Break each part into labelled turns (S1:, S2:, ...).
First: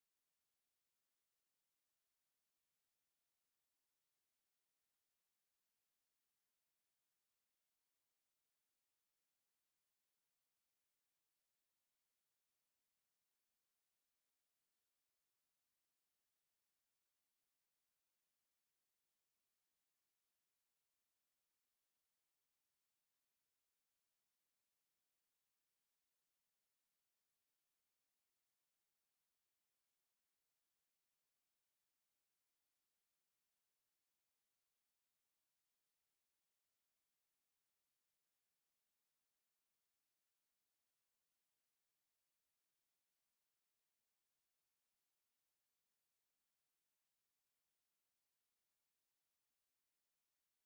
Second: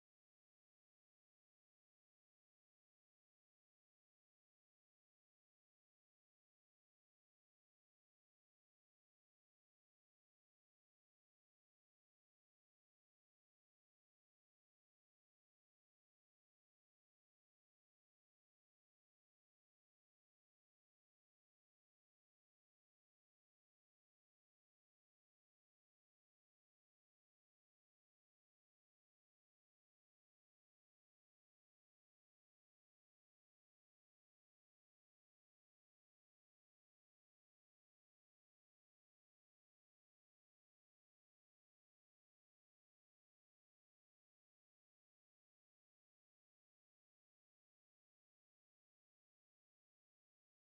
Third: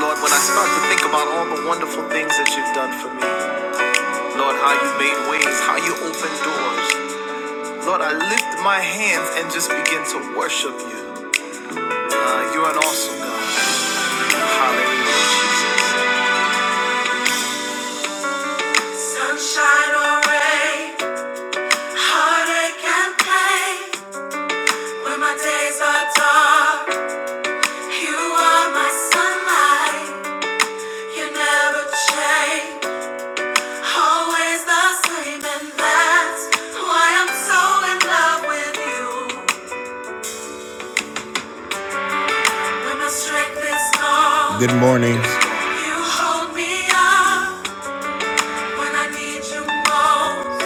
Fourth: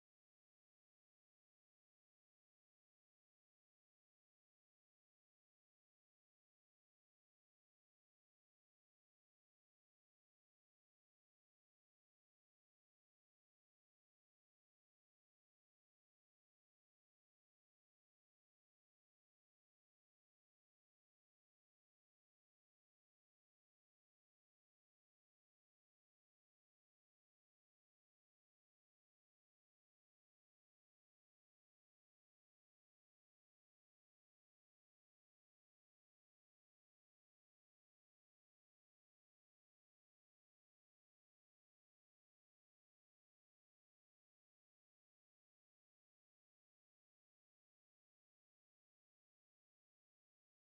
S1: Lord, when I start to think about all the wonderful things that you've done for me, Lord, how you made ways, how you opened doors, Lord, I lift my hands and just begin to worship you. Uh, you're an awesome God. Hallelujah, Jesus. Sunshine or rain, heartache and pain. When my days are dark, you are my sunlight. You never change. Always the same, and that's why I'm so in love with you. When my strength is gone, good morning. You hold me up when I need you most.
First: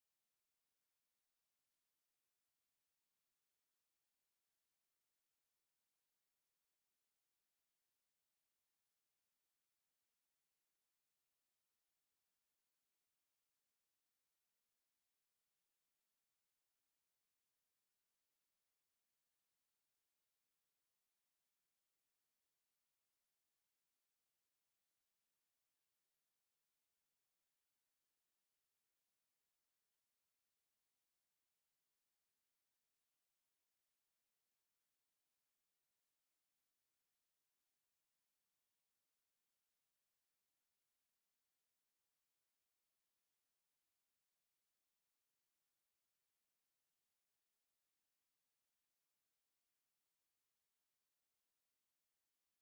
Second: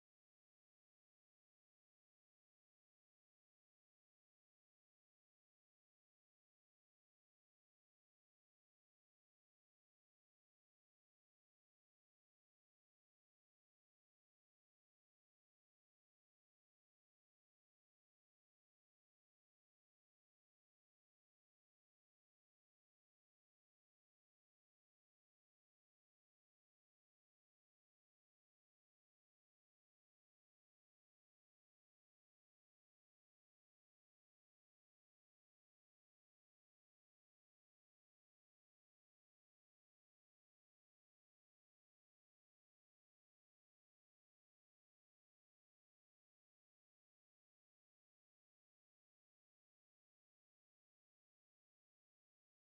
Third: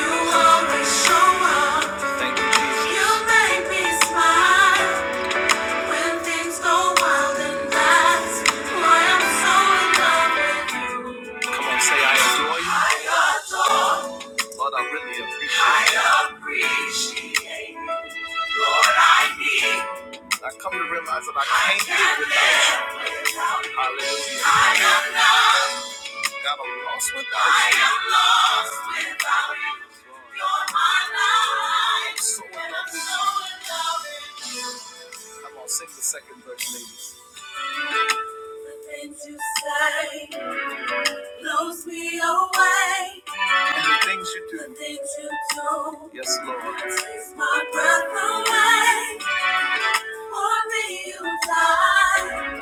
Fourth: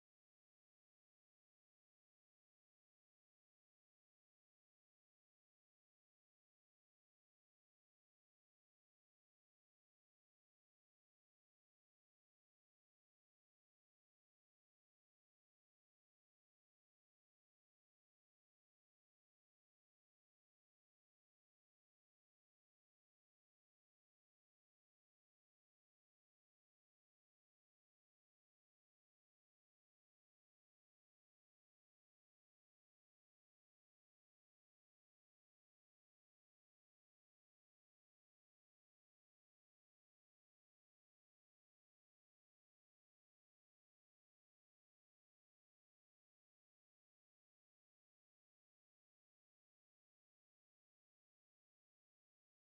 S1: You always show up. Thank you, Jesus. You make me smile when things go wild, and that's why I'm so in love with you. Come say, I adore you. I adore you. Lord, I really appreciate you. I appreciate you. Lord, I need. I come to realize that I can't live without you. Hallelujah. I am lost. God, I'm lost without you. I am lost without you. You're my life. So in love with you. So in love with you. Come on, sing the second verse, ladies. The things you say. blows me away. The things you do. The things you do. Yes, Lord. Takes my breath away. For me, you died.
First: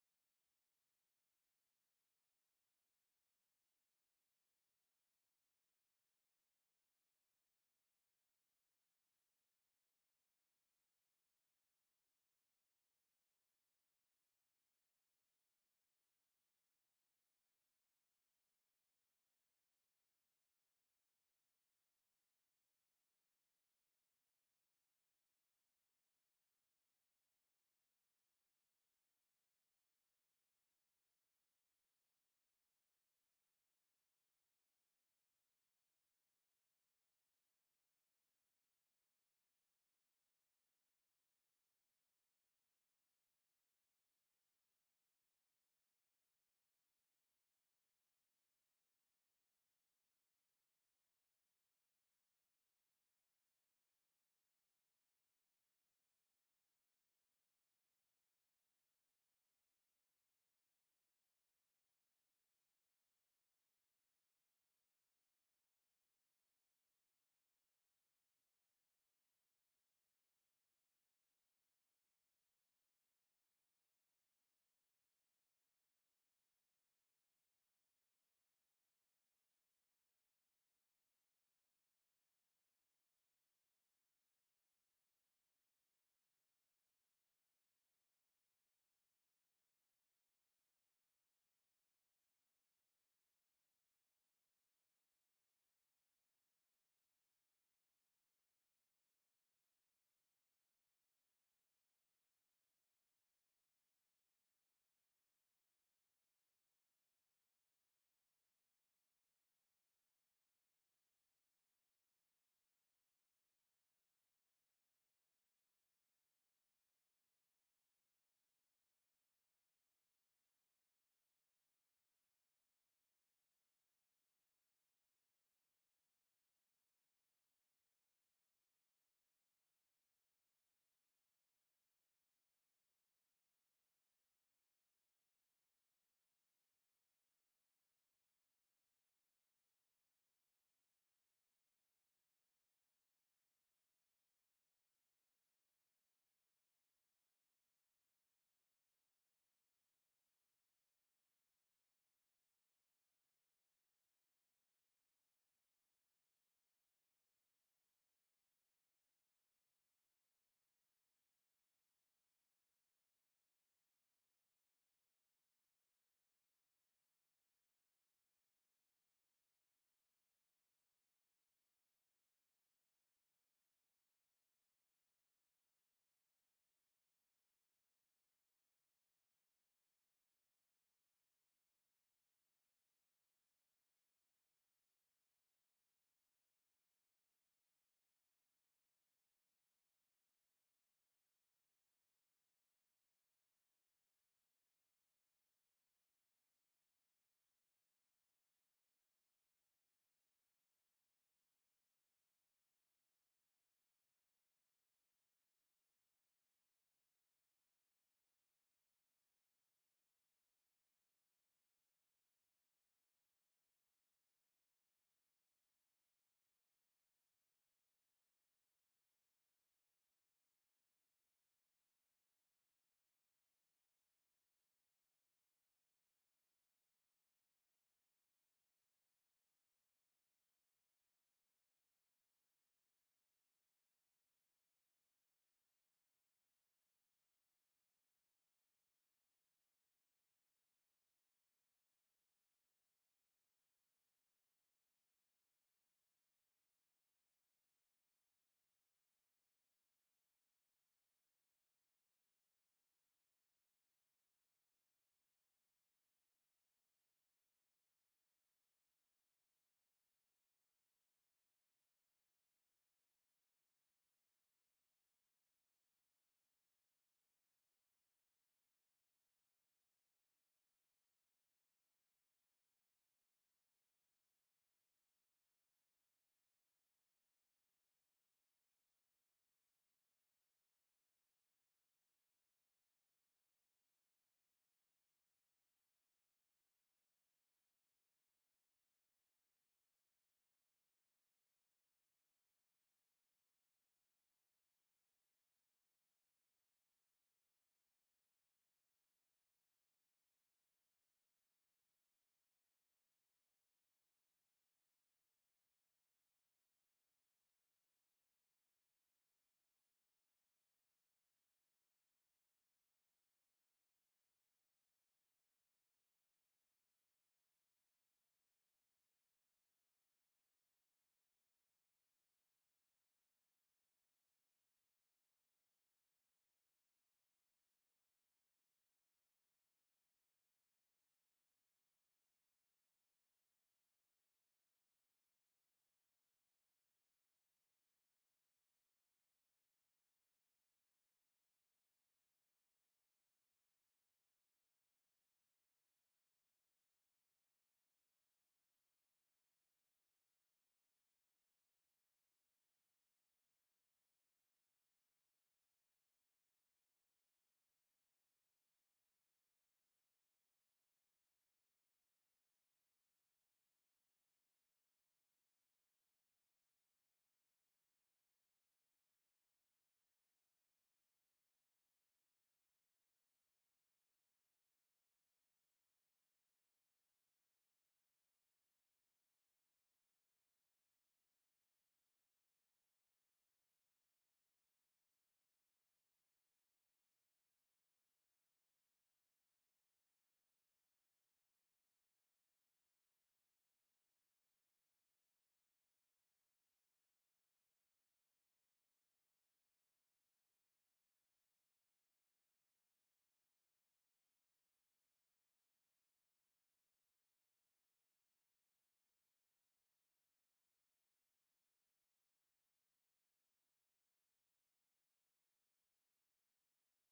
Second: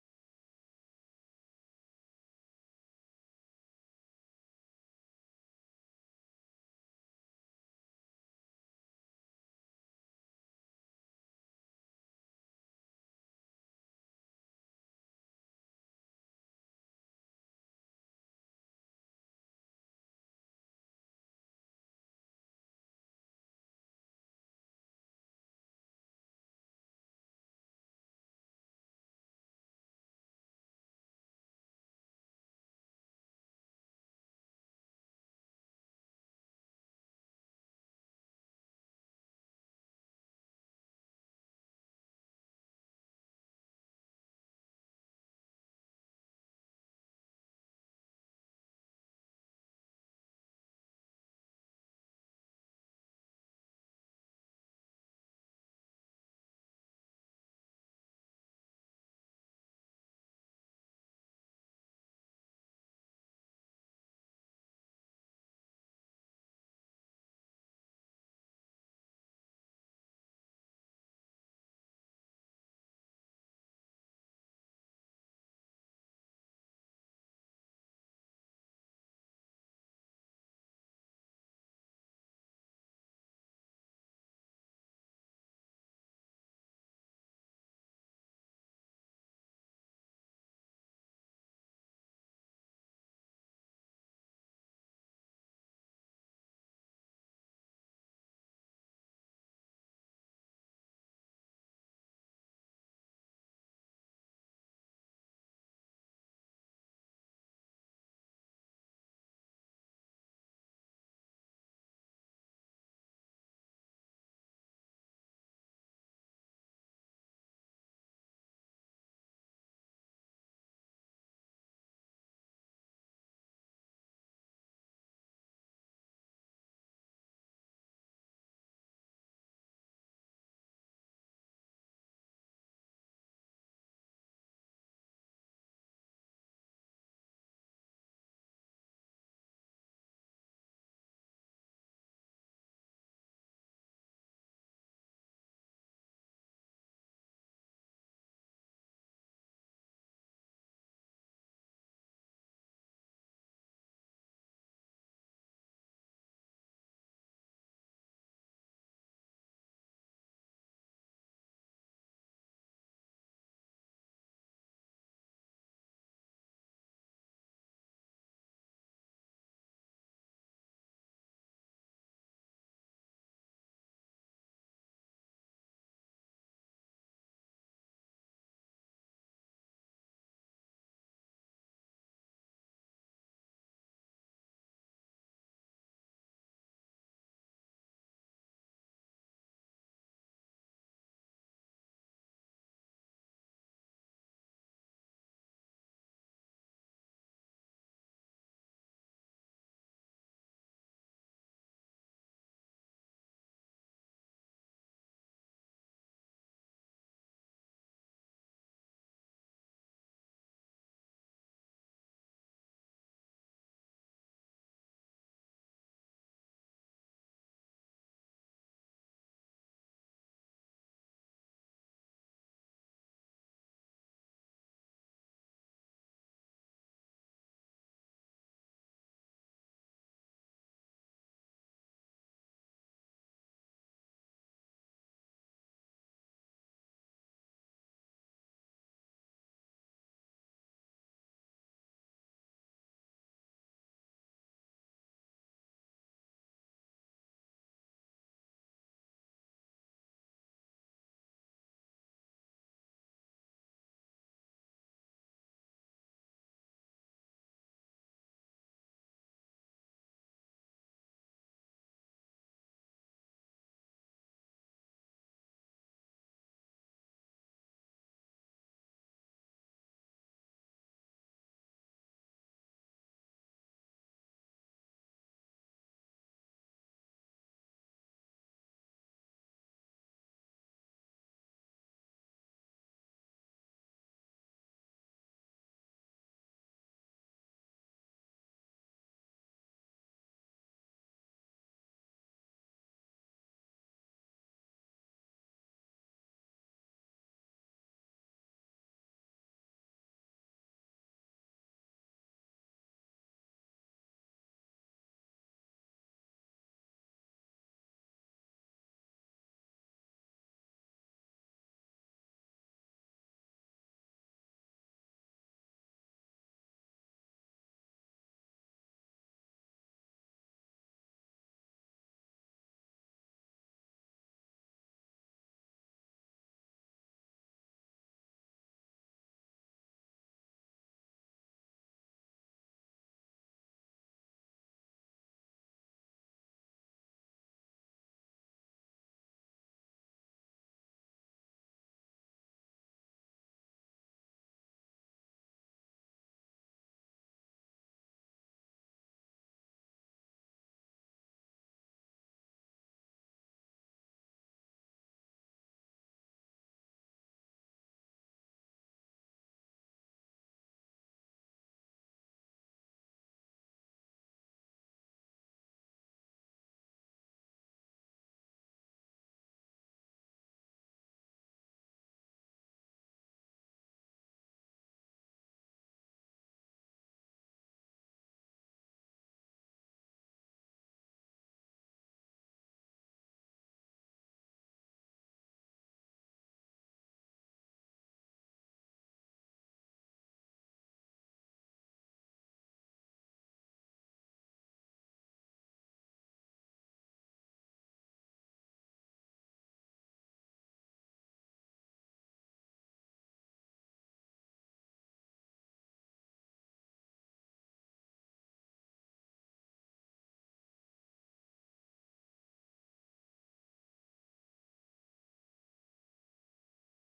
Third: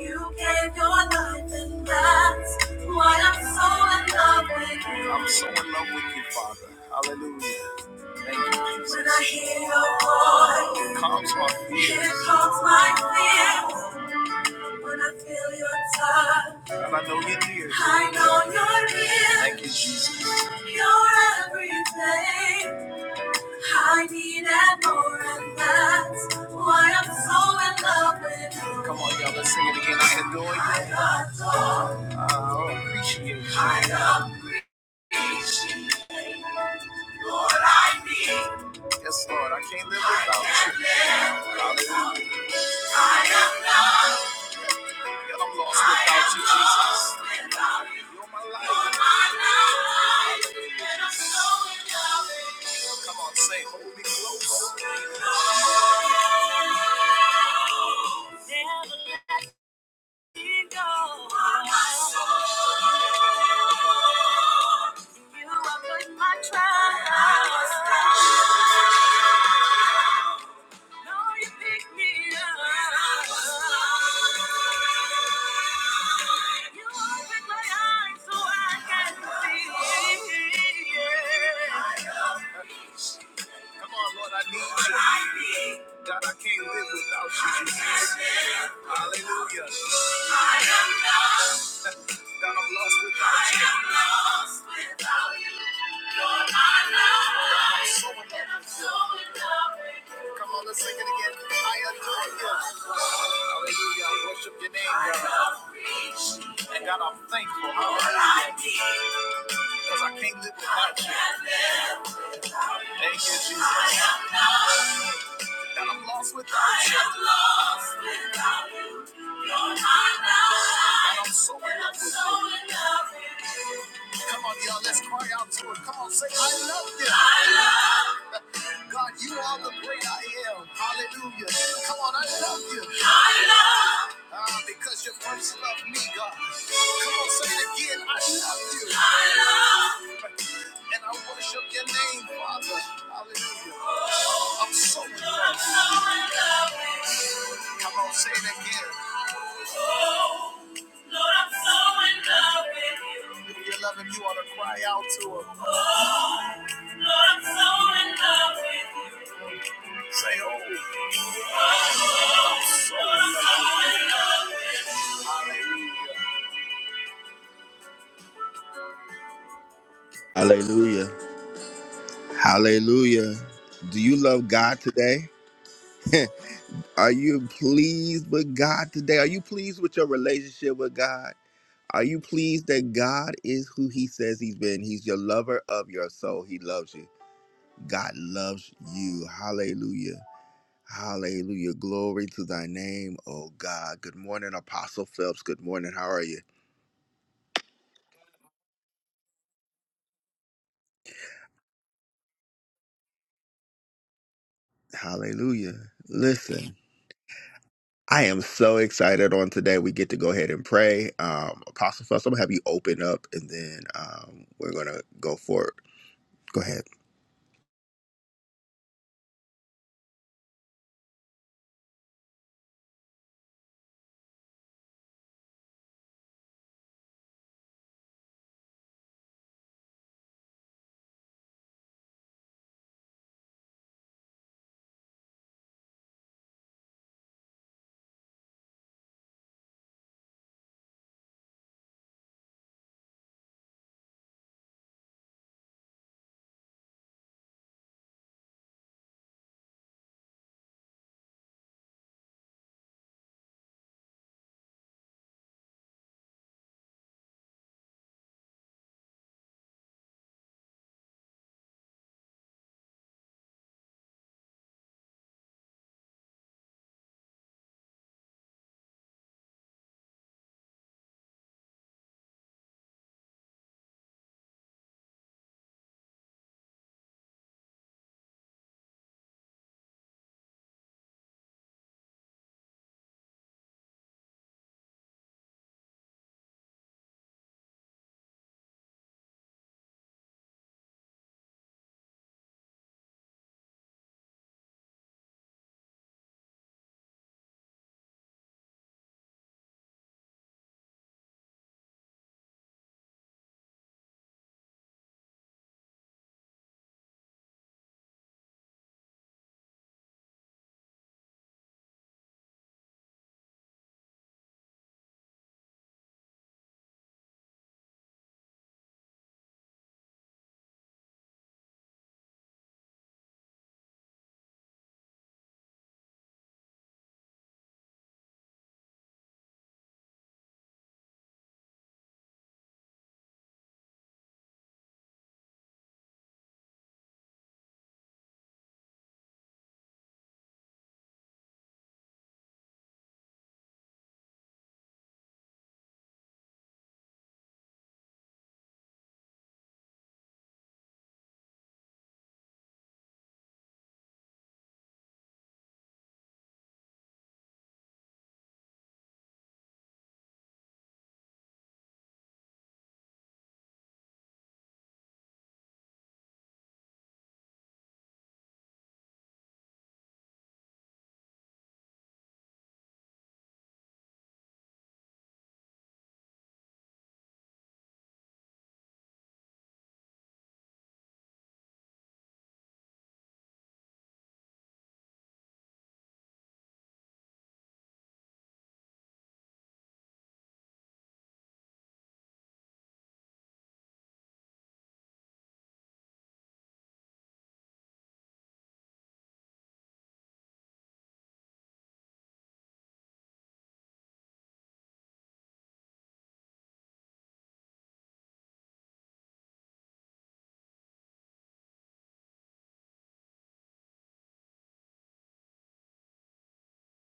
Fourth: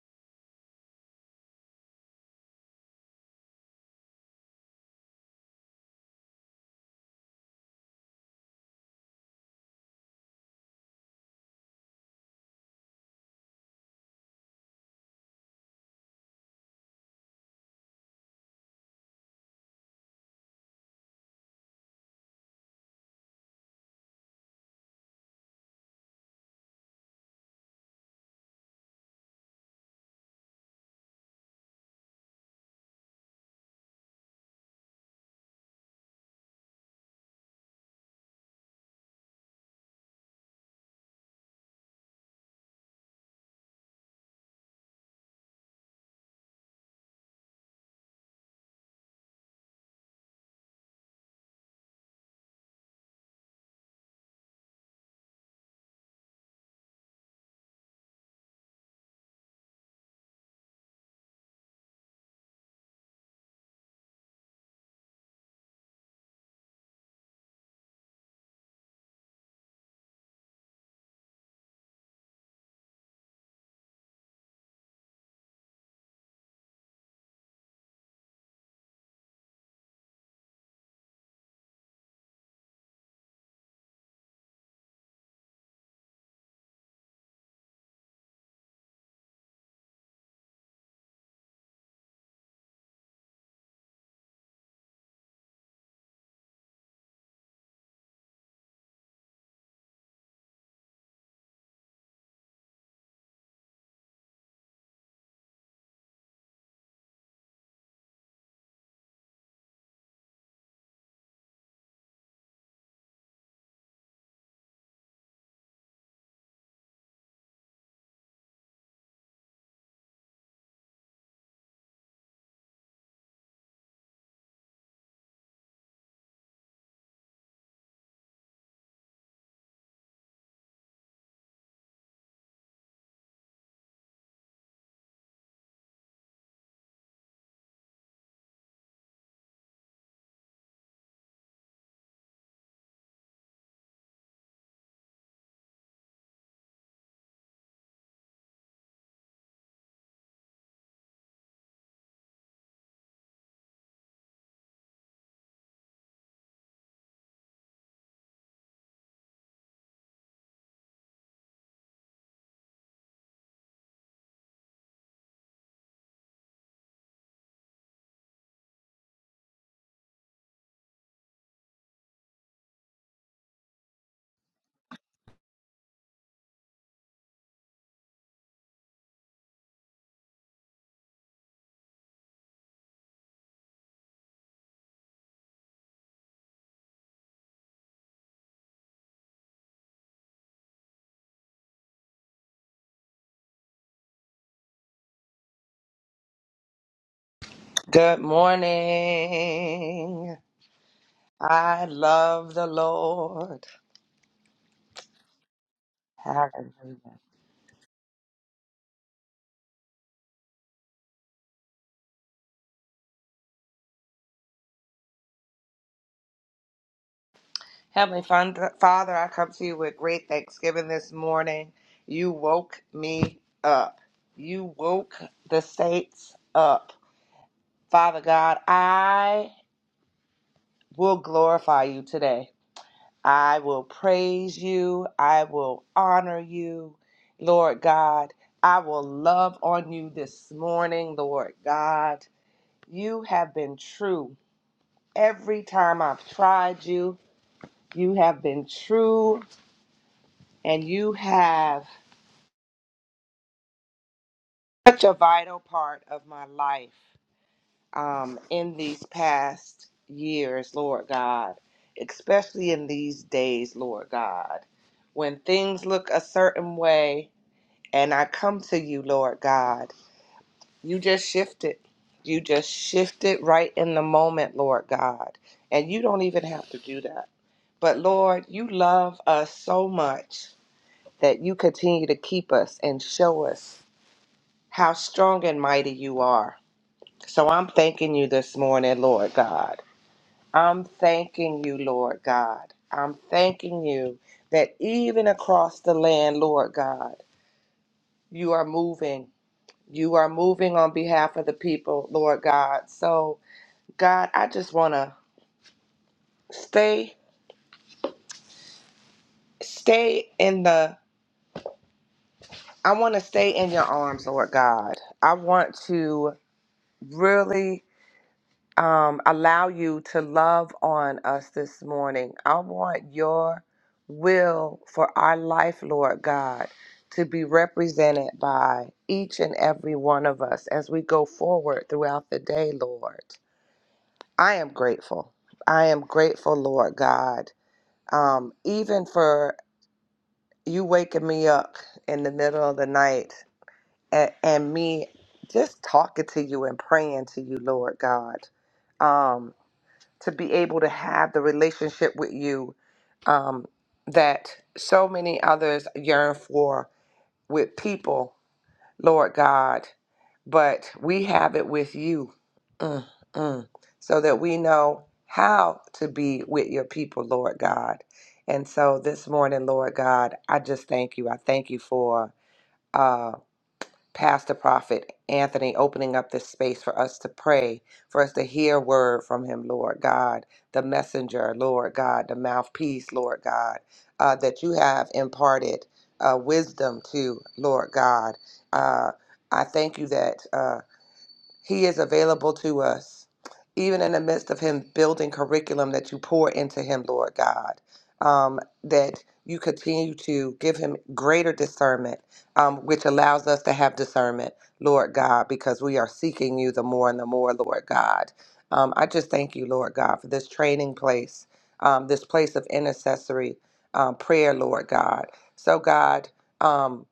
S1: You gave your life, and that's why I'm so in love with you. I'm so in love with you, Father. Hallelujah. Thank you, Jesus. When I hear your voice, here comes my fear. Here comes my fear. When I feel your touch, And I know you're near. I know you're real. Thank you, Jesus. You're everything I need and more, and that's why I'm so in love with you. Come on, y'all. Let's sing it again. I adore you. I adore, I appreciate you. I appreciate you. Lord, I need. Yes, Lord. I can't live without you. I can't live without you. I am loved. Yet I'm lost without you, Jesus. You're my life. You're so in love Come on, say, hold me close. Never let me go. You're my soul. my trust. Come on, Lord, I need you. God, I can't live without you. Hallelujah. I am not. I'm lost without you. you. are my lover. I'm so in love with you. So Come on, let's sing it again. I adore you. Hallelujah. worship your name, I love And God, I'm thankful. Because I can't live without you. Thank you, Jesus that I'm lost without you. I am lost without you. You're my life. I'm so in love with so you. Come on, y'all, let's cry out to it. Come on, say, I love you. I love God, you are the great I am. Hallelujah. Come on, I love you. I love Ah, because you first loved me, God. Come on, say it again. I love you. I love and I worship your name, Father. Hallelujah. I'm so in love with you. Come on, say it again. Oh, Lord, I'm so in love with you. If you're loving, you ought to cry out to him. Oh, Lord, I'm so in love with you. Say, oh. Hallelujah. Hallelujah. Do you love God today? Are you pleased with God today? Are you pleased with your relationship with God? Are you pleased that God is who he says he's been? He's your lover of your soul. He loves you. God loves you. Hallelujah. Hallelujah. Glory to thy name, oh God. Good morning, Apostle Phelps. Good morning. How are you?
S2: Good morning. I love the Lord.
S1: Hallelujah. Listen,
S2: Hallelujah.
S1: I am so excited on today. We get to go ahead and pray. Um, Apostle Phelps, I'm going to have you open up and then um, we're going to go forward. Go ahead.
S2: Heavenly Fun- Father, I come to you with great thanksgiving this morning. You woke me up. You woke the saints up. Father God, I will glorify you today. I will praise you. I will honor you, Lord God. I will love on you this morning, Lord God. You have been true. Every time I've tried you, you have been true and you have such a vital part of my life um, in these past years, Lord God, especially in these days, Lord God, when things look a certain way and I come to you, Lord God, you just shift it. You just shift it right in the moment, Lord God. And you don't even have to do that. But Lord, you love us so much that you continue to keep us and show us how strong and mighty you are. So I'm thanking you this morning, Lord God. I'm thanking you, Lord God. I'm thanking you that even across the land, Lord God, you are moving. You are moving on behalf of the people, Lord God. So, God, I just want to stay stay in the I want to stay in your arms, Lord God. I want to really um, allow you to love on us this morning. I want your will for our life, Lord God, to be represented by each and every one of us as we go forward throughout the day, Lord. I am grateful. I am grateful, Lord God, um, even for you waking me up in the middle of the night and, and me just talking to you and praying to you, Lord God, um, to be able to have the relationship with you um, that so many others yearn for with people, Lord God, but we have it with you. Mm, mm. so that we know how to be with your people, Lord God. And so this morning, Lord God, I just thank you. I thank you for. uh, Pastor Prophet Anthony opening up this space for us to pray, for us to hear word from him, Lord God, the messenger, Lord God, the mouthpiece, Lord God, uh, that you have imparted uh, wisdom to, Lord God. Uh, I thank you that. Uh, he is available to us, even in the midst of Him building curriculum that you pour into Him, Lord God, um, that you continue to give Him greater discernment, um, which allows us to have discernment, Lord God, because we are seeking you the more and the more, Lord God. Um, I just thank you, Lord God, for this training place, um, this place of intercessory um, prayer, Lord God. So, God, um,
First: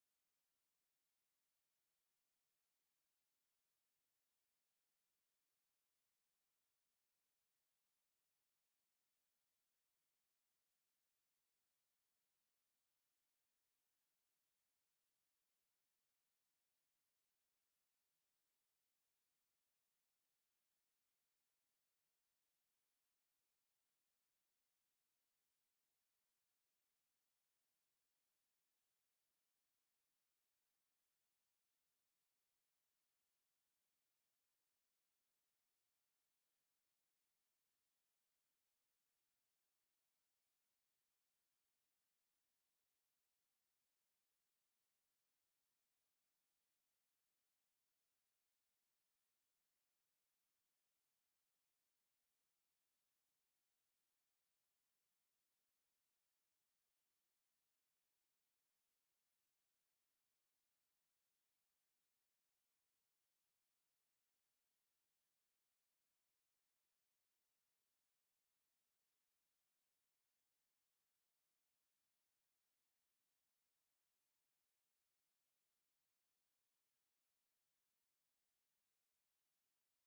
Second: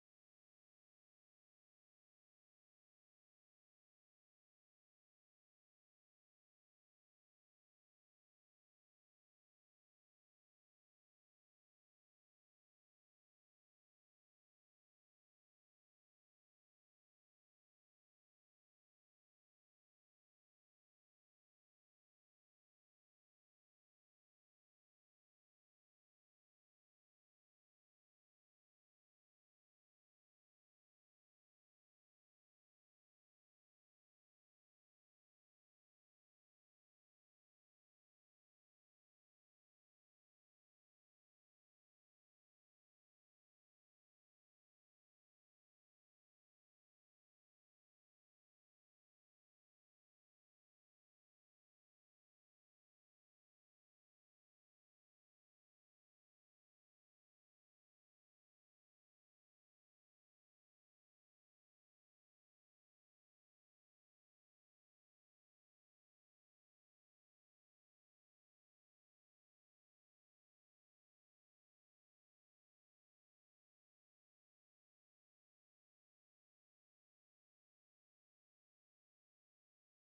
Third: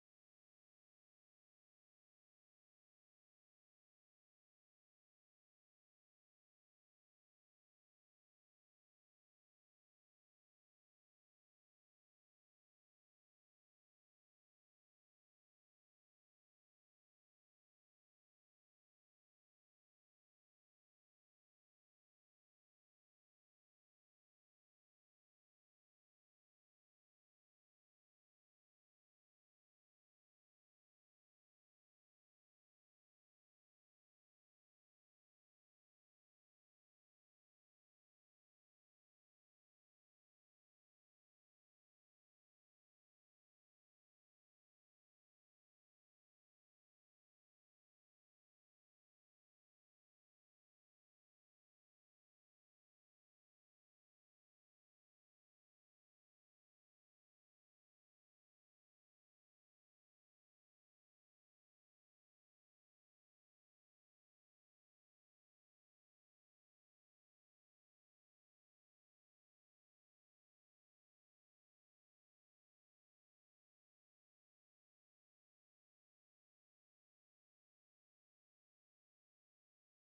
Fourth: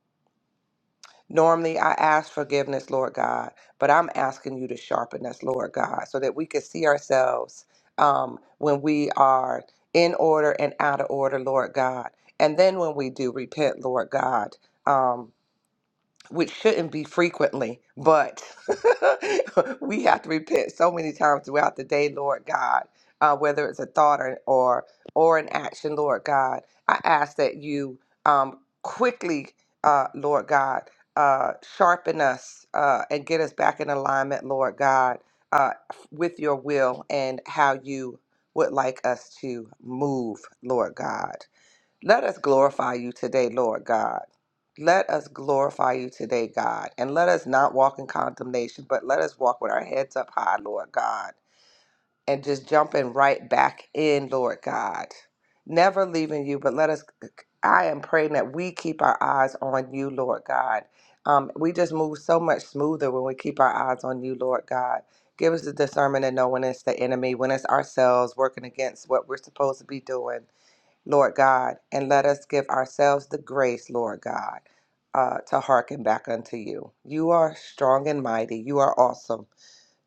S2: Normally, I ask forgiveness, Lord God, but I'm asking you to sharpen us, Lord God, so that we can see ourselves um, when we are in order and out of order, Lord God. And then when we do repent, Lord God. Um, which shouldn't be frequently, but we have to repent so many times throughout the day, Lord God, uh, whether it's a thought or, or or an action, Lord God. I ask that you um, quickly, uh, Lord God, uh, sharpen us uh, and get us back in alignment, Lord God, uh, with your will and how you would like us to move, Lord God. Let us glorify you today, Lord God. Let us glorify you today, God. And let us not walk in condemnation, but let us walk with our heads up high, Lord God. And just jumping right back in, Lord God. Never leaving you, but let us, I am praying that we keep our eyes on you, Lord God. Um, we just move so much smoother when we keep our eyes on you, Lord God. Give us the discernment to know when it's the enemy, when it's ourselves working against what we're supposed to be doing Lord God, and let us give ourselves the grace, Lord God, uh, to hearken back unto you. You are strong and mighty. You are awesome.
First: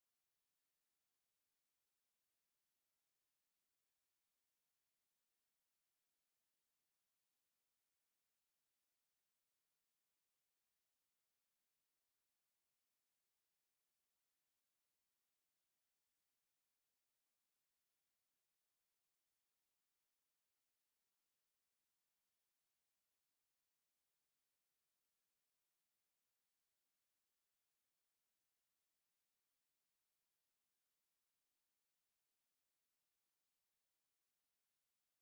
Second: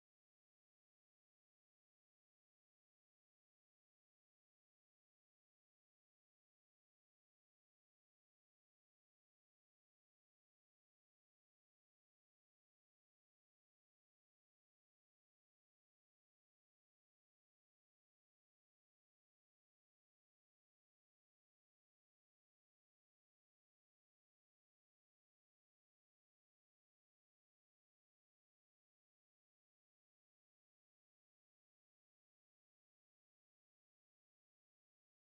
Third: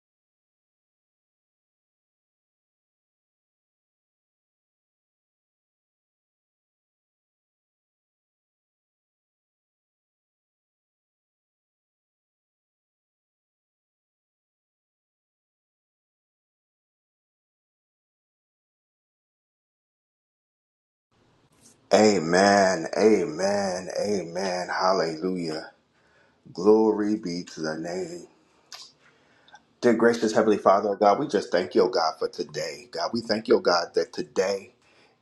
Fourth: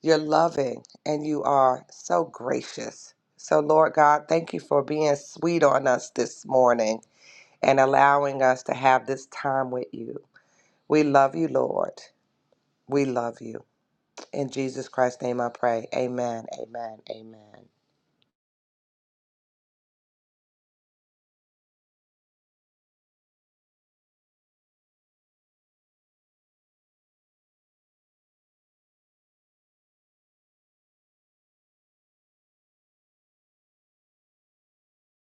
S2: You're loving and you are so gracious. So, Lord God, thank you for being sweet on us this morning and allowing us to have this time with you. We love you, Lord. We love you. In Jesus Christ's name I pray. Amen, amen, amen.
S1: Amen. Amen. Amen. Hallelujah. Glory be to the name. Dear gracious Heavenly Father, oh God, we just thank you, oh God, for today. God, we thank you, oh God, that today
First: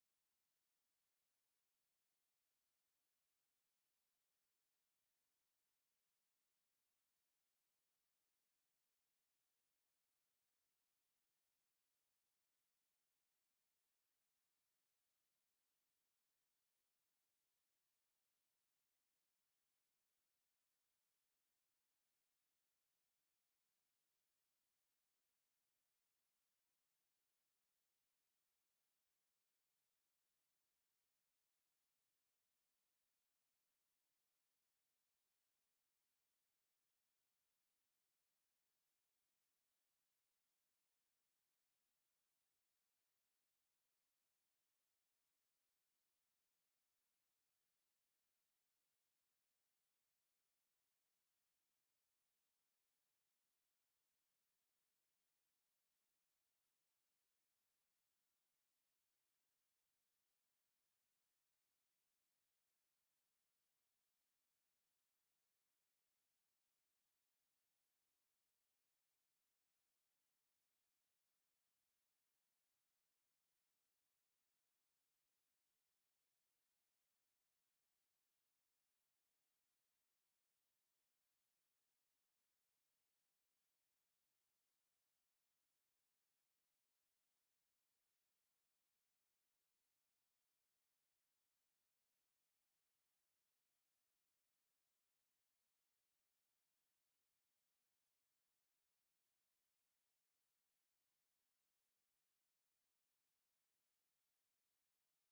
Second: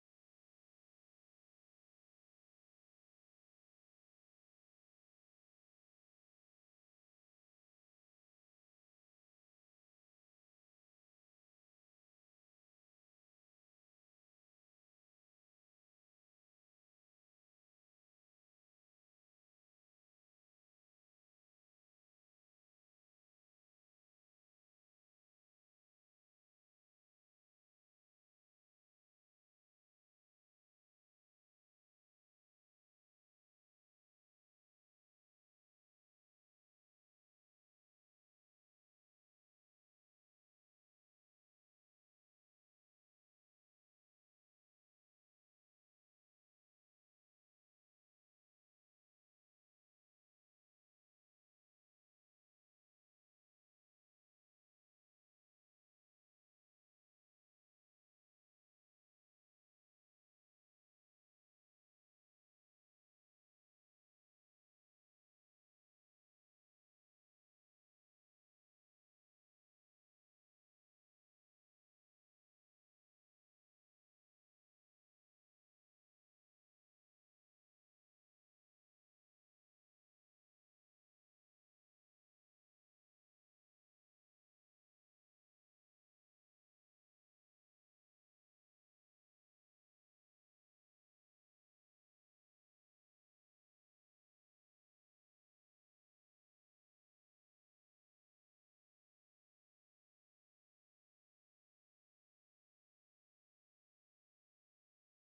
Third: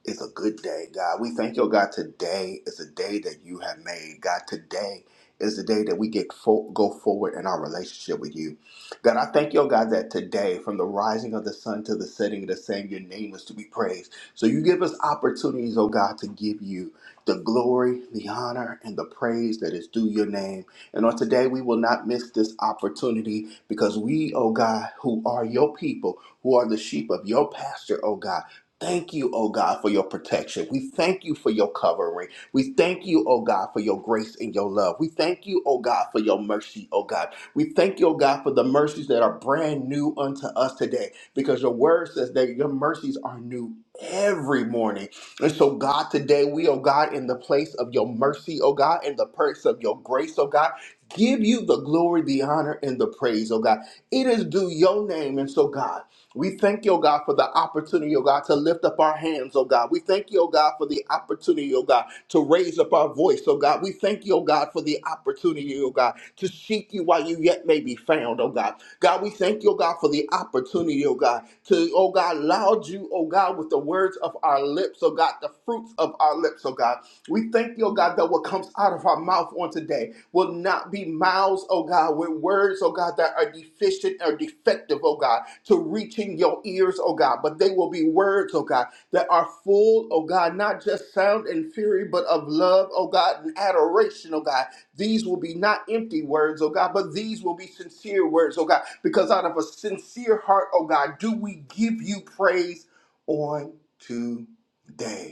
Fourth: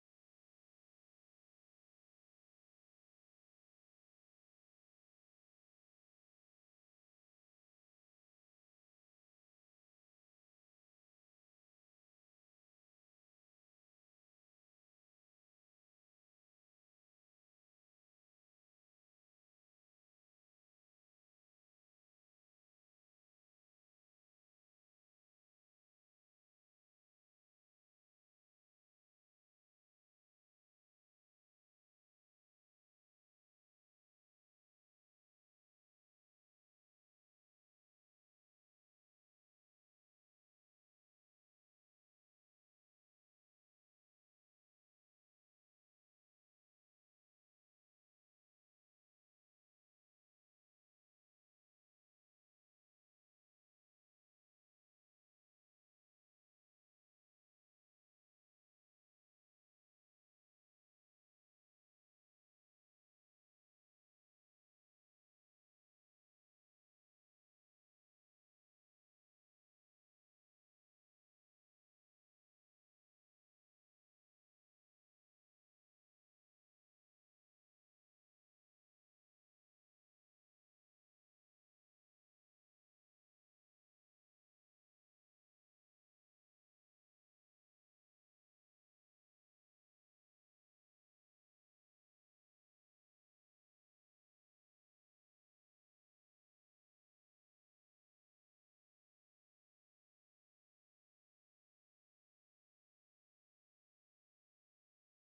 S1: is a good day, God. We thank you, oh God. Today is a day that you have made, God. Today is the day that we get fo- go forward in our relationship with you. God, I thank you, oh God, that today, from the rising of the sun to the setting of the same, your name is to be praised. So you give us opportunities, oh God, to give you the glory, the honor, and the praise that is due your name. And on today, we will not miss this opportunity because we, oh God, who are your people, who are the sheep of your pasture, oh God, Thank you, oh God, for your protection. We thank you for your covering. We thank you, oh God, for your grace and your love. We thank you, oh God, for your mercy, oh God. We thank you, oh God, for the mercies that are brand new unto us today because your word says that your mercies are new every morning. And so, God, today we, oh God, in the place of your mercy, oh God, in the place of your grace, oh God, give you the glory, the honor, and the praise, oh God. It is due your name. And so, God, we thank you, oh God, for the opportunity, oh God, to lift up our hands, oh God. We thank you, oh God, for the opportunity, oh God, to raise up our voice, oh God. We thank you, oh God, for the opportunity, oh God, to seek you while you yet may be found, oh God. God, we thank you, oh God, for the opportunity, oh God, to, oh God, loud you, oh God, with the words of our lips, oh God, the fruits of our lips, oh God. We thank you, oh God, that what comes out of our mouth on today will not be mouths, oh God, with words, oh God, that are deficient or defective, oh God, to reaching your ears, oh God, but they will be words, oh God, that are full, oh God, not just sound and fury, but of love, oh God, and adoration, oh God. These will be not empty words, oh God, but these will be sincere words, oh God, because out of a sincere heart, oh God, do we give you praise on today.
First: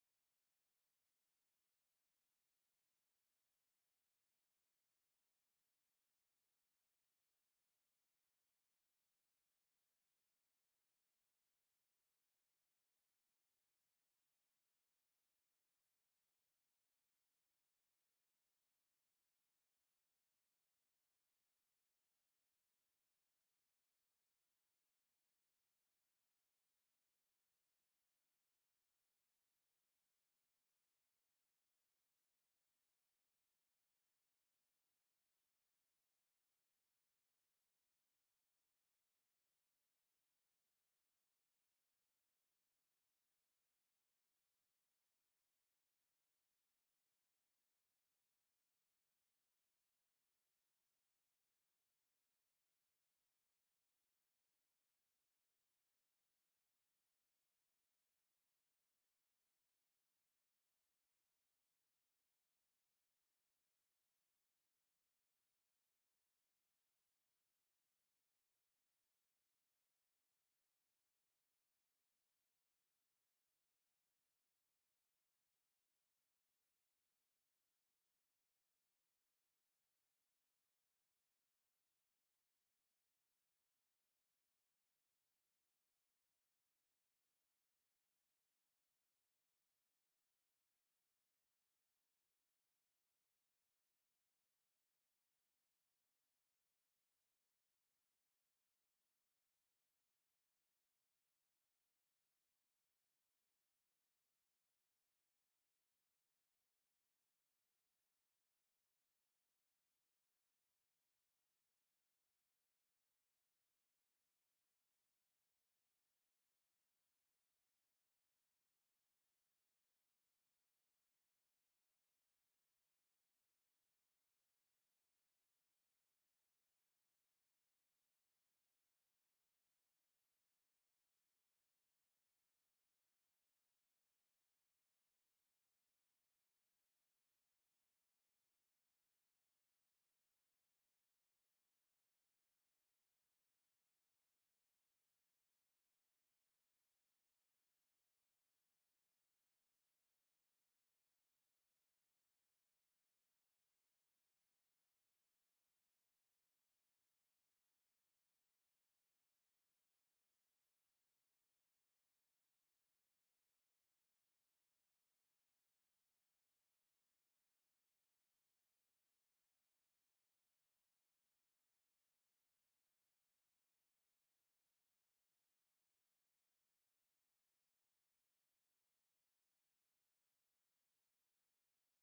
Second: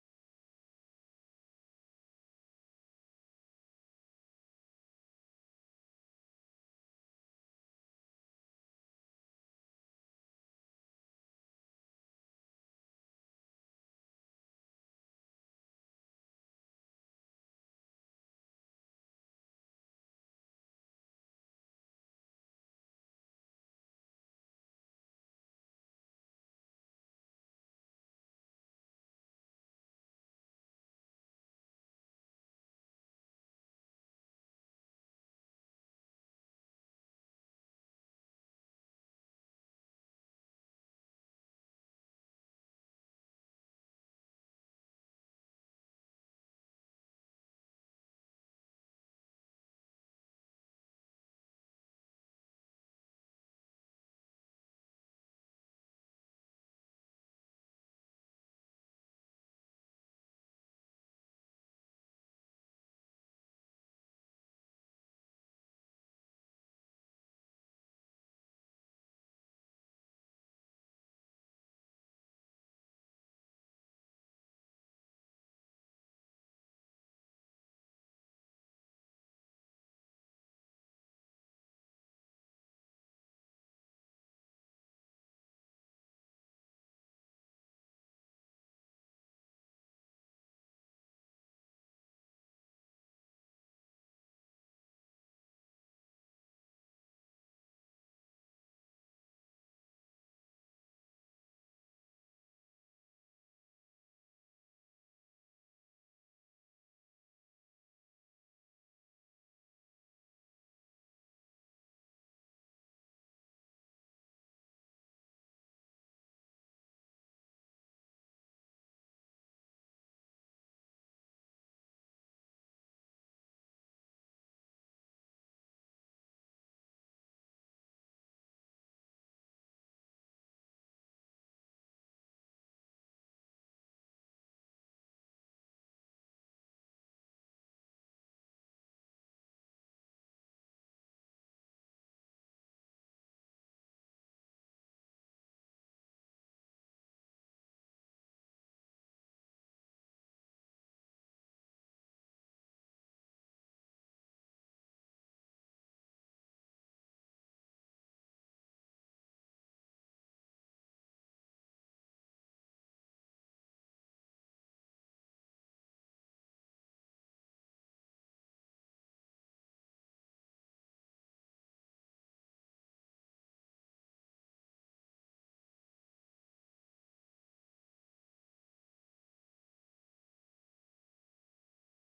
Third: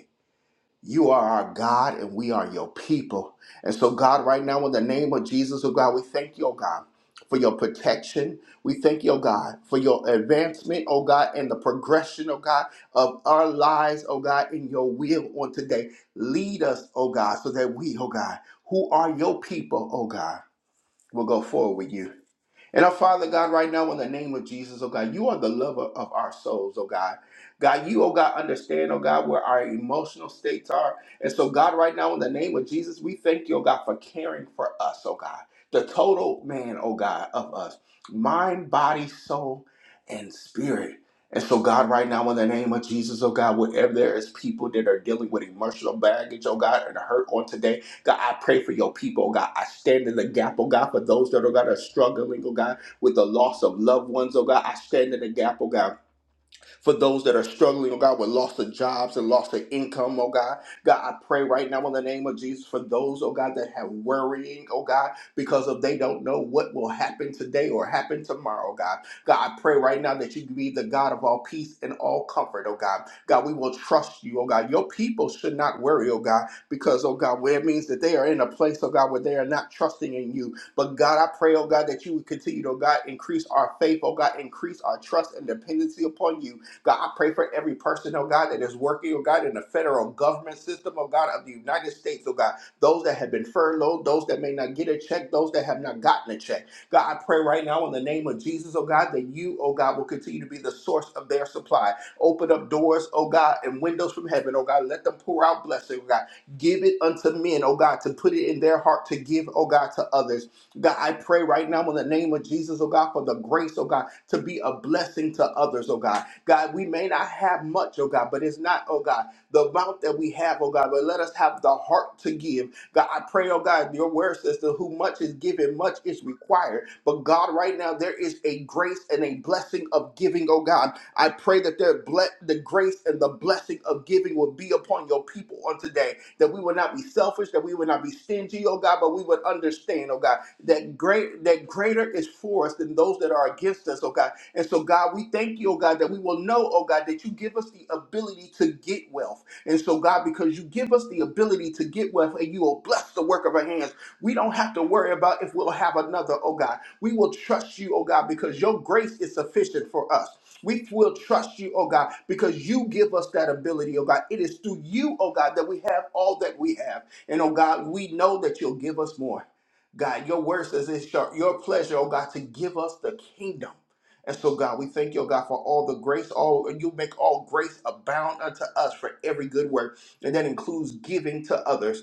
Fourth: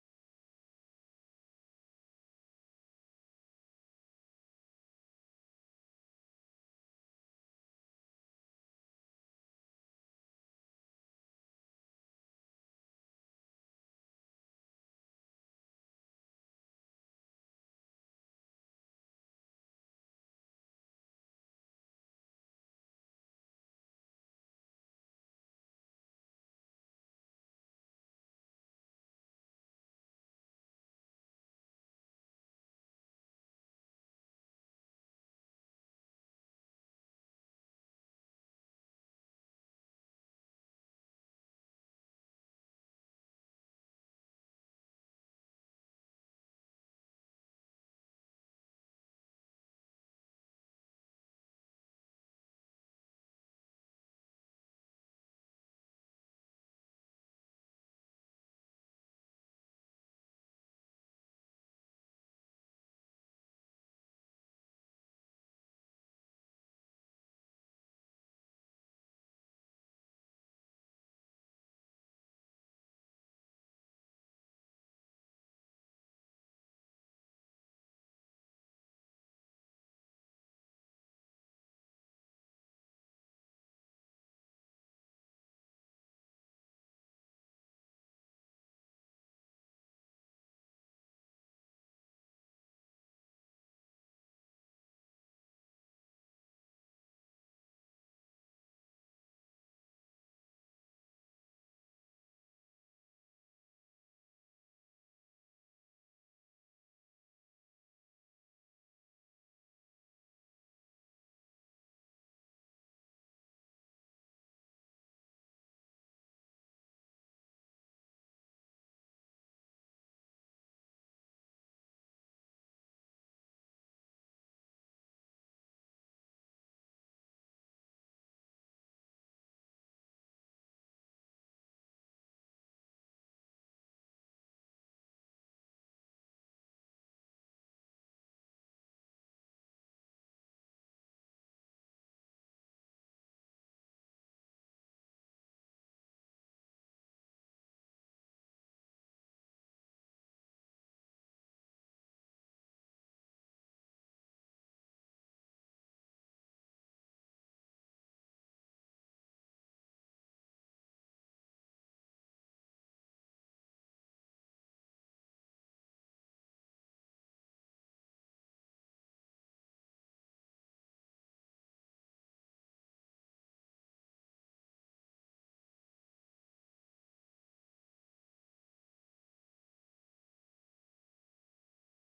S1: You are our God and we are your people. And so, God, right now, in the name of Jesus, oh God, we thank you, oh God, for your protection. We thank you, oh God, for your advancement, oh God, and the progression, oh God, of our lives, oh God, in your will on today. Lead us, oh God, so that we, oh God, who are your people, oh God, will go forward with you. And our Father God, right now, in the name of Jesus, oh God, you are the lover of our souls, oh God. God, you, oh God, understand, oh God, where our emotional states are. And so, God, right now, in the name of Jesus, we thank you, oh God, for caring for us, oh God. The total man, oh God, of us. Mind, body, soul, and spirit. And so, God, right now, in the name of Jesus, oh God, wherever there is people that are dealing with emotional baggage, oh God, and hurt on today, God, I pray for your people, oh God. I stand in the gap, oh God, for those that, oh God, are struggling, oh God, with the loss of loved ones, oh God. I stand in the gap, oh God for those that are struggling, oh God, with loss of jobs and loss of income, oh God. God, I pray right now in the name of Jesus for those, oh God, that have worrying, oh God, because of they don't know what will happen today or happen tomorrow, oh God. God, I pray right now that you be the God of all peace and all comfort, oh God. God, we will trust you, oh God. Your people should not worry, oh God, because, oh God, where it means that they are in a place, oh God, where they are not trusting in you. But God, I pray, oh God, that you would continue to, oh God, increase our faith, oh God, increase our trust and dependency upon you God, I pray for every person, oh God, that is working, oh God, in the federal government system, oh God, of the United States, oh God, those that have been furloughed, those that may not get a check, those that have not gotten a check. God, I pray right now in the name of Jesus, oh God, that you, oh God, will continue to be the source of their supply. Open up doors, oh God, and windows from heaven, oh God. Let them pour out blessing, oh God. Give it unto men, oh God, to put it in their heart to give, oh God, to others. God, I pray right now in the name of Jesus, oh God, for the grace, oh God, to be a blessing to others, oh God. God, we may not have much, oh God, but it's not, oh God, the amount that we have, oh God, but let us have the heart to give. God, I pray, oh God, your word says that who much is given, much is required. But God, right now, there is a grace and a blessing of giving, oh God. I pray that their ble- the grace and the blessing of giving will be upon your people on today. That we will not be selfish, that we will not be stingy, oh God, but we would understand, oh God, that great that greater is for us than those that are against us, oh God. And so, God, we thank you, oh God, that we will know, oh God, that you give us the ability to get wealth. And so, God, because you give us the ability to get wealth and you will bless the work of our hands, we don't have to worry about if we'll have another, oh God. We will trust you, oh God, because your grace is sufficient for us. We will trust you, oh God, because you give us that ability, oh God. It is through you, oh God, that we have all that we have. And oh God, we know that you'll give us more. God, your word says it's your your pleasure, oh God, to give us the kingdom. And so, God, we thank you, oh God, for all the grace. All and you make all grace abound unto us for every good work, and that includes giving to others.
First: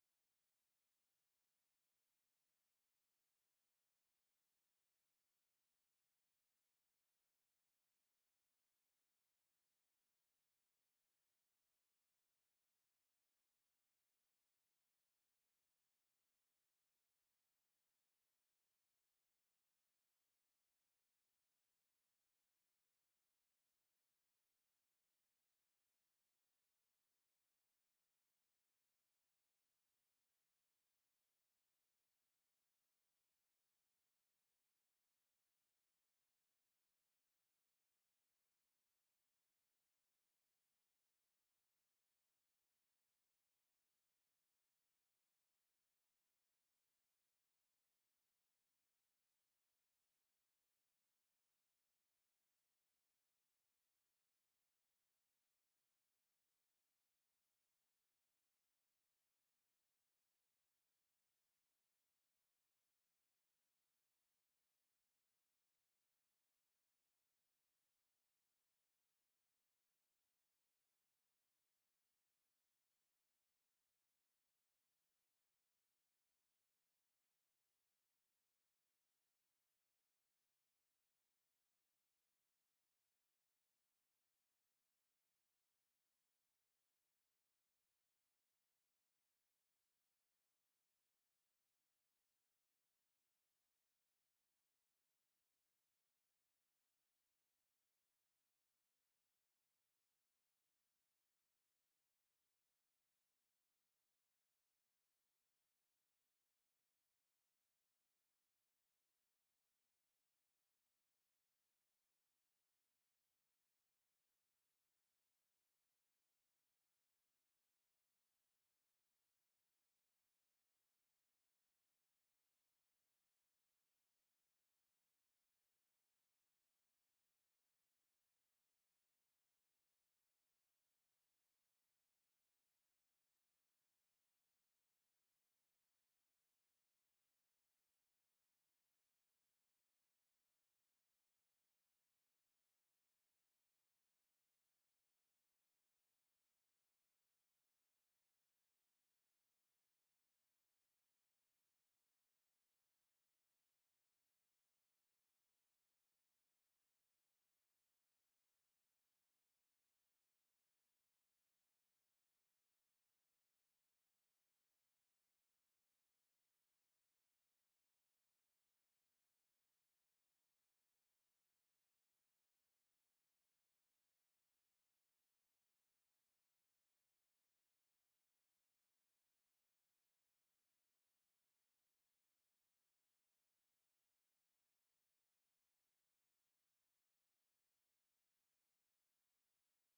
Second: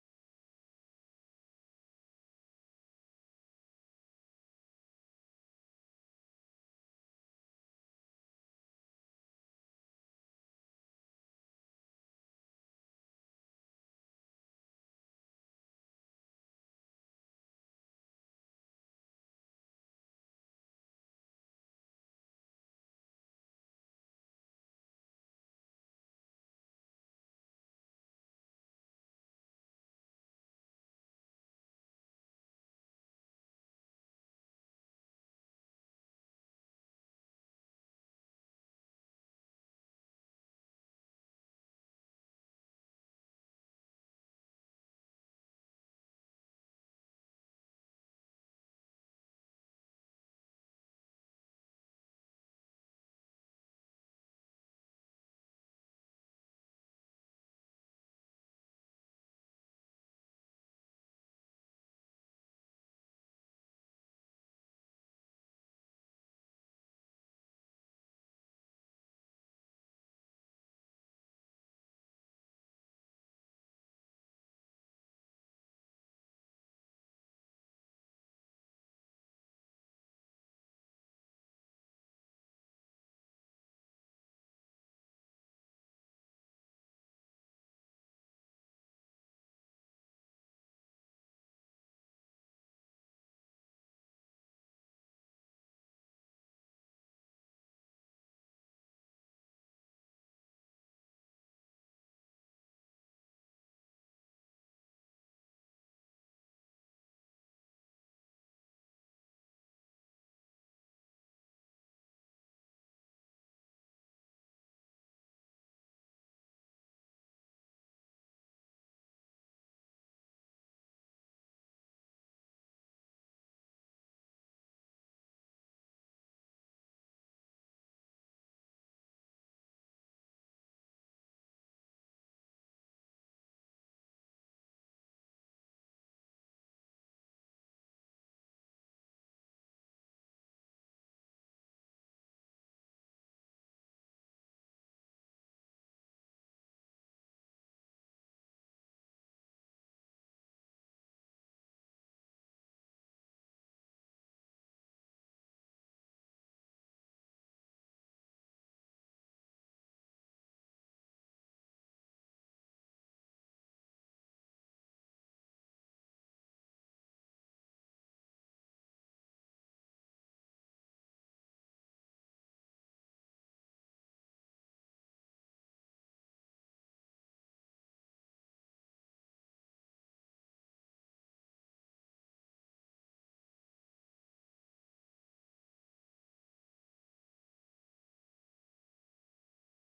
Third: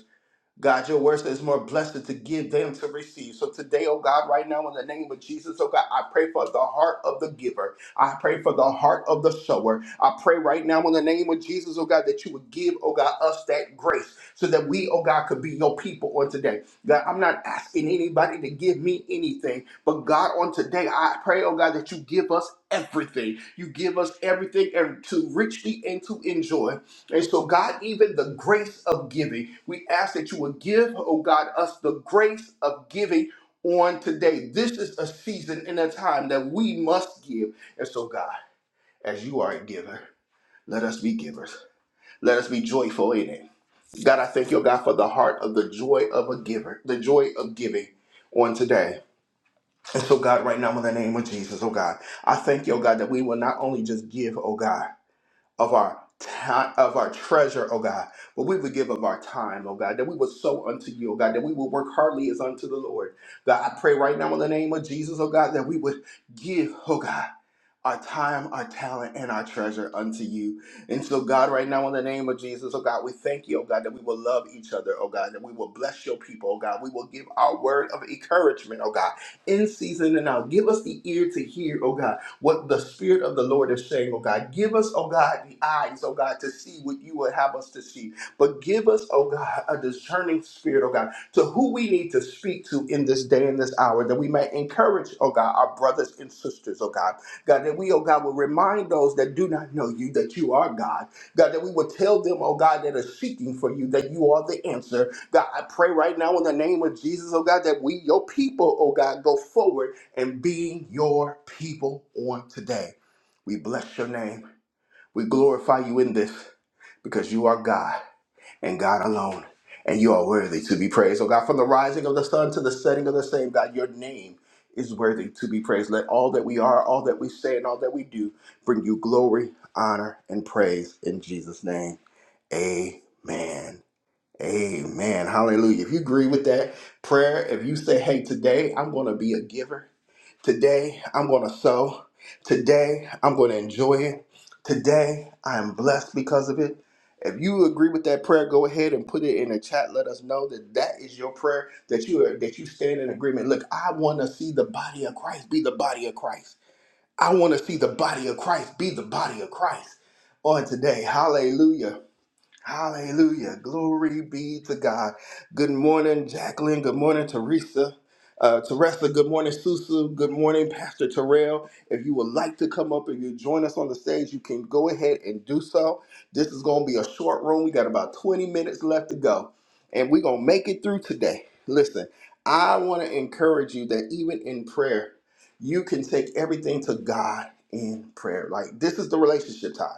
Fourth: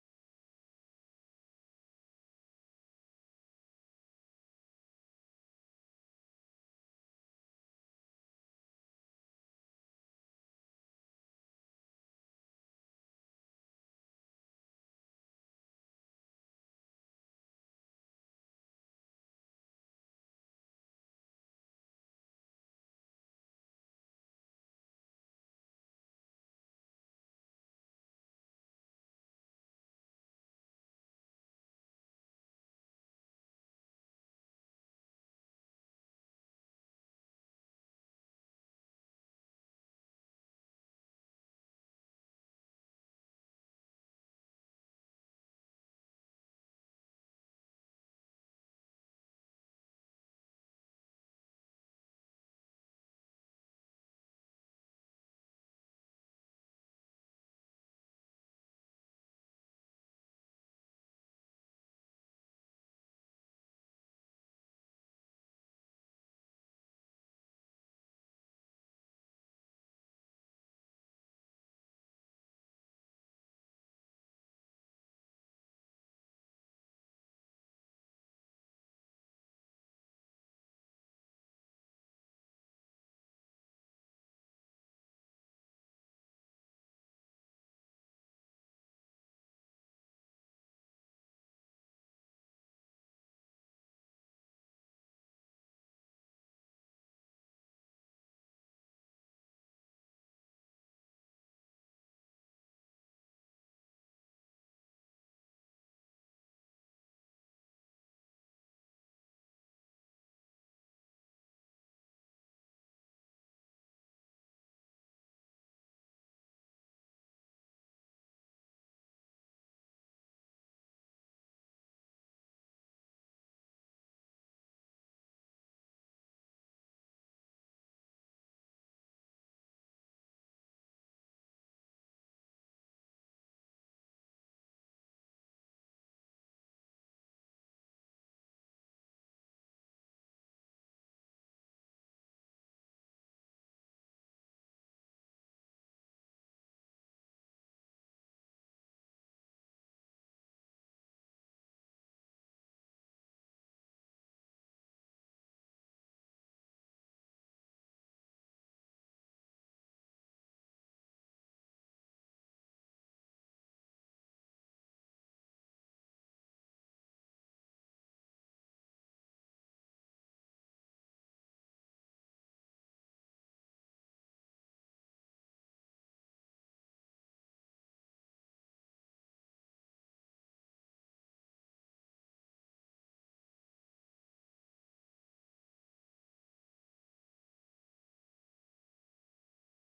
S1: God, your word says more blessed to give than to receive. So today, oh God, right now in the name of Jesus, oh God, I pray for the heart of the giver. I pray for the heart of the sower. I pray right now in the name of Jesus, oh God, that you would give, oh God, us that grace so that we, oh God, could be your people on today. God, I'm not asking anybody to give me anything, but God, on today, I pray, oh God, that you give us everything. You give us everything and to richly and to enjoy. And so, God, even the grace of giving, we ask that you would give, oh God, us the grace of giving on today. This is a season and a time that we must give. And so, God, as you are a giver, let us be givers. Let us be joyful in it. God, I thank you, oh God, for the heart of the joy of a giver, the joy of giving on today. And so, God, right now, in the name of Jesus, oh God, I thank you, oh God, that we will not only just give, oh God, of our time, of our treasure, oh God, but we would give of our time, oh God, that we would sow unto you, oh God, that we would work hardly as unto the Lord. God, I pray right now in the name of Jesus, oh God, that we would give, oh God our time, our talent, and our treasure unto you. And so, God, right now, in the name of Jesus, oh God, we thank you, oh God, that we will love each other, oh God, that we will bless your people, oh God. We will give our word of encouragement, oh God, in season and out. Give us the ear to hear, oh God, what the Spirit of the Lord is saying, oh God. Give us, oh God, the eyes, oh God, to see what you would have us to see. But give us, oh God, a discerning spirit, oh God, to who we need to speak to in this day and this hour, that we may encourage, oh God, our brothers and sisters, oh God. God, that we, oh God, will remind those that do not know you that you are God. God, that we will tell them, oh God, that are seeking for you that you are the answer. God, I pray right now in the name of Jesus, oh God, that we, your people, oh God, go forward and being your people on today. We bless your name. We glorify you in this because you are God and God alone. And you are worthy to be praised. Oh God, from the rising of the sun to the setting of the same, God, your name is worthy to be praised. Let all that we are, all that we say, and all that we do bring you glory, honor, and praise in Jesus' name. Amen. Amen. Hallelujah. If you agree with that prayer, if you say, hey, today I'm going to be a giver, today I'm going to sow, today I'm going to enjoy it, today I am blessed because of it. If you agree with that prayer, go ahead and put it in the chat. Let us know that that is your prayer that you are, that you stand in agreement. Look, I want to see the body of Christ be the body of Christ. I want to see the body of Christ be the body of Christ on today. Hallelujah. Hallelujah. Glory be to God. Good morning, Jacqueline. Good morning, Teresa. Uh, Teresa, good morning, Susu. Good morning, Pastor Terrell. If you would like to come up and you join us on the stage, you can go ahead and do so. This is going to be a short room. We got about 20 minutes left to go, and we're going to make it through today. Listen, I want to encourage you that even in prayer, you can take everything to God in prayer. Like, this is the relationship time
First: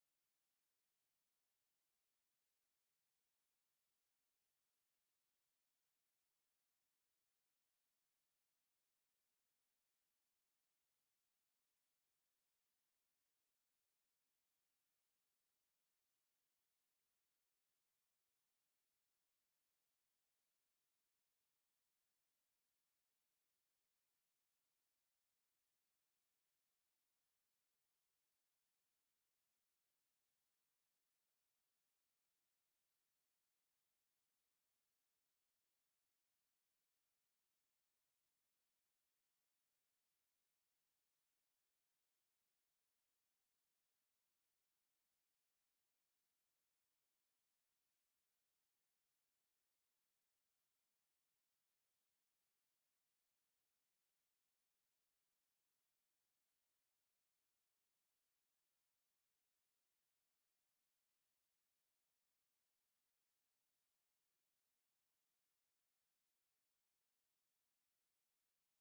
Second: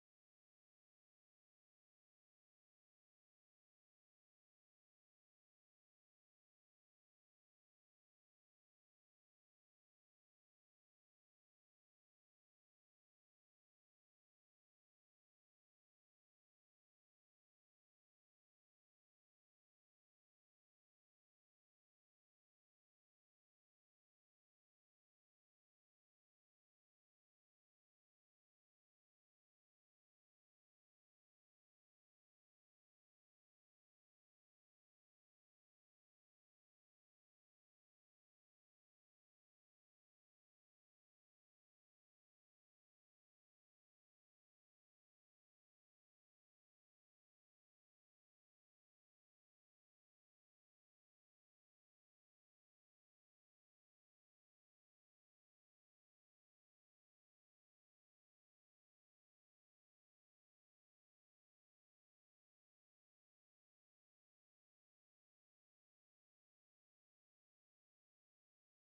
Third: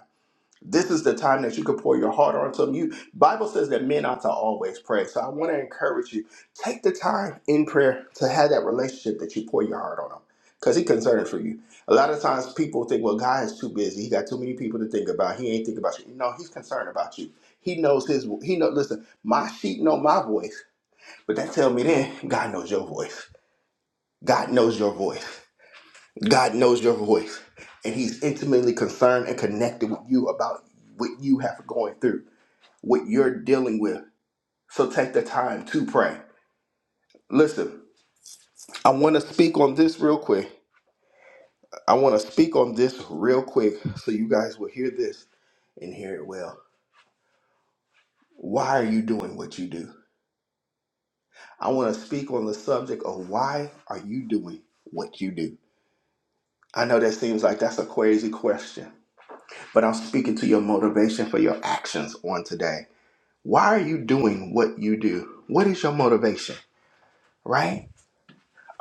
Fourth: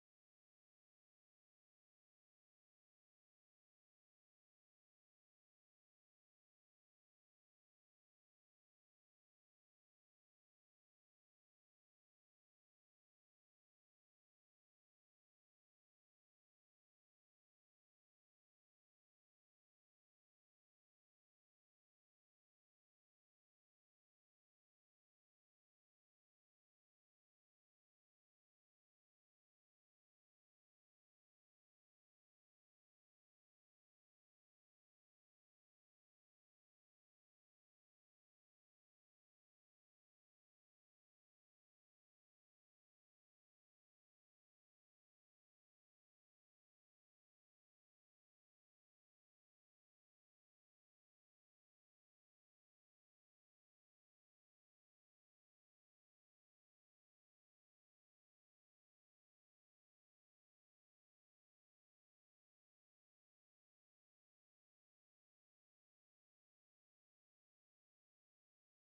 S1: this is the time that you can pour your heart onto them. You Bible says that men ought to always pray. So I want to encourage you, take the time in prayer to have that relationship that you pour your heart on them. Because he concerned for you. A lot of times people think, well, God is too busy. He got too many people to think about. He ain't thinking about you. No, he's concerned about you. He knows his he know listen, my sheep know my voice. But that tell me then God knows your voice. God knows your voice. God knows your voice, and He's intimately concerned and connected with you about what you have going through, what you're dealing with. So take the time to pray. Listen, I want to speak on this real quick. I want to speak on this real quick so you guys will hear this and hear it well. Why are you doing what you do? I want to speak on the subject of why are you doing what you do? I know that seems like that's a crazy question, but I'm speaking to your motivation for your actions on today. Why are you doing what you do? What is your motivation, right?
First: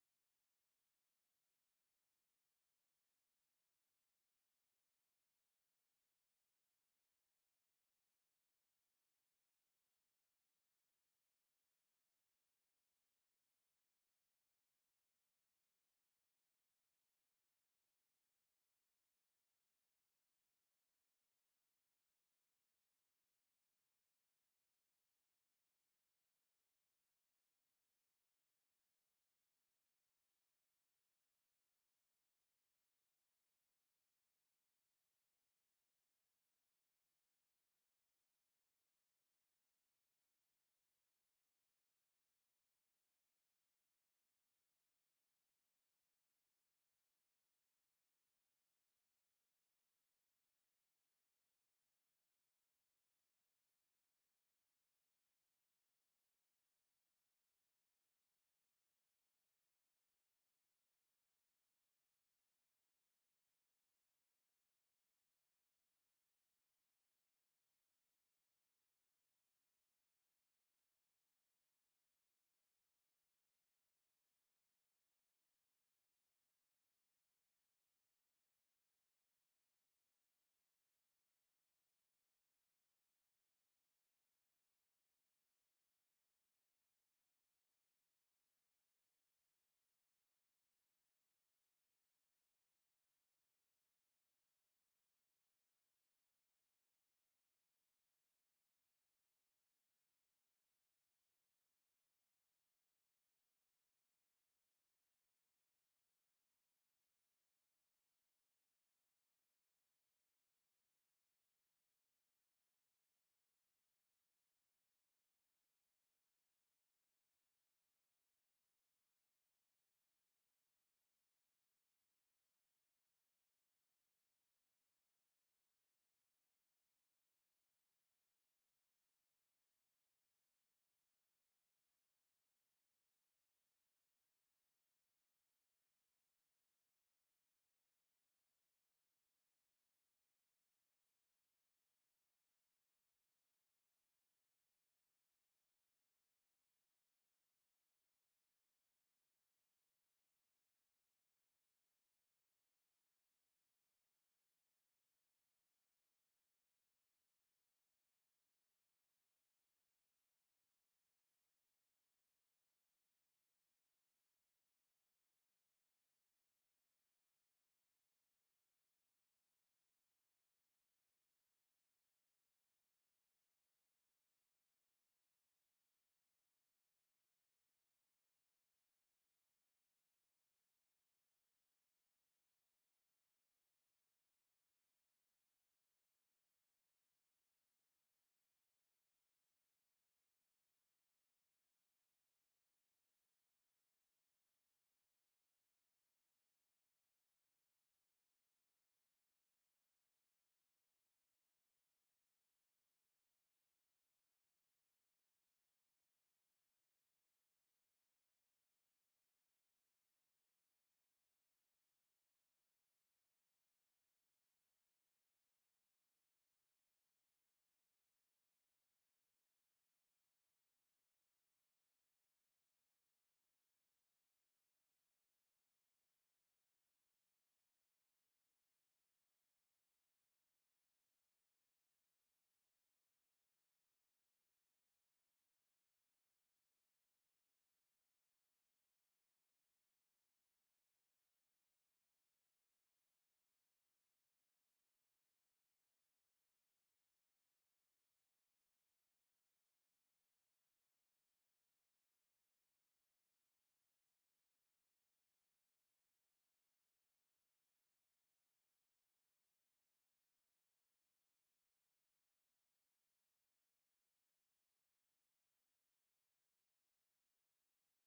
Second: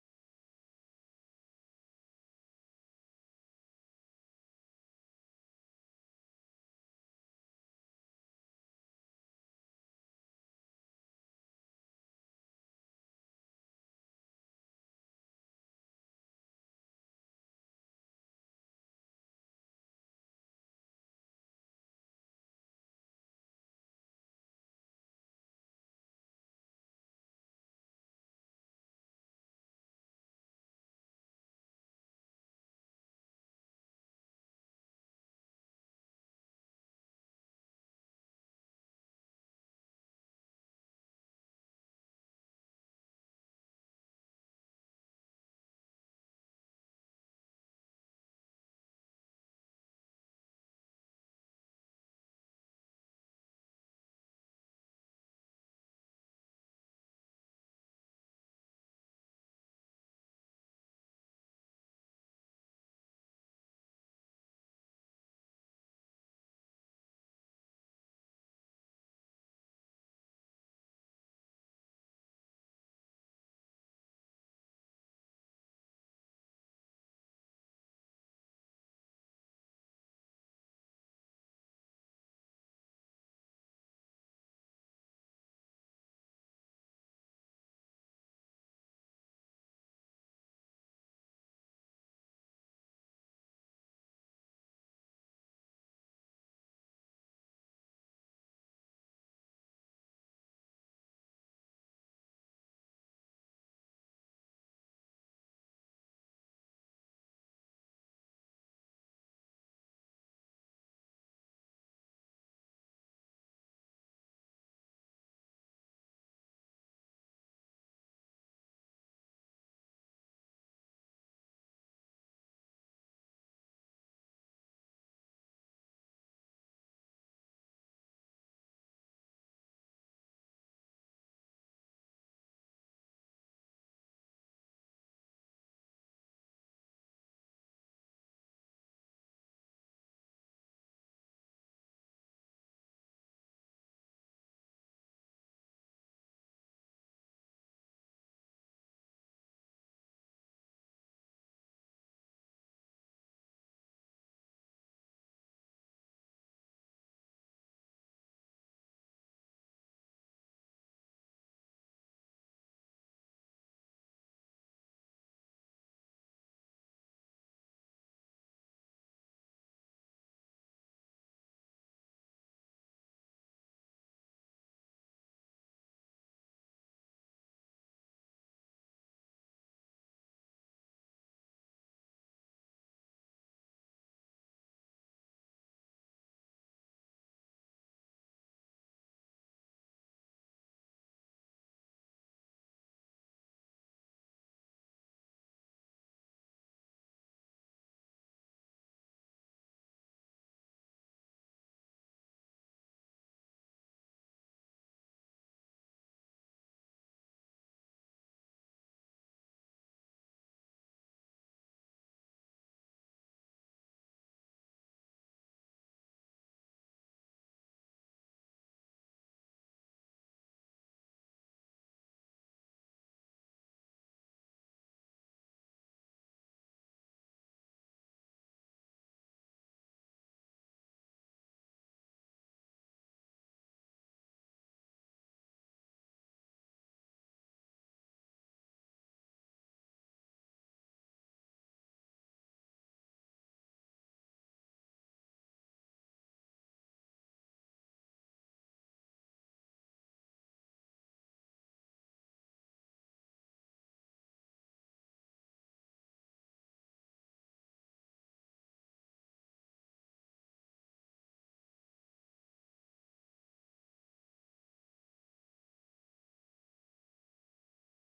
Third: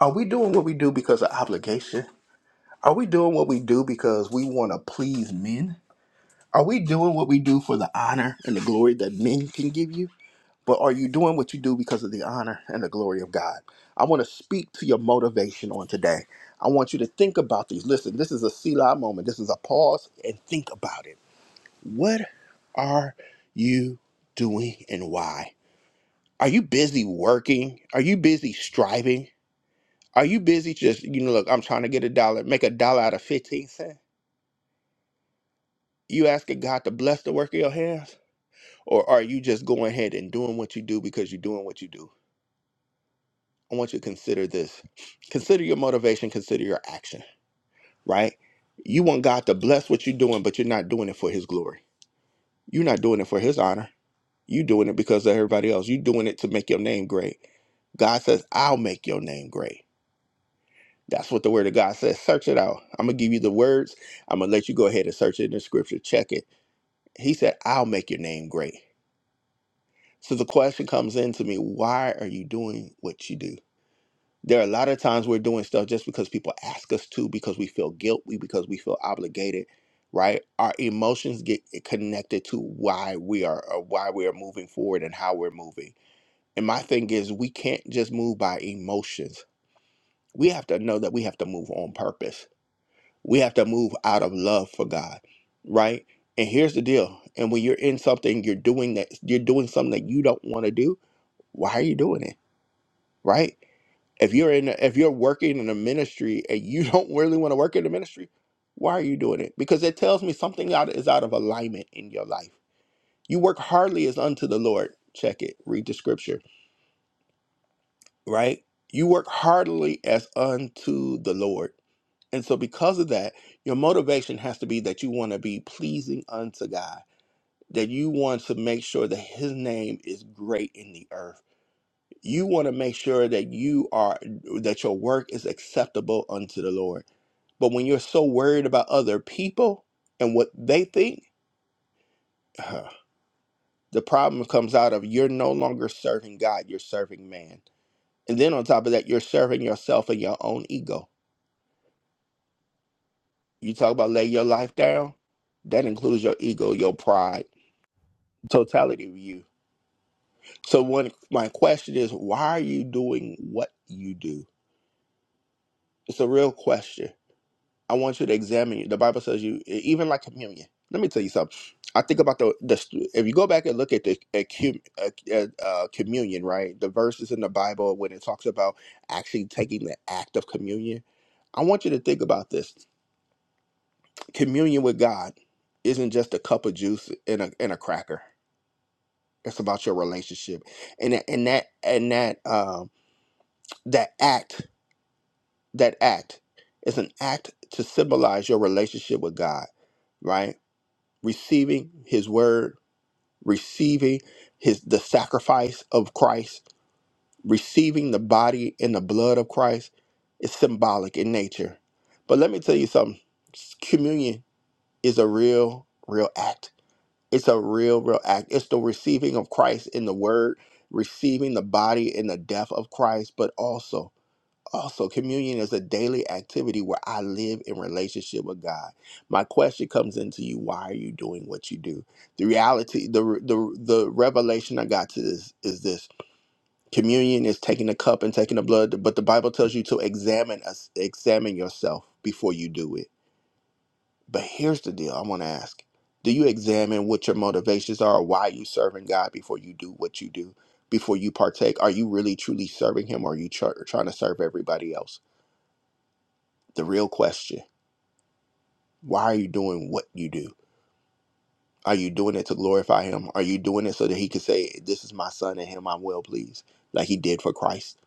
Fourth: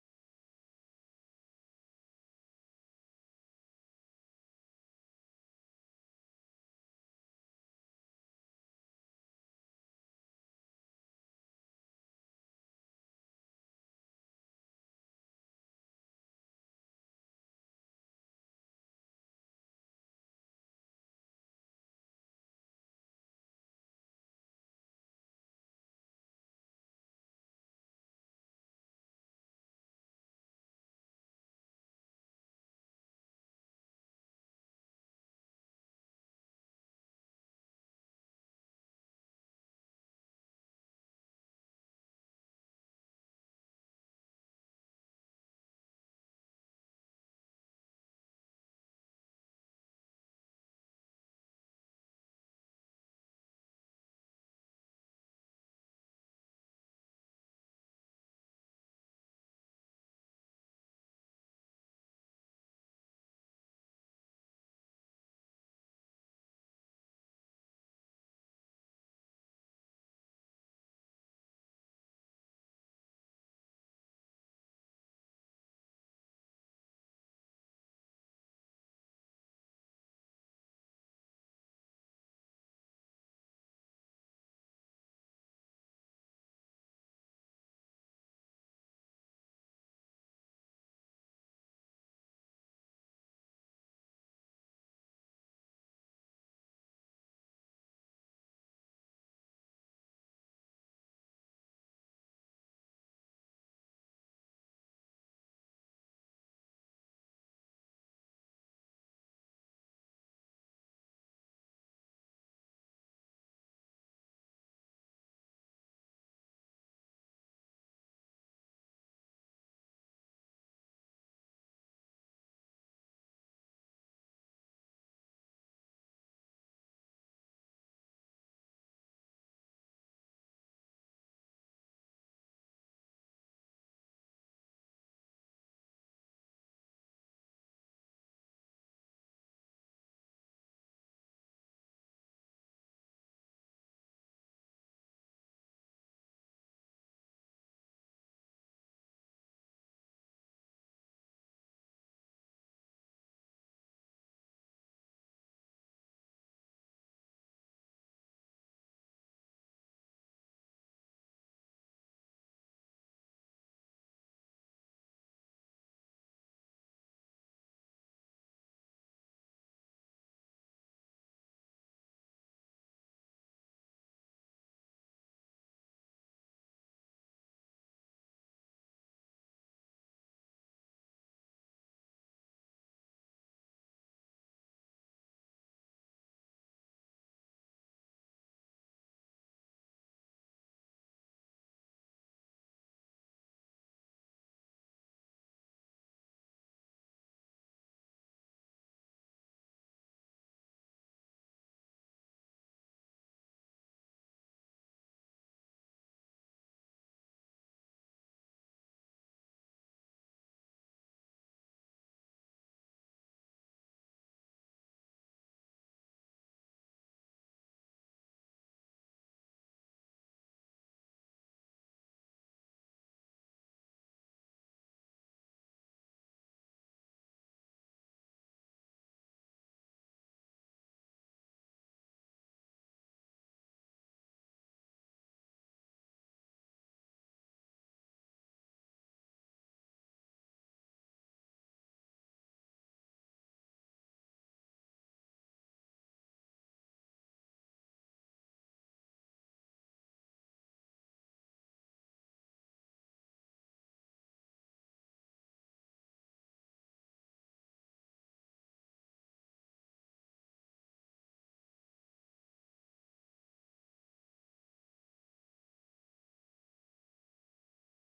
S1: Are we doing what we do because of obligation? Are we doing what we do because we want to please men? Are we doing what we do for the honor and the glory that men can give you? But are you doing what you do because of the honor and the glory of God? I want to speak to your motivation on today. I want you to think about these. Listen, this is a Selah moment. This is a pause and think about it. What are you doing and why? Are you busy working? Are you busy striving? Are you busy just, you know, look, I'm trying to get a dollar, make a dollar out of 15 cents? You asking God to bless the work of your hands? Or are you just going ahead and doing what you do because you're doing what you do? I want you to consider this. Consider your motivation, consider your action, right? You want God to bless what you're doing, but you're not doing it for his glory. You're not doing it for his honor. You're doing it because of everybody else. You're doing it to make your name great. God says, I'll make your name great. That's what the word of God says. Search it out. I'm going to give you the words. I'm going to let you go ahead and search it in the scripture. Check it. He said, I'll make your name great. So the question comes in to me why are you doing what you do? There are a lot of times we're doing stuff just because people ask us to, because we feel guilty, because we feel obligated, right? Our emotions get connected to why we are or why we are moving forward and how we're moving. And my thing is we can't just move by emotions. We have to know that we have to move on purpose We have to move out of love for God, right? And here's the deal. And when you're in something, you're doing that, you're doing something that you don't want to do. Why are you doing it, right? If you're in, if you're working in a ministry and you don't really want to work in the ministry, why are you doing it? Because it tells me something out is out of alignment in your life. You work hardly as unto the Lord. Check it. Read the scripture right? You work heartily as unto the Lord. And so, because of that, your motivation has to be that you want to be pleasing unto God, that you want to make sure that His name is great in the earth. You want to make sure that you are that your work is acceptable unto the Lord. But when you're so worried about other people and what they think, the problem comes out of you're no longer serving God, you're serving man. And then on top of that, you're serving yourself and your own ego You talk about lay your life down. That includes your ego, your pride, totality of you. So one, my question is, why are you doing what you do? It's a real question. I want you to examine it. The Bible says you, e, even like communion. Let me tell you something. I think about the, the if you go back and look at the at, cum- at, at, uh, communion, right? The verses in the Bible when it talks about actually taking the act of communion. I want you to think about this. Communion with God isn't just a cup of juice and a and a cracker It's about your relationship, and that- and that and that um, that act that act is an act to symbolize your relationship with God, right? Receiving His word, receiving His the sacrifice of Christ, receiving the body and the blood of Christ is symbolic in nature. But let me tell you something: communion is a real, real act It's a real, real act. It's the receiving of Christ in the word, receiving the body in the death of Christ, but also, also communion is a daily activity where I live in relationship with God. My question comes into you: Why are you doing what you do? The reality, the the the revelation I got to this is this: communion is taking the cup and taking the blood, but the Bible tells you to examine us, examine yourself before you do it but here's the deal I want to ask Do you examine what your motivations are, why you serving God before you do what you do, before you partake? Are you really truly serving Him or are you tr- trying to serve everybody else? The real question why are you doing what you do? Are you doing it to glorify Him? Are you doing it so that He could say, This is my Son and Him I'm well pleased, like He did for Christ?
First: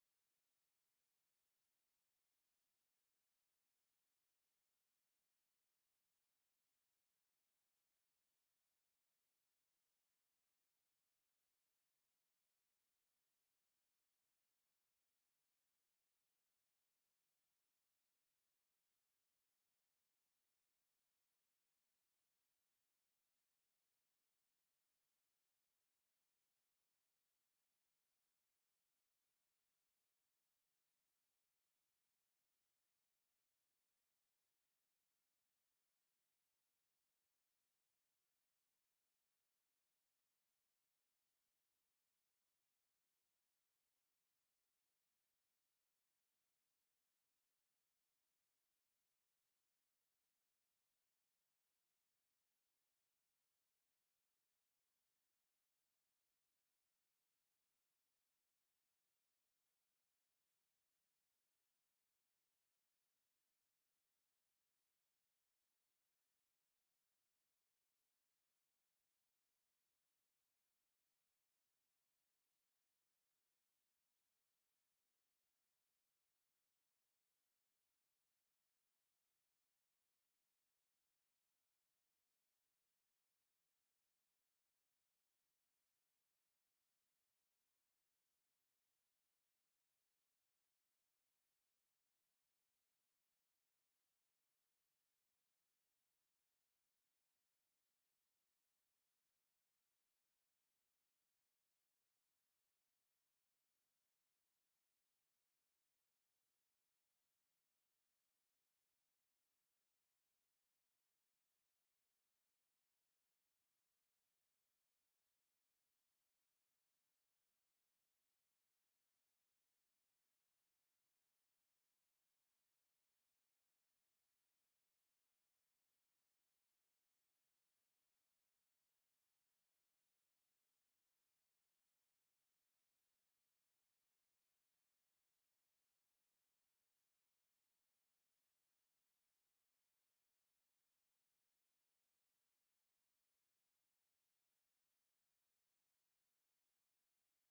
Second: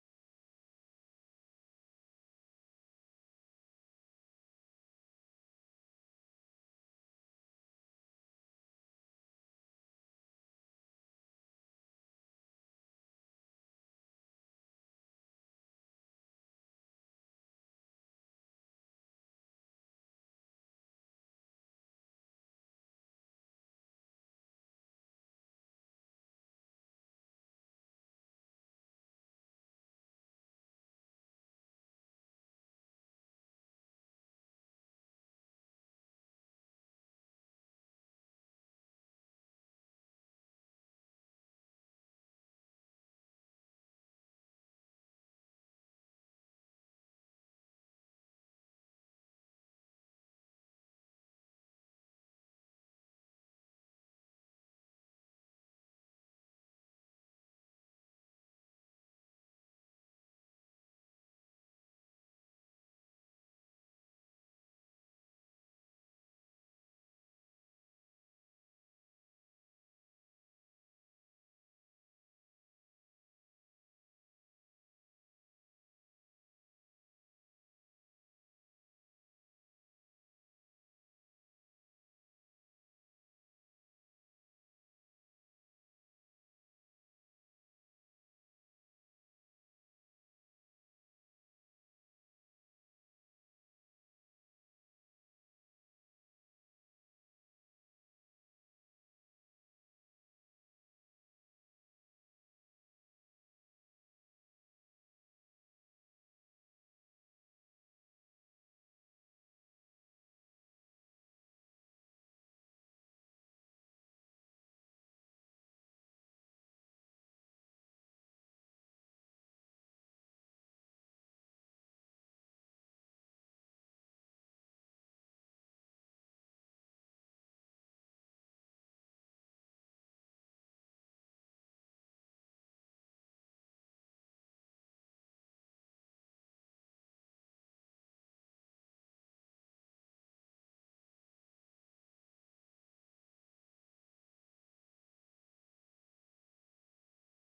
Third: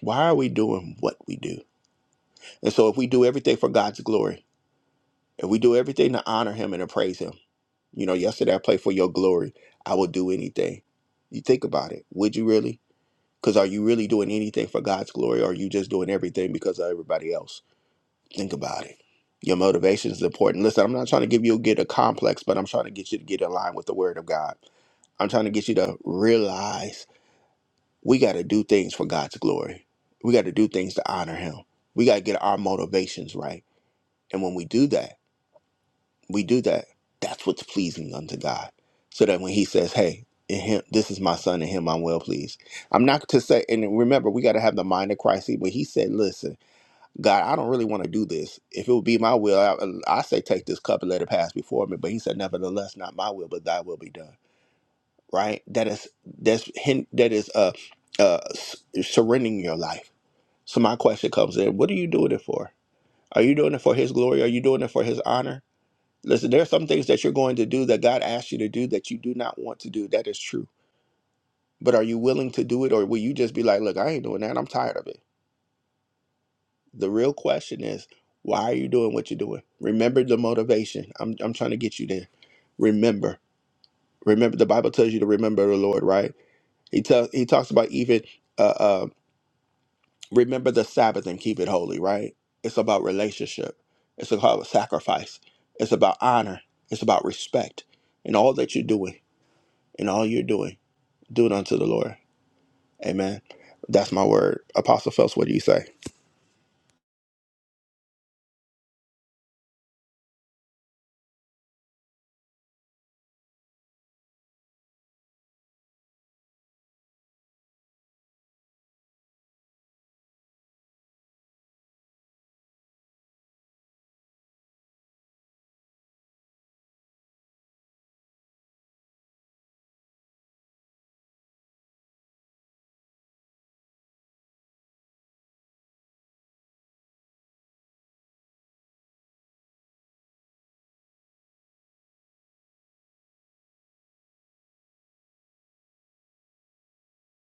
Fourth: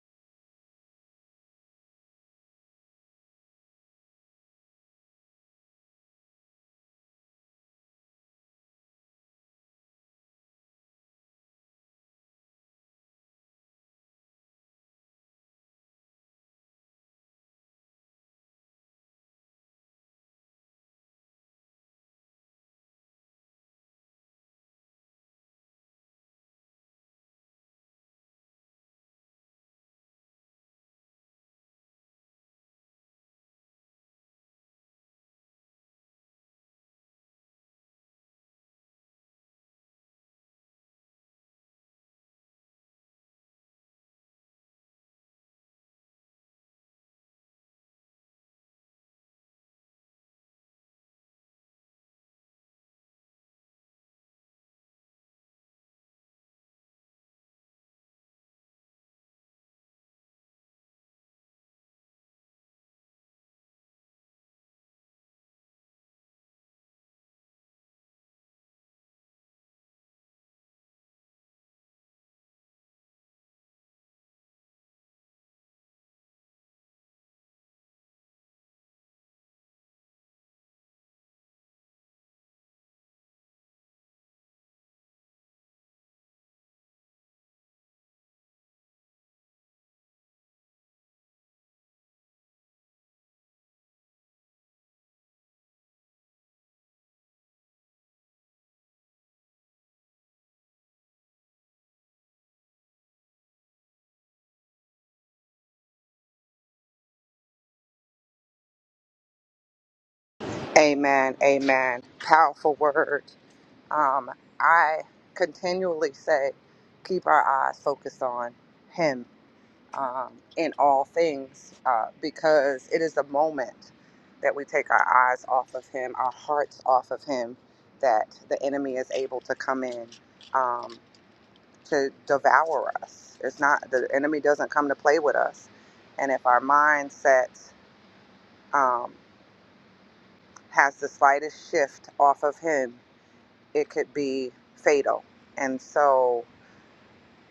S1: Why are we doing what we do? And so if we do everything for God's glory, if we do everything to honor Him and to praise Him, You know, yesterday I played for your glory. I will do anything. You think about it. Would you really? Because are you really doing anything for God's glory or are you just doing everything because of everybody else? Think about it. Your motivation is important. Listen, I'm not trying to give you get a complex, but I'm trying to get you to get in line with the word of God. I'm trying to get you to realize we got to do things for God's glory. We got to do things to honor him. We got to get our motivations right. And when we do that, We do that. That's what's pleasing unto God. So that when He says, "Hey, in Him, this is my Son, in Him I'm well pleased." I'm not to say, and remember, we got to have the mind of Christ. But He said, "Listen, God, I don't really want to do this. If it would be my will, I, I say, take this cup and let it pass before me." But He said, "Nevertheless, not my will, but Thy will be done." Right? That is that's hin- that is uh uh s- surrendering your life. So my question comes in: What are you doing it for? Are you doing it for His glory? Are you doing it for His honor? Listen, there are some things that you're going to do that God asks you to do that you do not want to do. That is true. But are you willing to do it or will you just be like, look, I ain't doing that. I'm tired of it. The real question is, why are you doing what you're doing? Remember the motivation. I'm, I'm trying to get you there. Remember. Remember, the Bible tells you to remember the Lord, right? He, tells he talks about even uh, uh, remember the Sabbath and keep it holy, right? It's about relationship. It's about sacrifice. It's about honor. It's about respect. And all that you're doing and all you're doing. do it unto the Lord. Amen. That's my word. Apostle Phelps, what do you say?
S2: Amen. Amen. Powerful word. Um, I continually say, keep our eyes focused on Him um, in all things, uh, because it is the moment that we take our eyes off of Him, our hearts off of Him, that the enemy is able to come in um, to devour us. It's not the enemy doesn't come to play with us, and if our mindset um, has the slightest shift off of Him, it could be fatal. And so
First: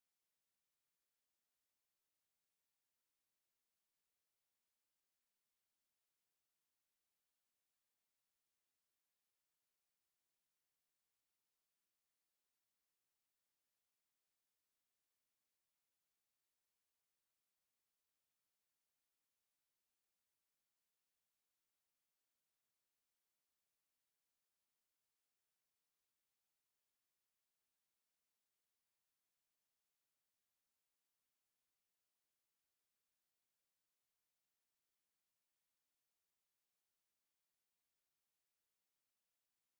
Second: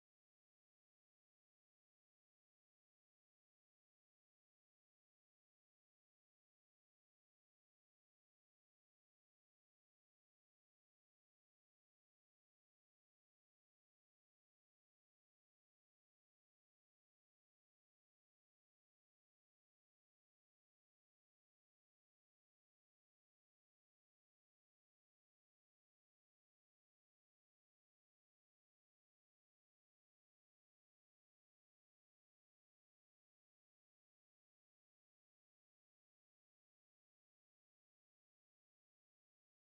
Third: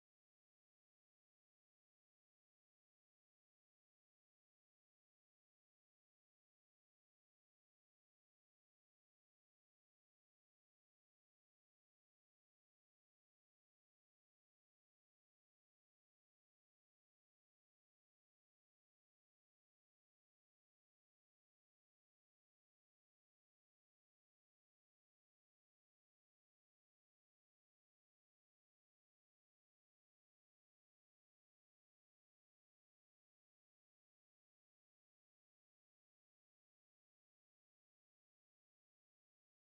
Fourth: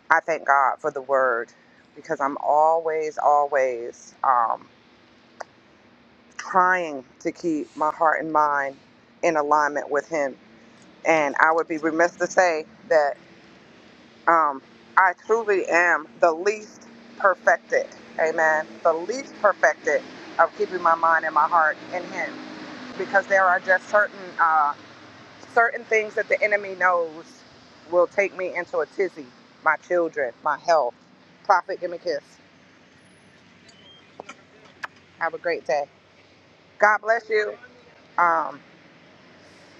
S2: I thank God for the word because I'm always, always um, trying to keep my heart and mind in alignment with Him. And I would be remiss to say that um, I truly am the least perfected, amen, the least perfected of keeping my mind and my heart in Him because there are just certain, uh, certain things that the enemy knows will take me into a tizzy my children, my health. Prophet, give me a kiss Have a great day. God bless you. Um,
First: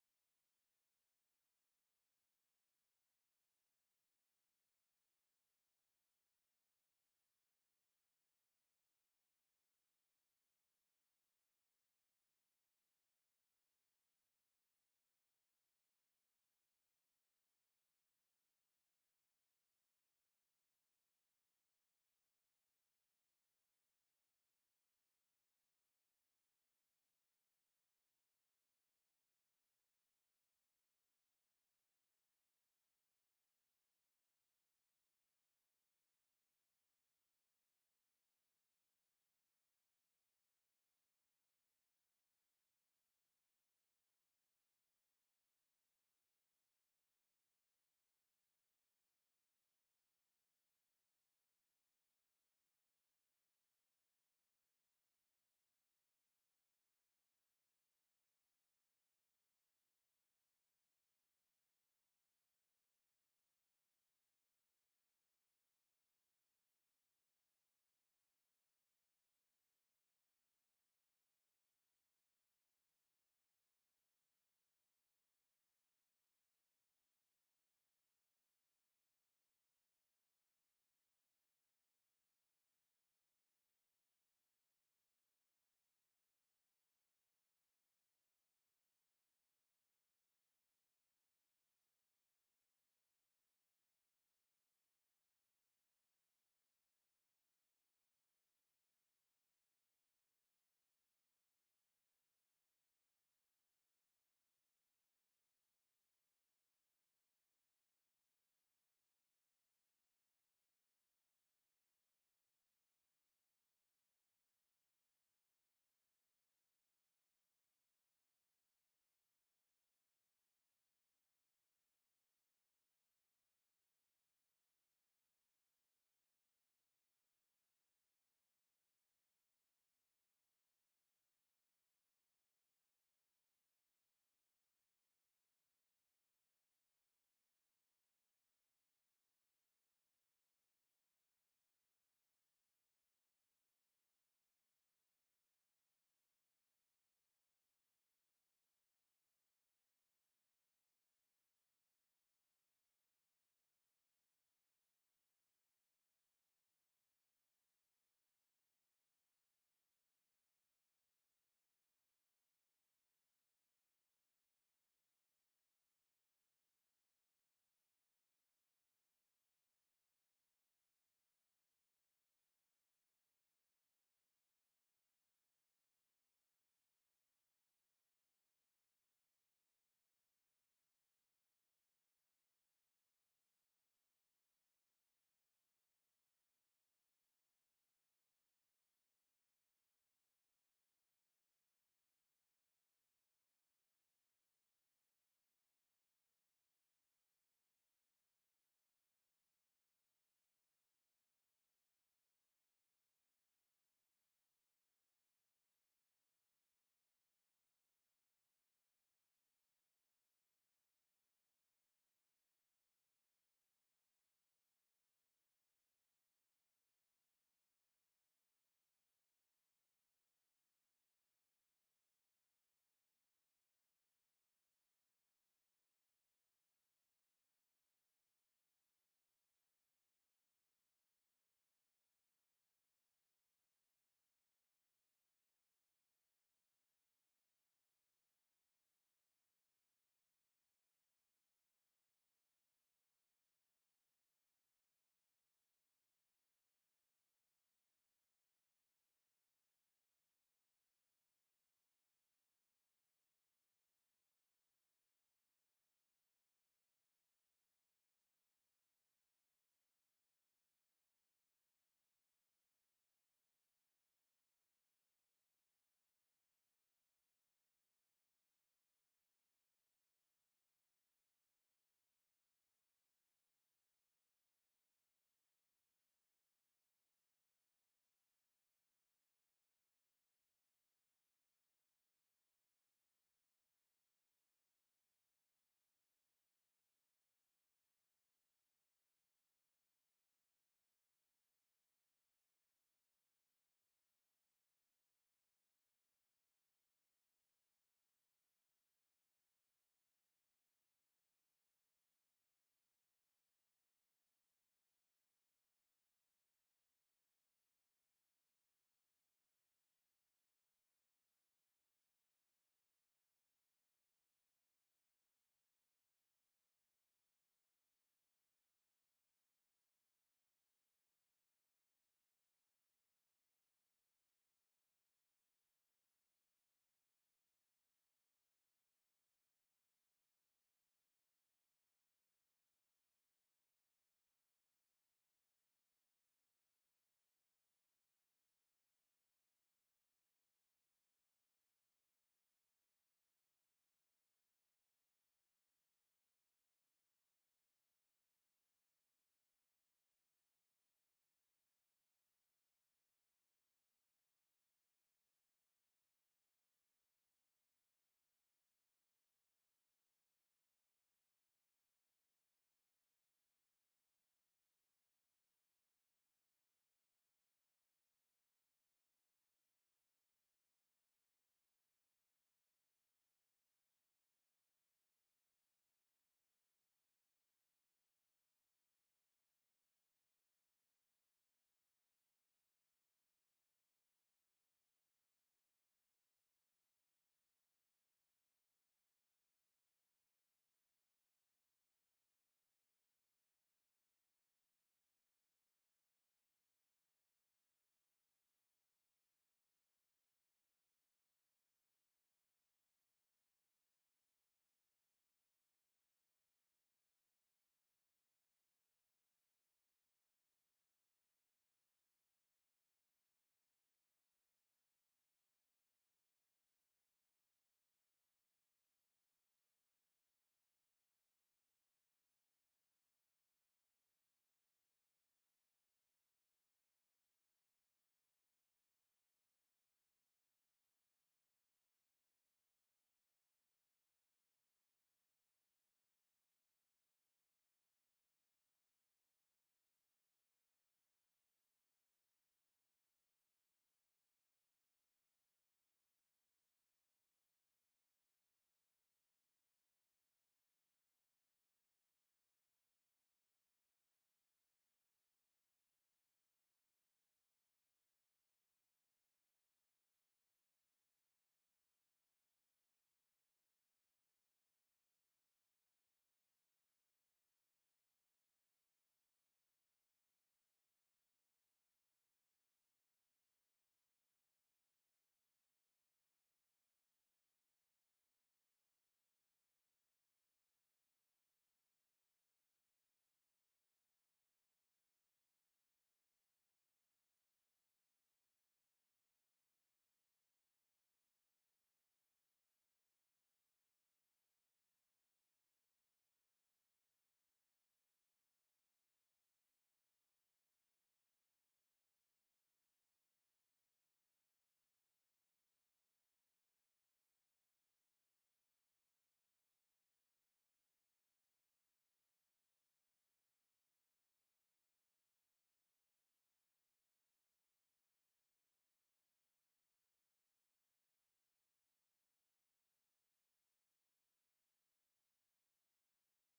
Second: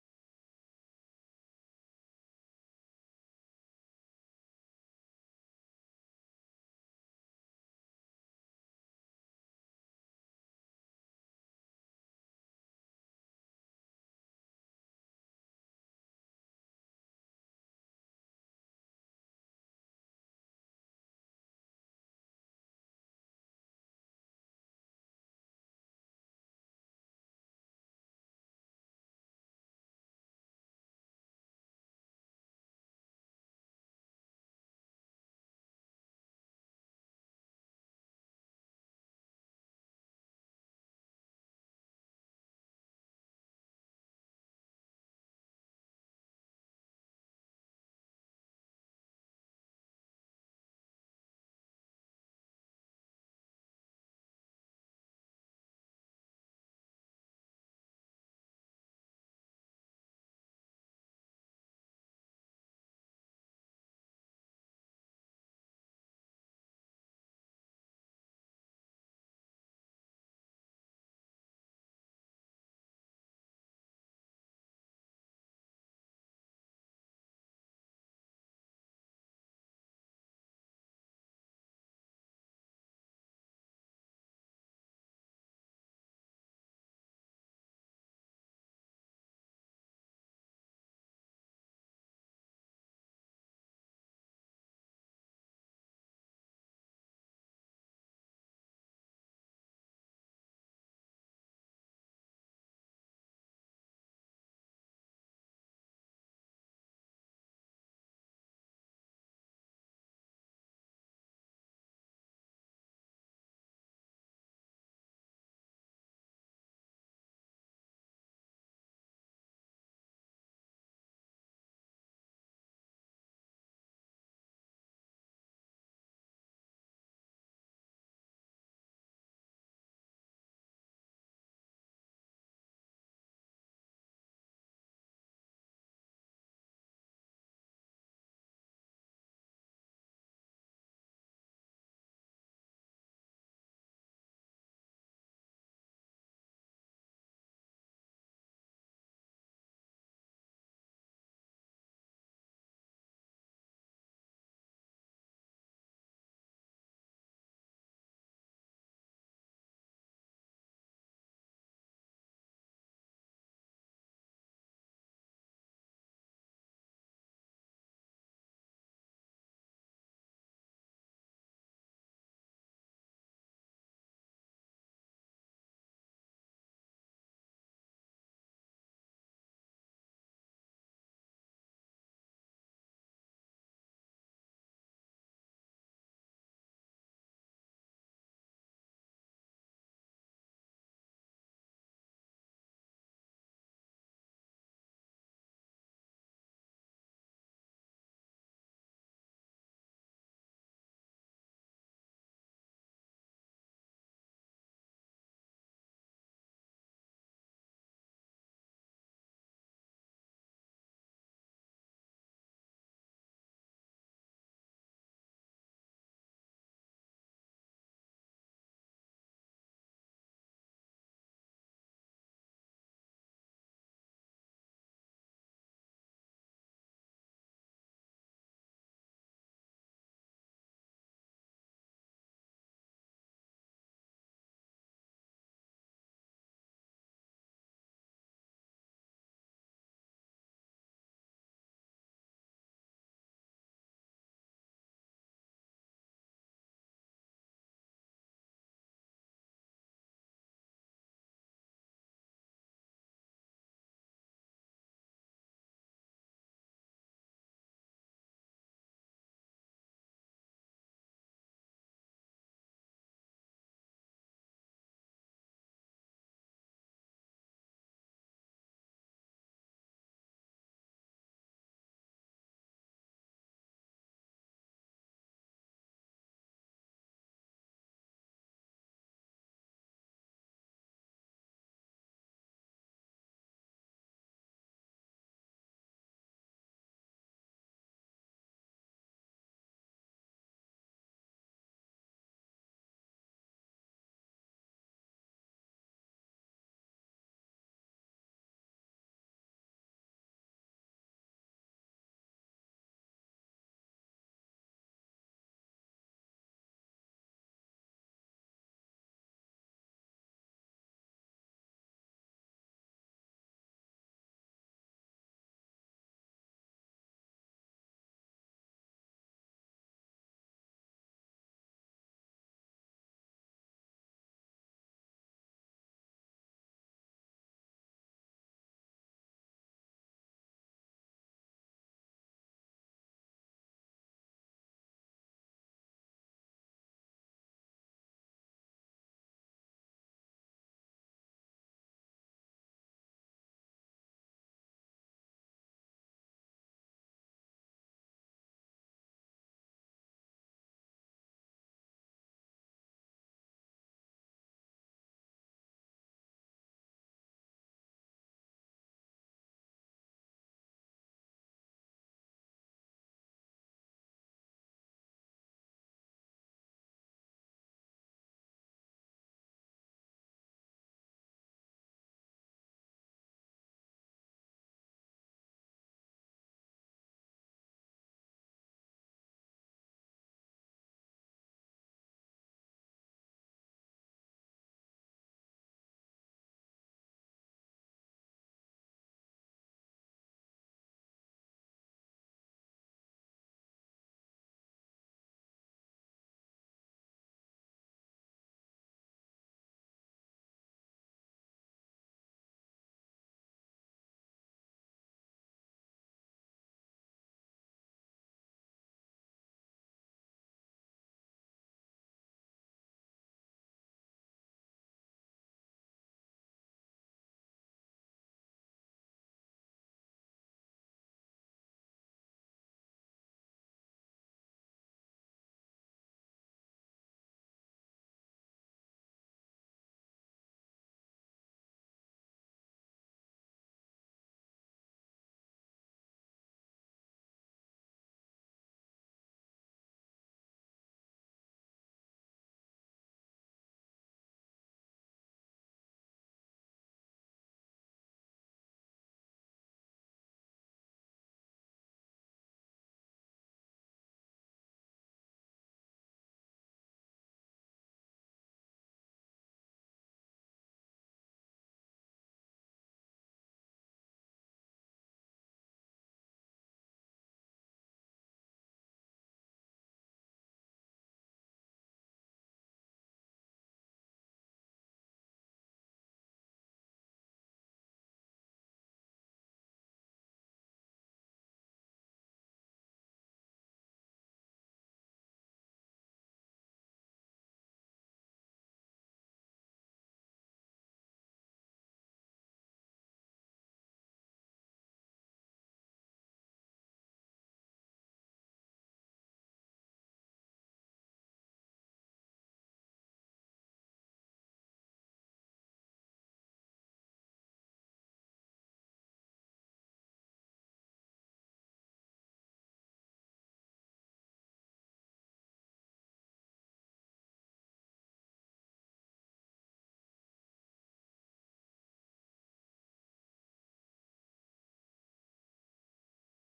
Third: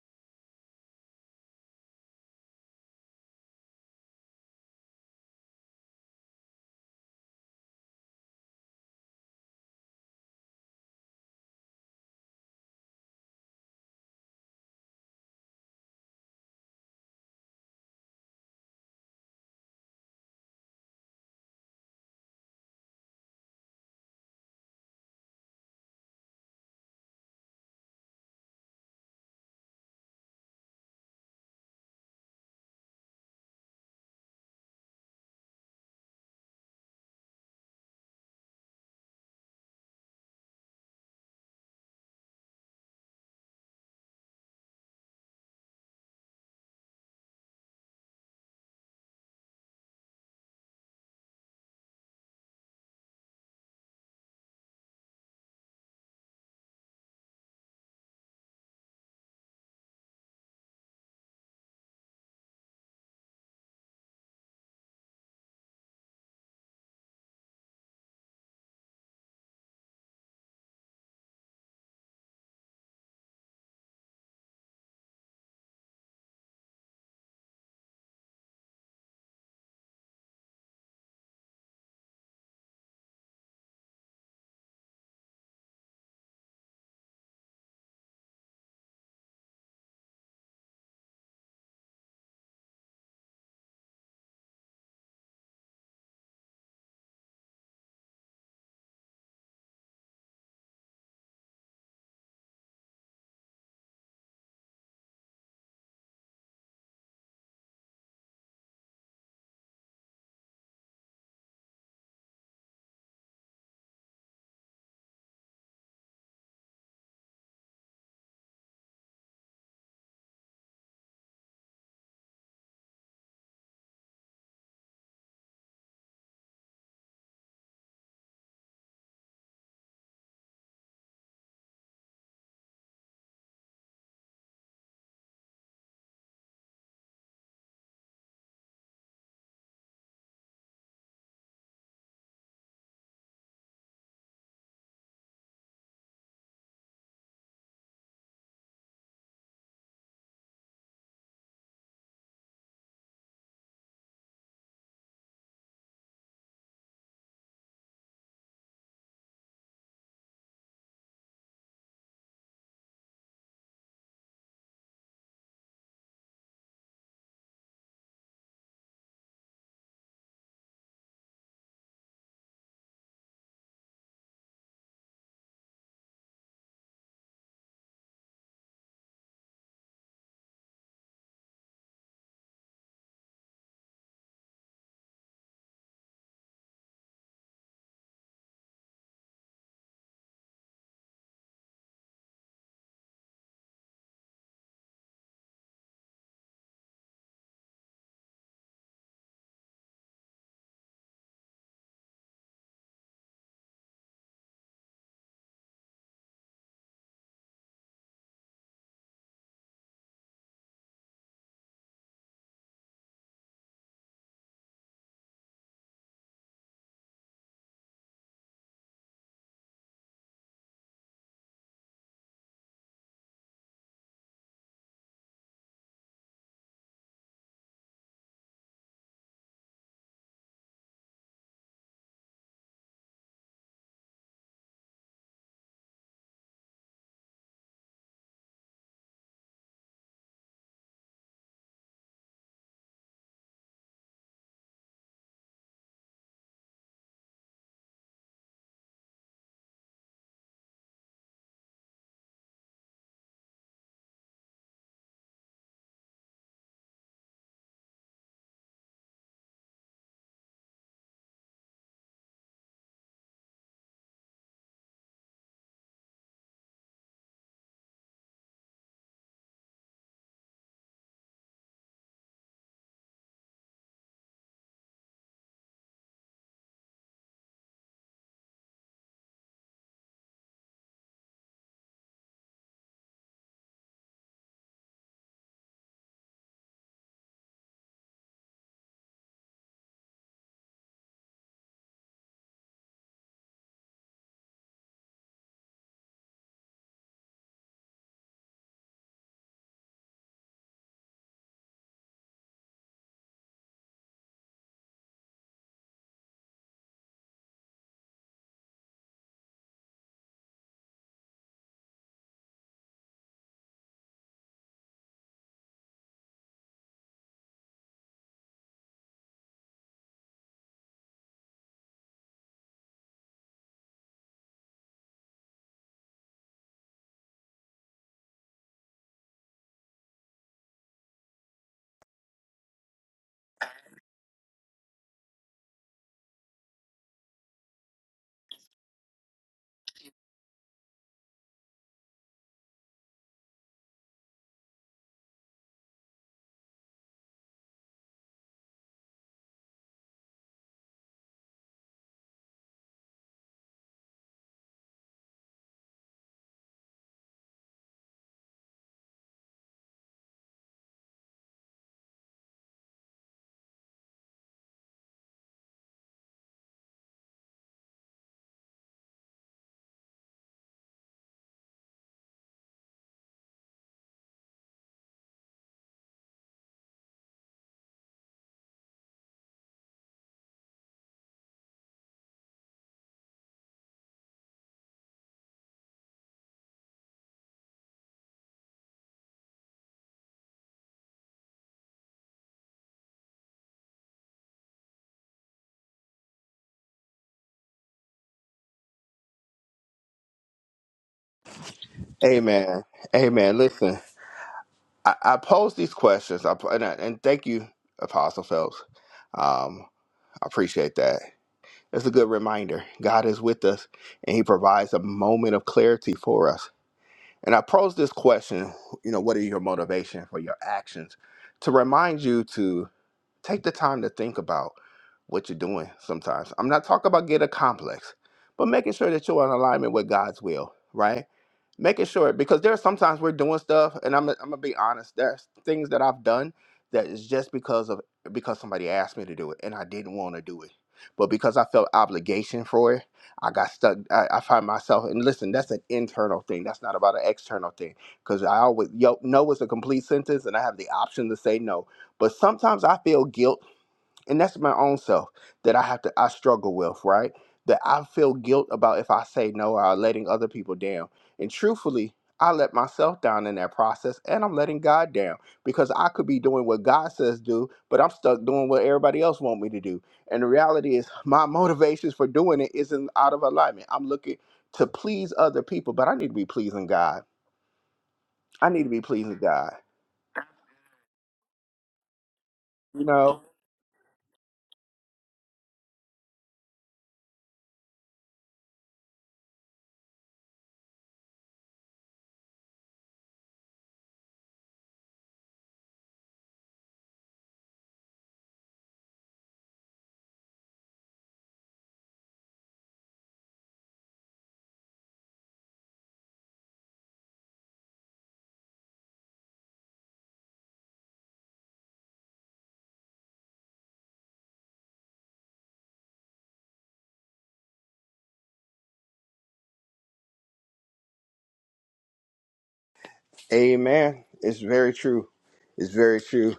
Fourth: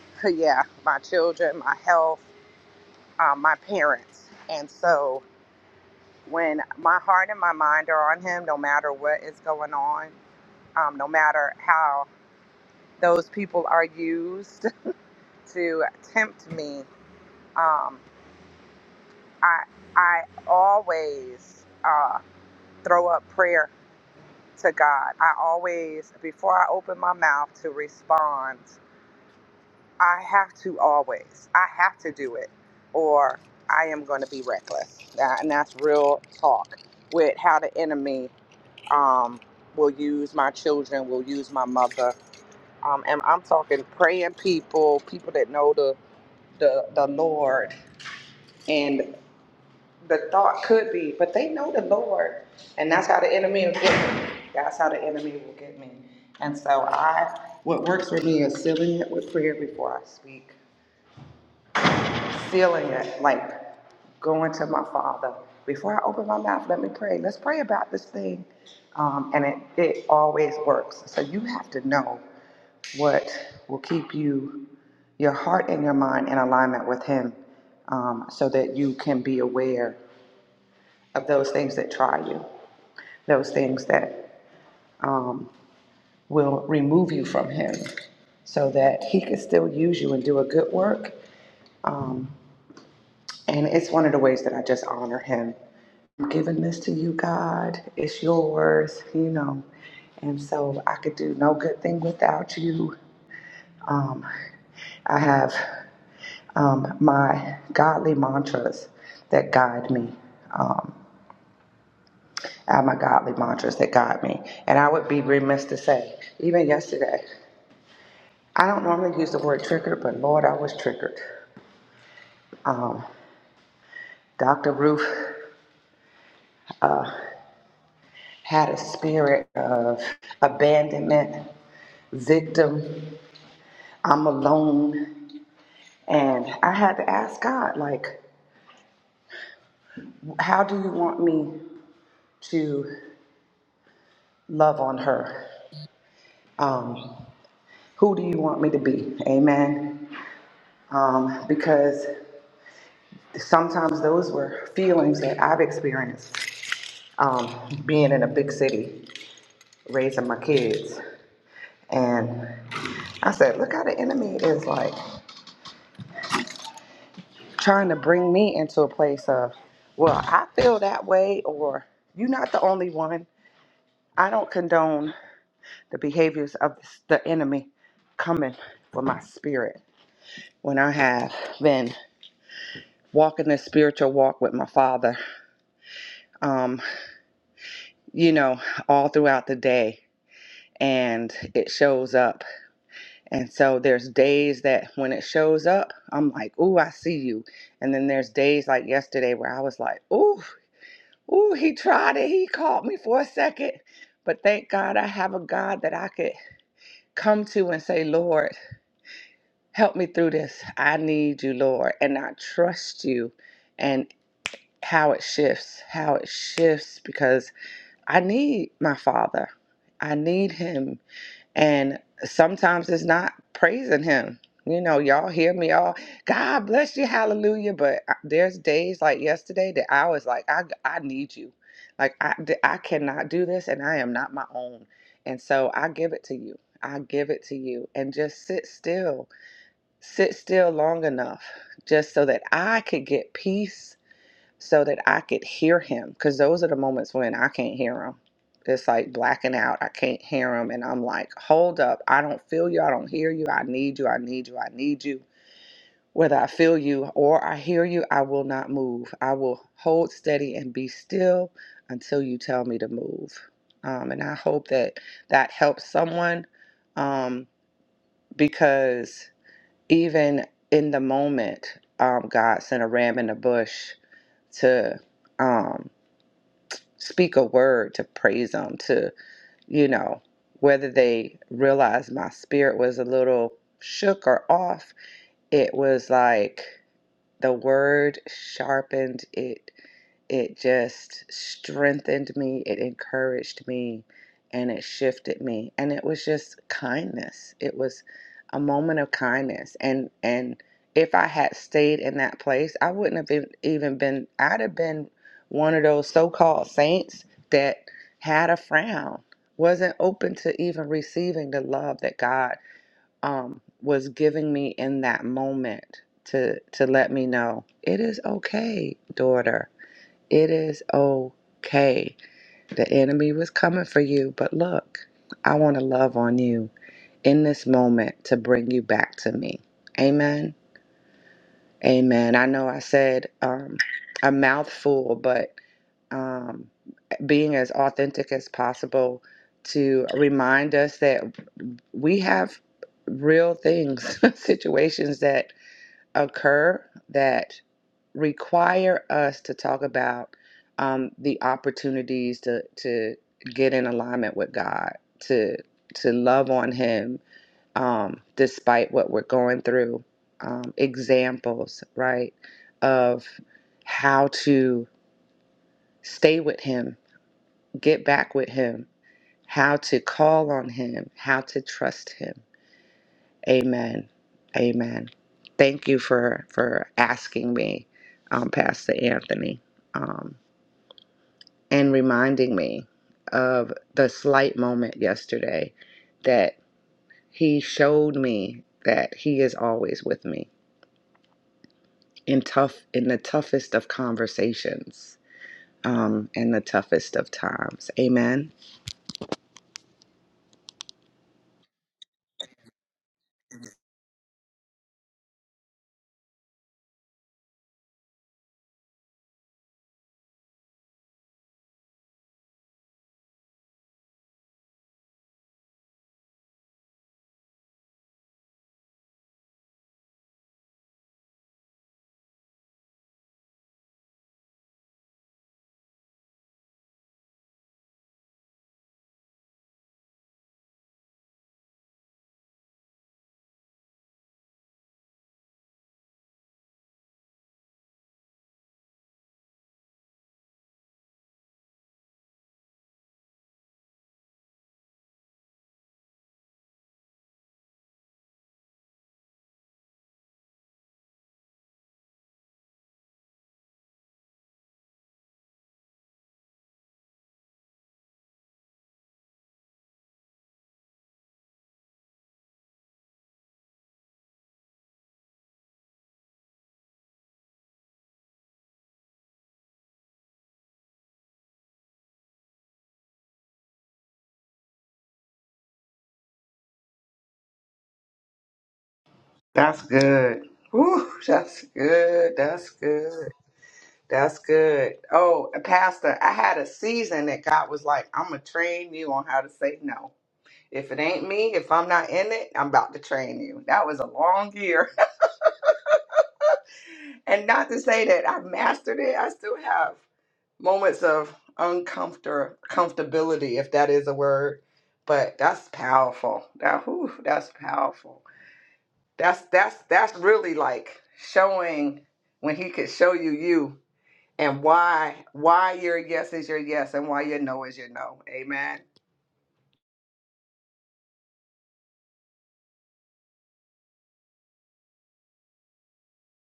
S2: yeah, my children, my health, um, my parents. And so when my heart and my mind are on Him, no matter what is going on, um, no matter how those people are used to tempt me, um, I, I always uh, throw up prayer to God. I always, before I open my mouth to respond, I have to always, I have to do it, or I am going to be reckless. That, and that's real talk with how the enemy um, will use my children, will use my mother. Um, and I'm talking praying people, people that know the, the, the Lord. And the thought could be, but they know the Lord. And that's how the enemy will get me. That's how the enemy will get me. And so I, what works for me is sealing it with prayer before I speak feeling it, like going to my father. Before I open my mouth, let me pray. Let's pray about this thing. Um, and it, it always works. So you have to know what will keep you, your heart and your mind in alignment with Him um, so that you can be aware of those things that try you, those things that um, will remove you from Him so that He can still use you and do a good work. um, And it's one of the ways that I just honor him. I'm giving this to you, God. It's yours, you know. And so I could do no good thing without you. Um, I have um, my godly mantras that guide me. Um, I have my godly mantras that guide me. And I would be remiss to say, even yesterday, I don't normally use the word triggered, but Lord, I was triggered. Um, Dr. Ruth had a spirit of abandonment victim. I'm alone. And I had to ask God, like, how do you want me to love on her? Um, who do you want me to be? Amen. Um, because sometimes those were feelings that I've experienced um, being in a big city, raising my kids. And I said, look how the enemy is like trying to bring me into a place of, well, I feel that way, or you're not the only one. I don't condone the behaviors of the enemy coming for my spirit when I have been walking this spiritual walk with my father, um, you know, all throughout the day and it shows up. And so there's days that when it shows up, I'm like, ooh, I see you. And then there's days like yesterday where I was like, ooh, ooh, he tried it. He caught me for a second. But thank God I have a God that I could come to and say, Lord, Help me through this. I need you, Lord. And I trust you and how it shifts, how it shifts because I need my Father. I need Him. And sometimes it's not praising Him. You know, y'all hear me all, God bless you, hallelujah. But I- there's days like yesterday that I was like, I, I need you. Like, I, th- I cannot do this and I am not my own. And so I give it to you. I give it to you and just sit still sit still long enough just so that I could get peace, so that I could hear him. Because those are the moments when I can't hear him. It's like blacking out. I can't hear him. And I'm like, hold up. I don't feel you. I don't hear you. I need you. I need you. I need you. Whether I feel you or I hear you, I will not move. I will hold steady and be still until you tell me to move. Um, and I hope that that helps someone um, because even in the moment, um, God sent a ram in the bush to um, speak a word to praise Him, to, you know, whether they realized my spirit was a little shook or off, it was like the word sharpened it it just strengthened me, it encouraged me, and it shifted me. And it was just kindness. It was a moment of kindness. And and if I had stayed in that place, I wouldn't have been, even been. I'd have been one of those so-called saints that had a frown, wasn't open to even receiving the love that God um, was giving me in that moment to to let me know it is okay, daughter it is okay. The enemy was coming for you, but look, I want to love on you in this moment to bring you back to me. Amen. Amen. I know I said um, a mouthful, but um, being as authentic as possible to remind us that we have real things, situations that occur that require us to talk about um, the opportunities to to get in alignment with God, to to love on Him um, despite what we're going through. Um, examples, right, of how to stay with Him, get back with Him, how to call on Him, how to trust Him Amen. Amen. Thank you for for asking me, um, Pastor Anthony, um, and reminding me of the slight moment yesterday that he showed me that he is always with me in tough in the toughest of conversations um, in the toughest of times. Amen.
S1: Amen. Amen. Listen, I, I pose these questions, I, and, I- and thank you, Apostle Phelps. Um, I appreciate that. It's a good reminder. God is with us, and He provides a moment of clarity for us. And I pose this question: You know, what are your motivation for your actions? To remind you to take the time to think about what you're doing sometimes. I'm not talking about get a complex, but making sure that you're in alignment with God's will, right? Making sure because there are sometimes we're doing stuff, and I'm I'm gonna be honest. There's things that I've done that is just because of because somebody asked me to do it, and I didn't want to do it, but because I felt obligation for it, I got stuck. I, I find myself, and listen, that's an internal thing. That's not about an external thing. Because I always yo, no is a complete sentence, and I have the option to say no. But sometimes I feel guilt and that's my own self that I have to I struggle with, right? That I feel guilt about if I say no or letting other people down. And truthfully, I let myself down in that process and I'm letting God down because I could be doing what God says do, but I'm stuck doing what everybody else want me to do. And the reality is my motivations for doing it isn't out of alignment. I'm looking to please other people, but I need to be pleasing God. I need to be pleasing God.
S2: That's good. Woo, that's good. That's
S1: You
S2: good.
S1: know?
S2: That's good. Oh, uh, Pastor, I had a season that God was like, I'm going to train you on how to say no. If it ain't me, if I'm not in it, I'm about to train you. That was a long year. and not to say that I've mastered it, I still have moments of uncomfort comfortability, if that is a word. But that's powerful. That whew, that's powerful. That's that's that's really like showing when he could show you you. and why why your yes is your yes and why your no is your no. Amen.
S1: Amen. It's very true. It's very true.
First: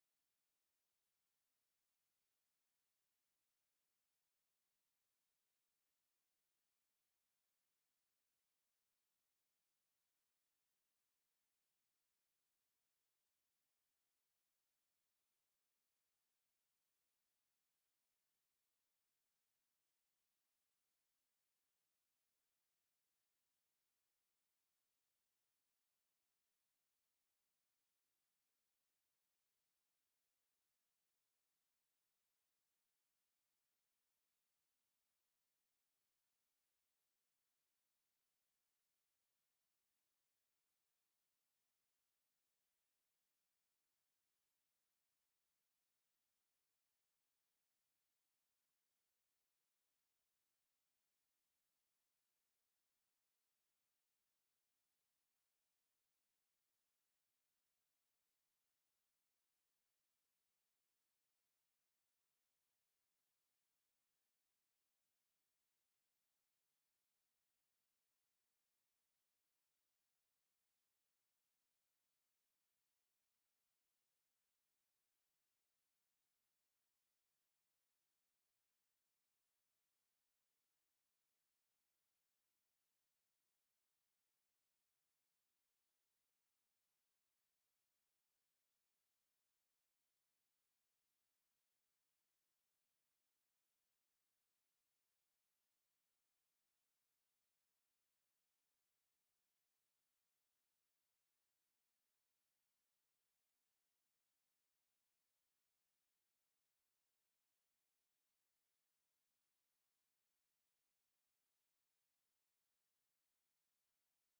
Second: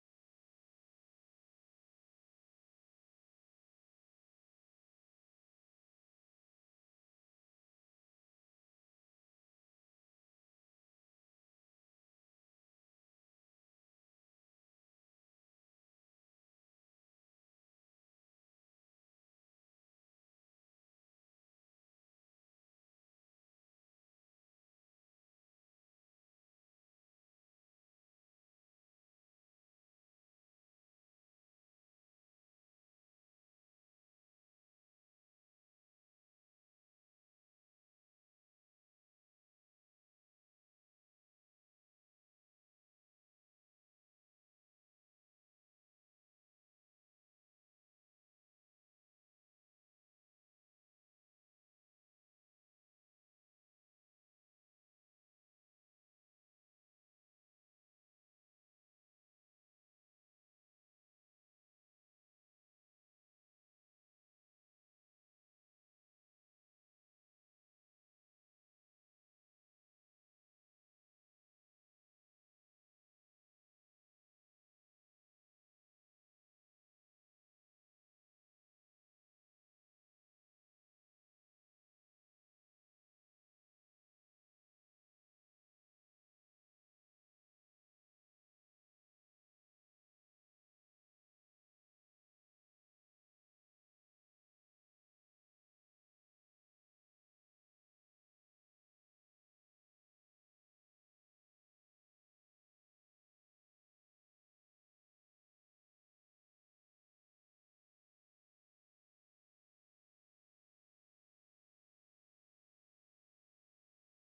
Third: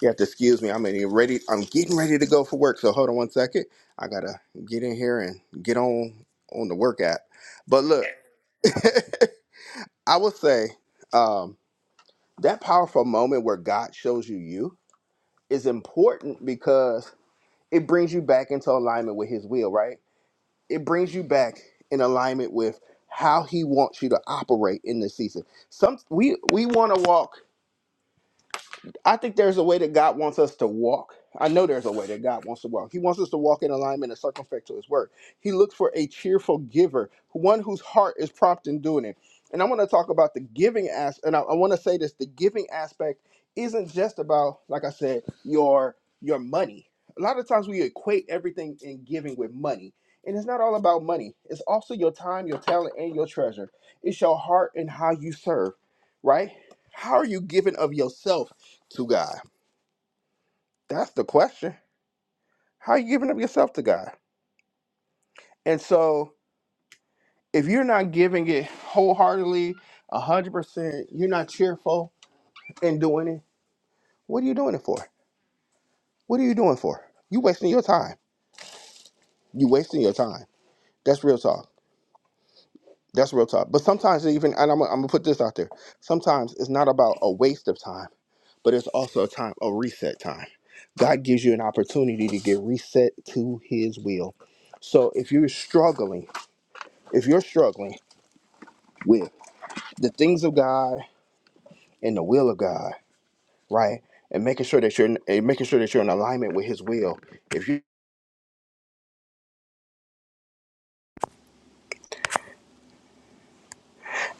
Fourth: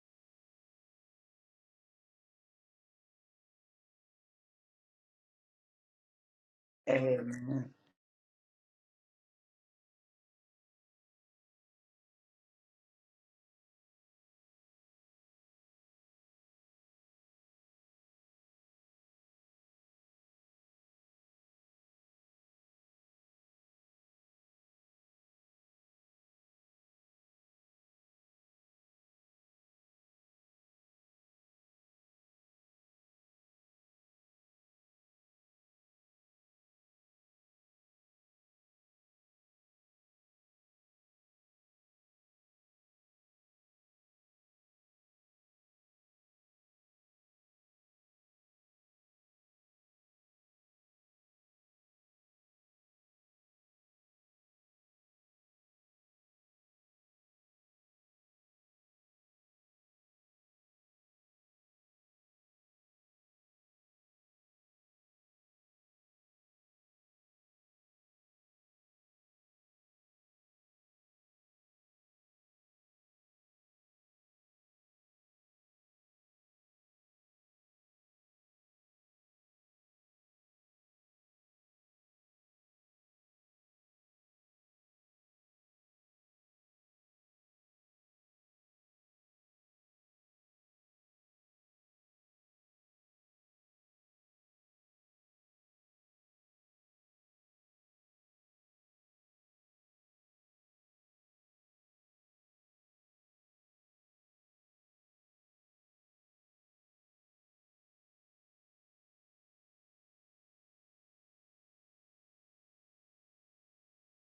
S1: You have to excuse me. I'm getting ready. I'm getting ready to go for work. So hold on one second. I gotta get in here and get on on the work app.
S2: Amen.
S1: But look, I would say um, that powerful moment where God shows you you is important because it brings you back into alignment with His will. Right? It brings you back in alignment with how He wants you to operate in this season. Some we we want to walk. I think there's a way that God wants us to walk. I know there's a way that God wants to walk. He wants us to walk in alignment and circumspect to His word. He looks for a cheerful giver, one whose heart is prompt in doing it. And I want to talk about the giving aspect. and I, I want to say this: the giving aspect isn't just about, like I said, your your money. A lot of times we equate everything in giving with money, and it's not all about money. It's also your time, your talent, and your treasure. It's your heart and how you serve, right? How are you giving of yourself? to God? That's the question. How are you giving up yourself to God? And so if you're not giving it wholeheartedly, 100%, you're not cheerful in doing it, what are you doing it for? What are you doing for? You wasting your time. You wasting your time. That's real talk. That's real talk. But sometimes even, and I'm, I'm gonna put this out there. Sometimes it's not about a waste of time, but it's also a time, a reset time. God gives you an opportunity to get reset to His will. So if you're struggling if you're struggling with the things of God and the will of God, right, and making sure that you're in, and making sure that you're in alignment with His will, if you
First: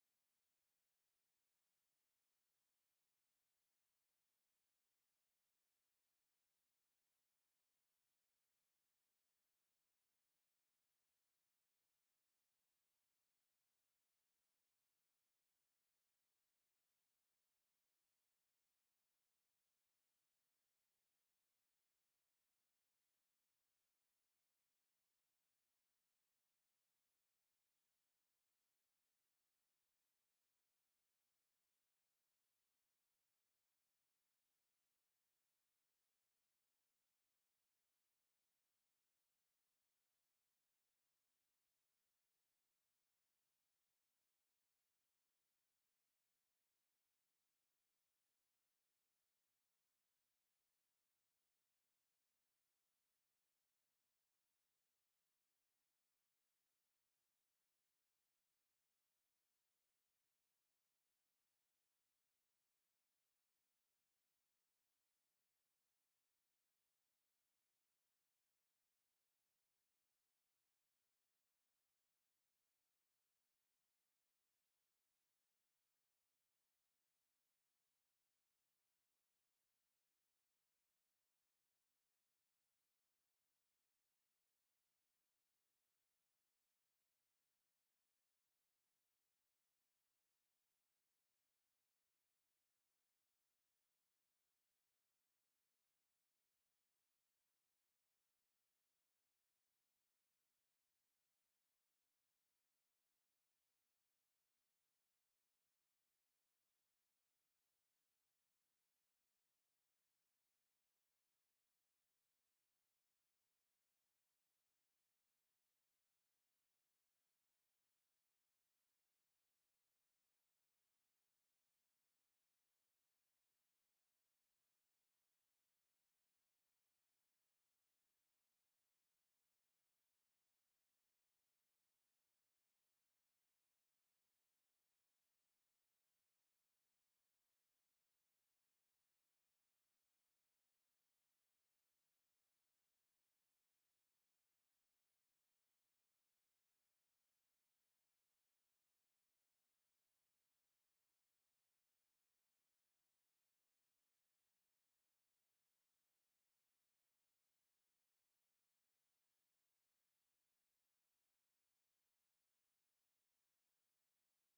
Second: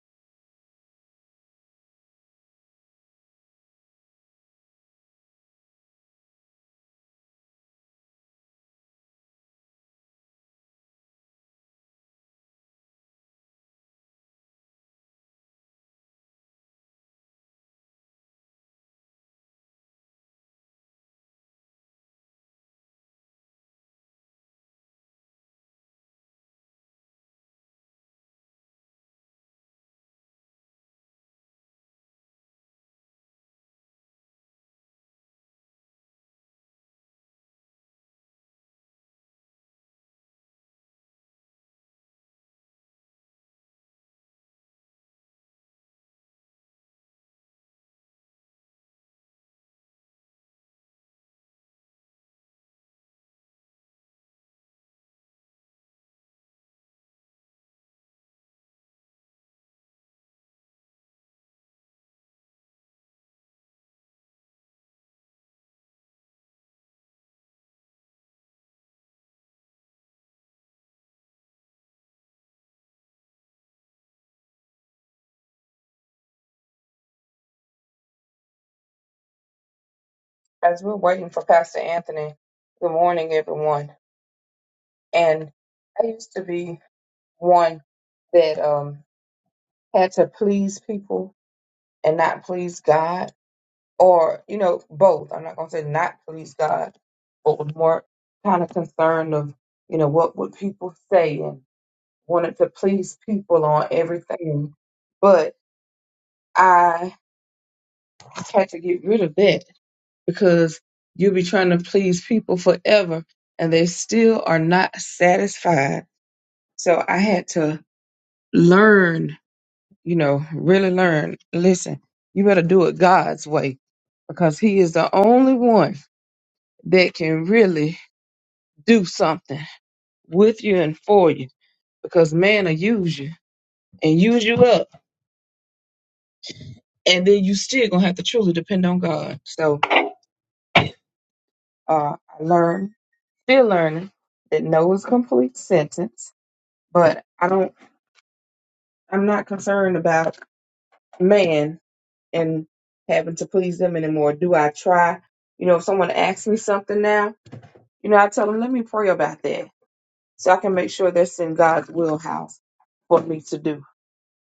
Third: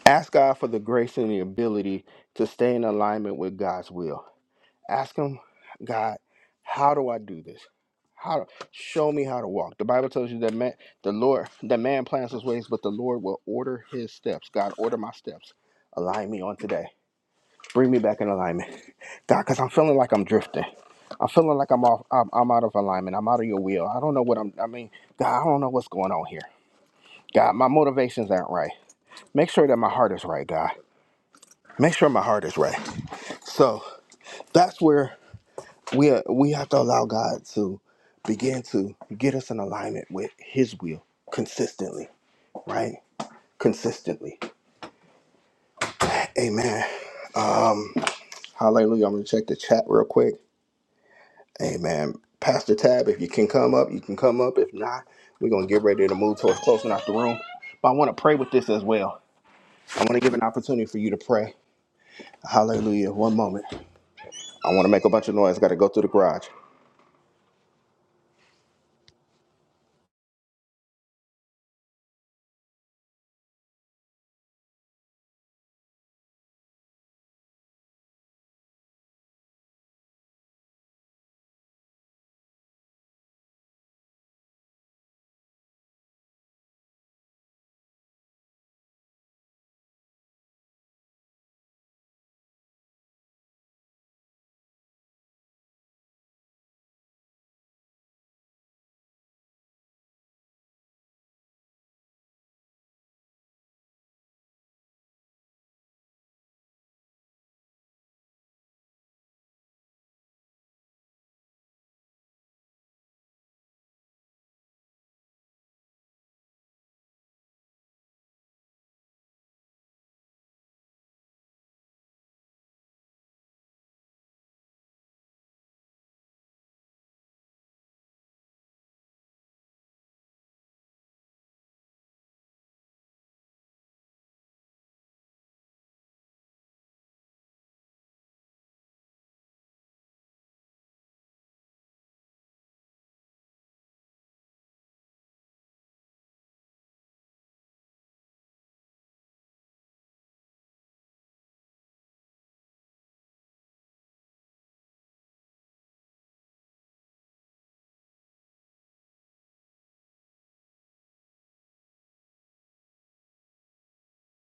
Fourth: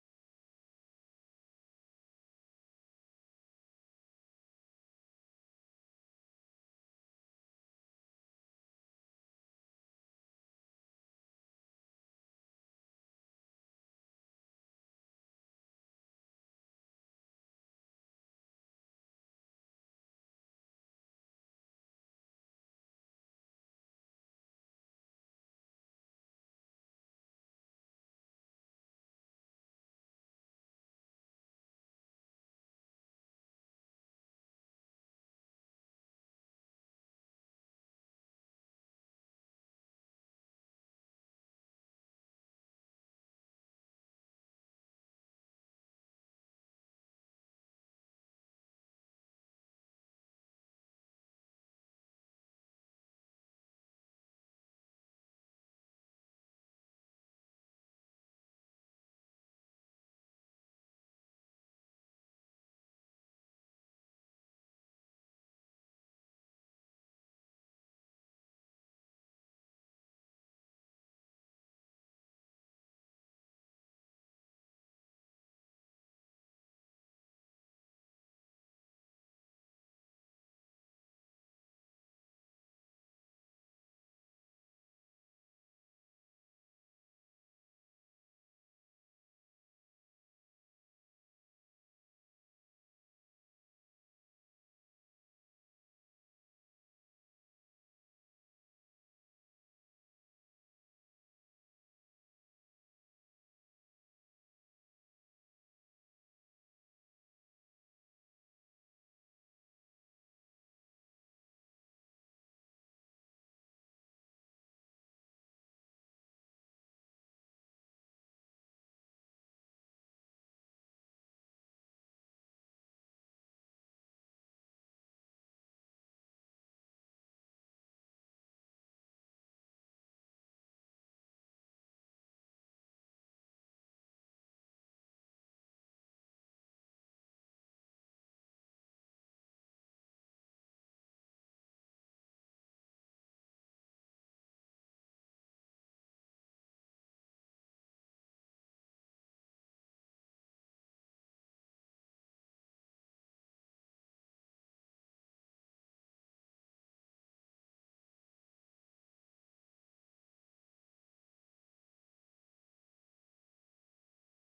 S1: ask God for the grace and the ability to stay in alignment with God's will, ask Him, God, how do I do this? How do, show me how to walk? The Bible tells you that man, the Lord, that man plans his ways, but the Lord will order his steps. God, order my steps. Align me on today. Bring me back in alignment, God, because I'm feeling like I'm drifting. I'm feeling like I'm off. I'm, I'm out of alignment. I'm out of your will. I don't know what I'm. I mean, God, I don't know what's going on here. God, my motivations aren't right. Make sure that my heart is right, God. Make sure my heart is right. So that's where we are, we have to allow God to begin to get us in alignment with His will consistently, right? Consistently. Amen. Um, hallelujah. I'm gonna check the chat real quick. Amen. Pastor Tab, if you can come up, you can come up. If not, we're going to get ready to move towards closing out the room. But I want to pray with this as well. I want to give an opportunity for you to pray. Hallelujah. One moment. I want to make a bunch of noise. Got to go through the garage.
S3: as we're waiting for Pastor Anthony, good morning, everyone. And I used to be one that um, had to please people and not please God, or, you know, both. I'm not going to say not please God, but was more kind of concerned of, you know, what would people say and wanted to please people on everything. But I had to get rid of that because you'll be trying to please people forever and they still are not satisfied. So I had to learn, you know, really learn. Listen, you better do it God's way because He is the only one that can really do something with you and for you because man will use you and use you up. And then you still gonna have to truly depend on God. So uh, I learned, still learning that no is a complete sentence, but I don't I'm not concerned about man and having to please them anymore. Do I try? You know, if someone asks me something now, you know, I tell them, let me pray about that so I can make sure that's in God's wheelhouse for me to do.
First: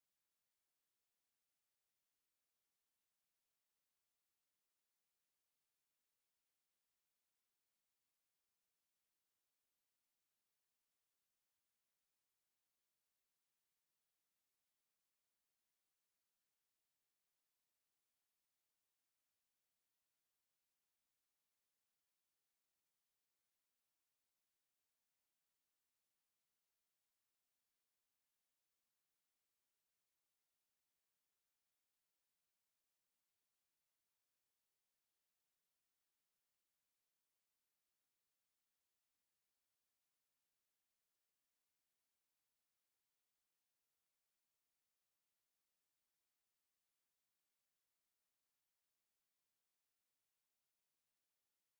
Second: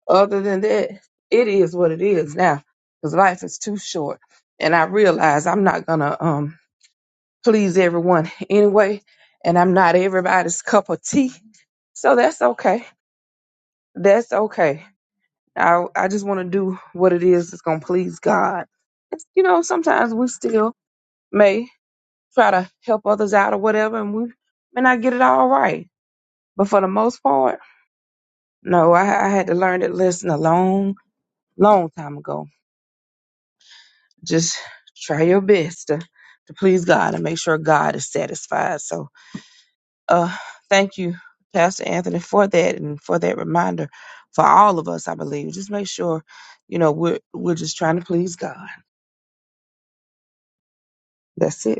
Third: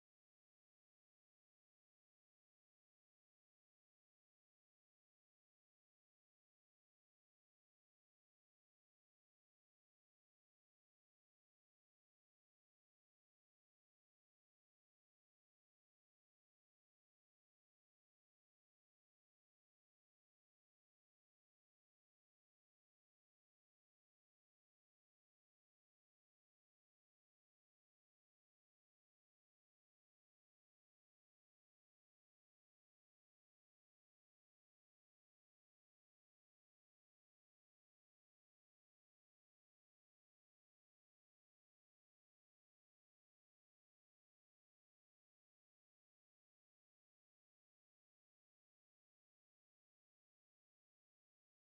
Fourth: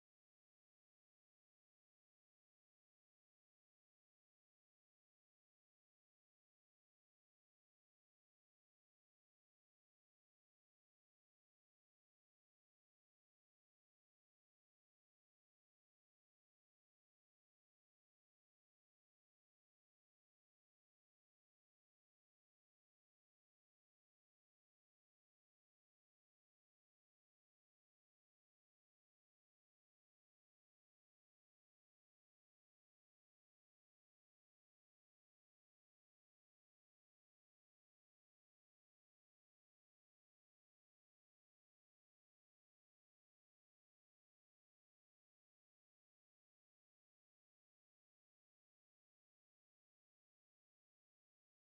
S3: Other than that, it is what it is now because life is too short. And I realize I'm not going to um, please everyone anyway, and I'm not everybody's cup of tea. So that's okay. That's okay I I just want to do what it is that's gonna please God. It's- you know, sometimes we still may try to help others out or whatever, and we may not get it all right. But for the most part, no, I, I had to learn that lesson a long, long time ago. Just try your best to, to please God and make sure God is satisfied. So, uh, thank you, Pastor Anthony, for that and for that reminder for all of us. I believe just make sure, you know, we're we're just trying to please God. That's it.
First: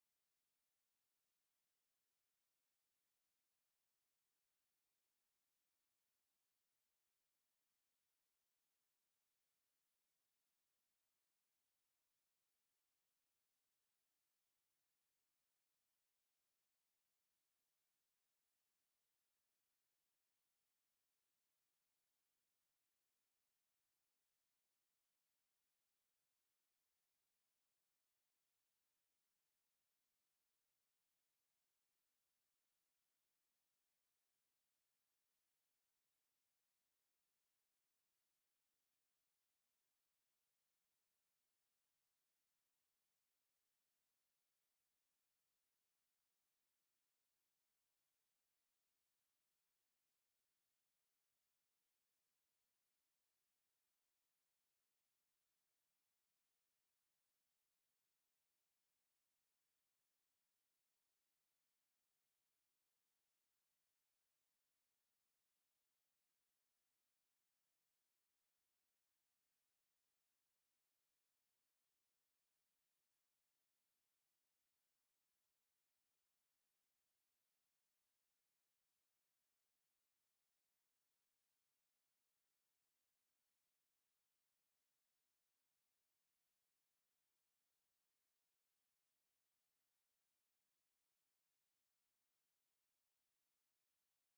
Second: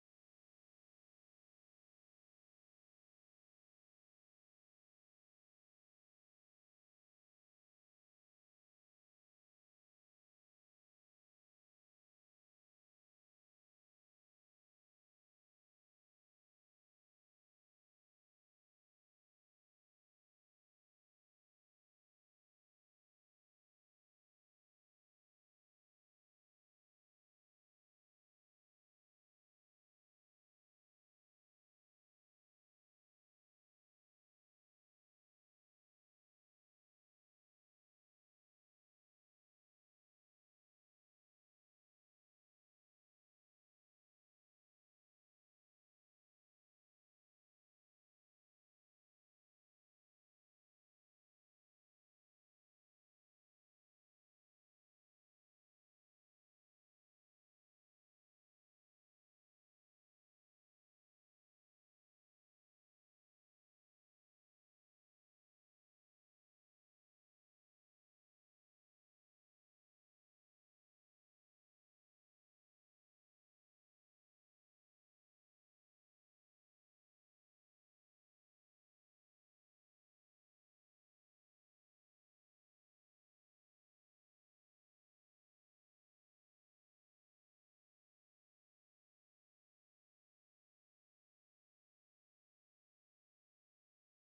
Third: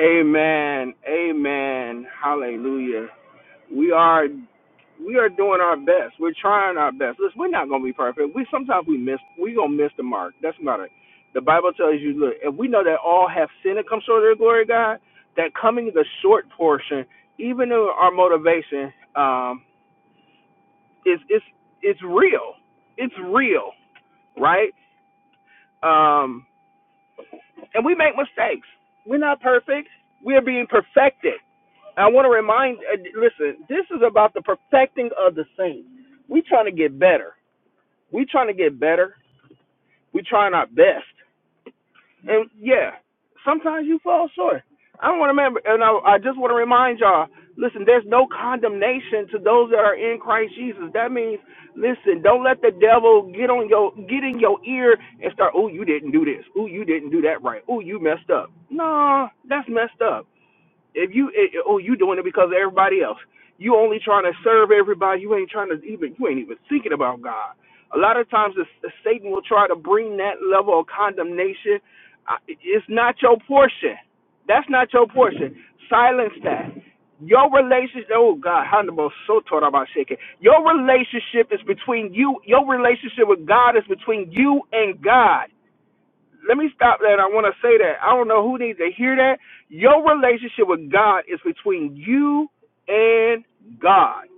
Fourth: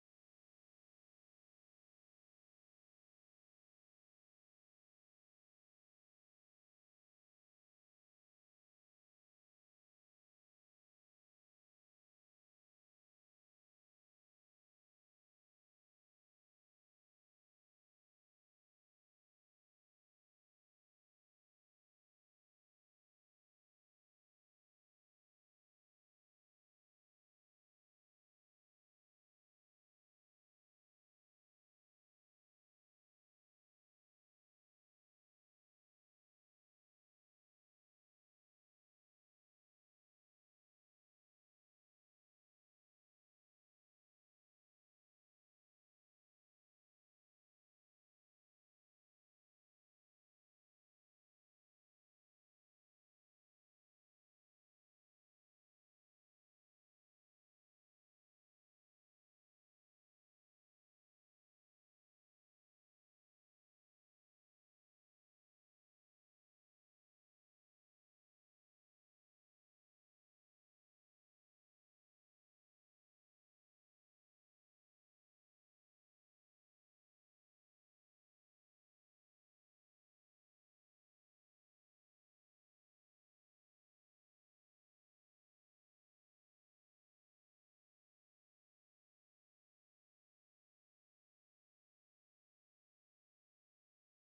S1: Amen. Amen. Hallelujah. We are we are doing our best. We're trying our best. Listen, we're not gonna be perfect. We sometimes we miss we gonna miss the mark. That's about it. The Bible tells you, look, if we know that all have sinned and come short of the glory of God, that coming the short portion, even though our motivation, um, is it's it's real. It's real, right? Um, and we make mistakes. We're not perfect. We're being perfected. I want to remind, uh, listen, this is about the perfecting of the saints. We are trying to get better. We trying to get better. We trying our best. And yeah, sometimes you fall short. I don't want to remember, and I, I just want to remind y'all. Listen, there's no condemnation to those that are in Christ Jesus. That means, listen, don't let the devil get on your get in your ear and start. Oh, you didn't do this. Oh, you didn't do that right. Oh, you messed up. No, that's messed up. If you it, oh you doing it because of everybody else. You only trying to serve everybody. You ain't trying to even you ain't even thinking about God. A lot of times the, the Satan will try to bring that level of condemnation. I- It's not your portion. That's not your portion. Silence that. Your relationship, oh God, how the most so taught about shaking. Your relationship is between you. Your relationship with God is between you and God let me stop that. I want to say that. I don't know who needs to hear that. Your relationship with God is between you and God.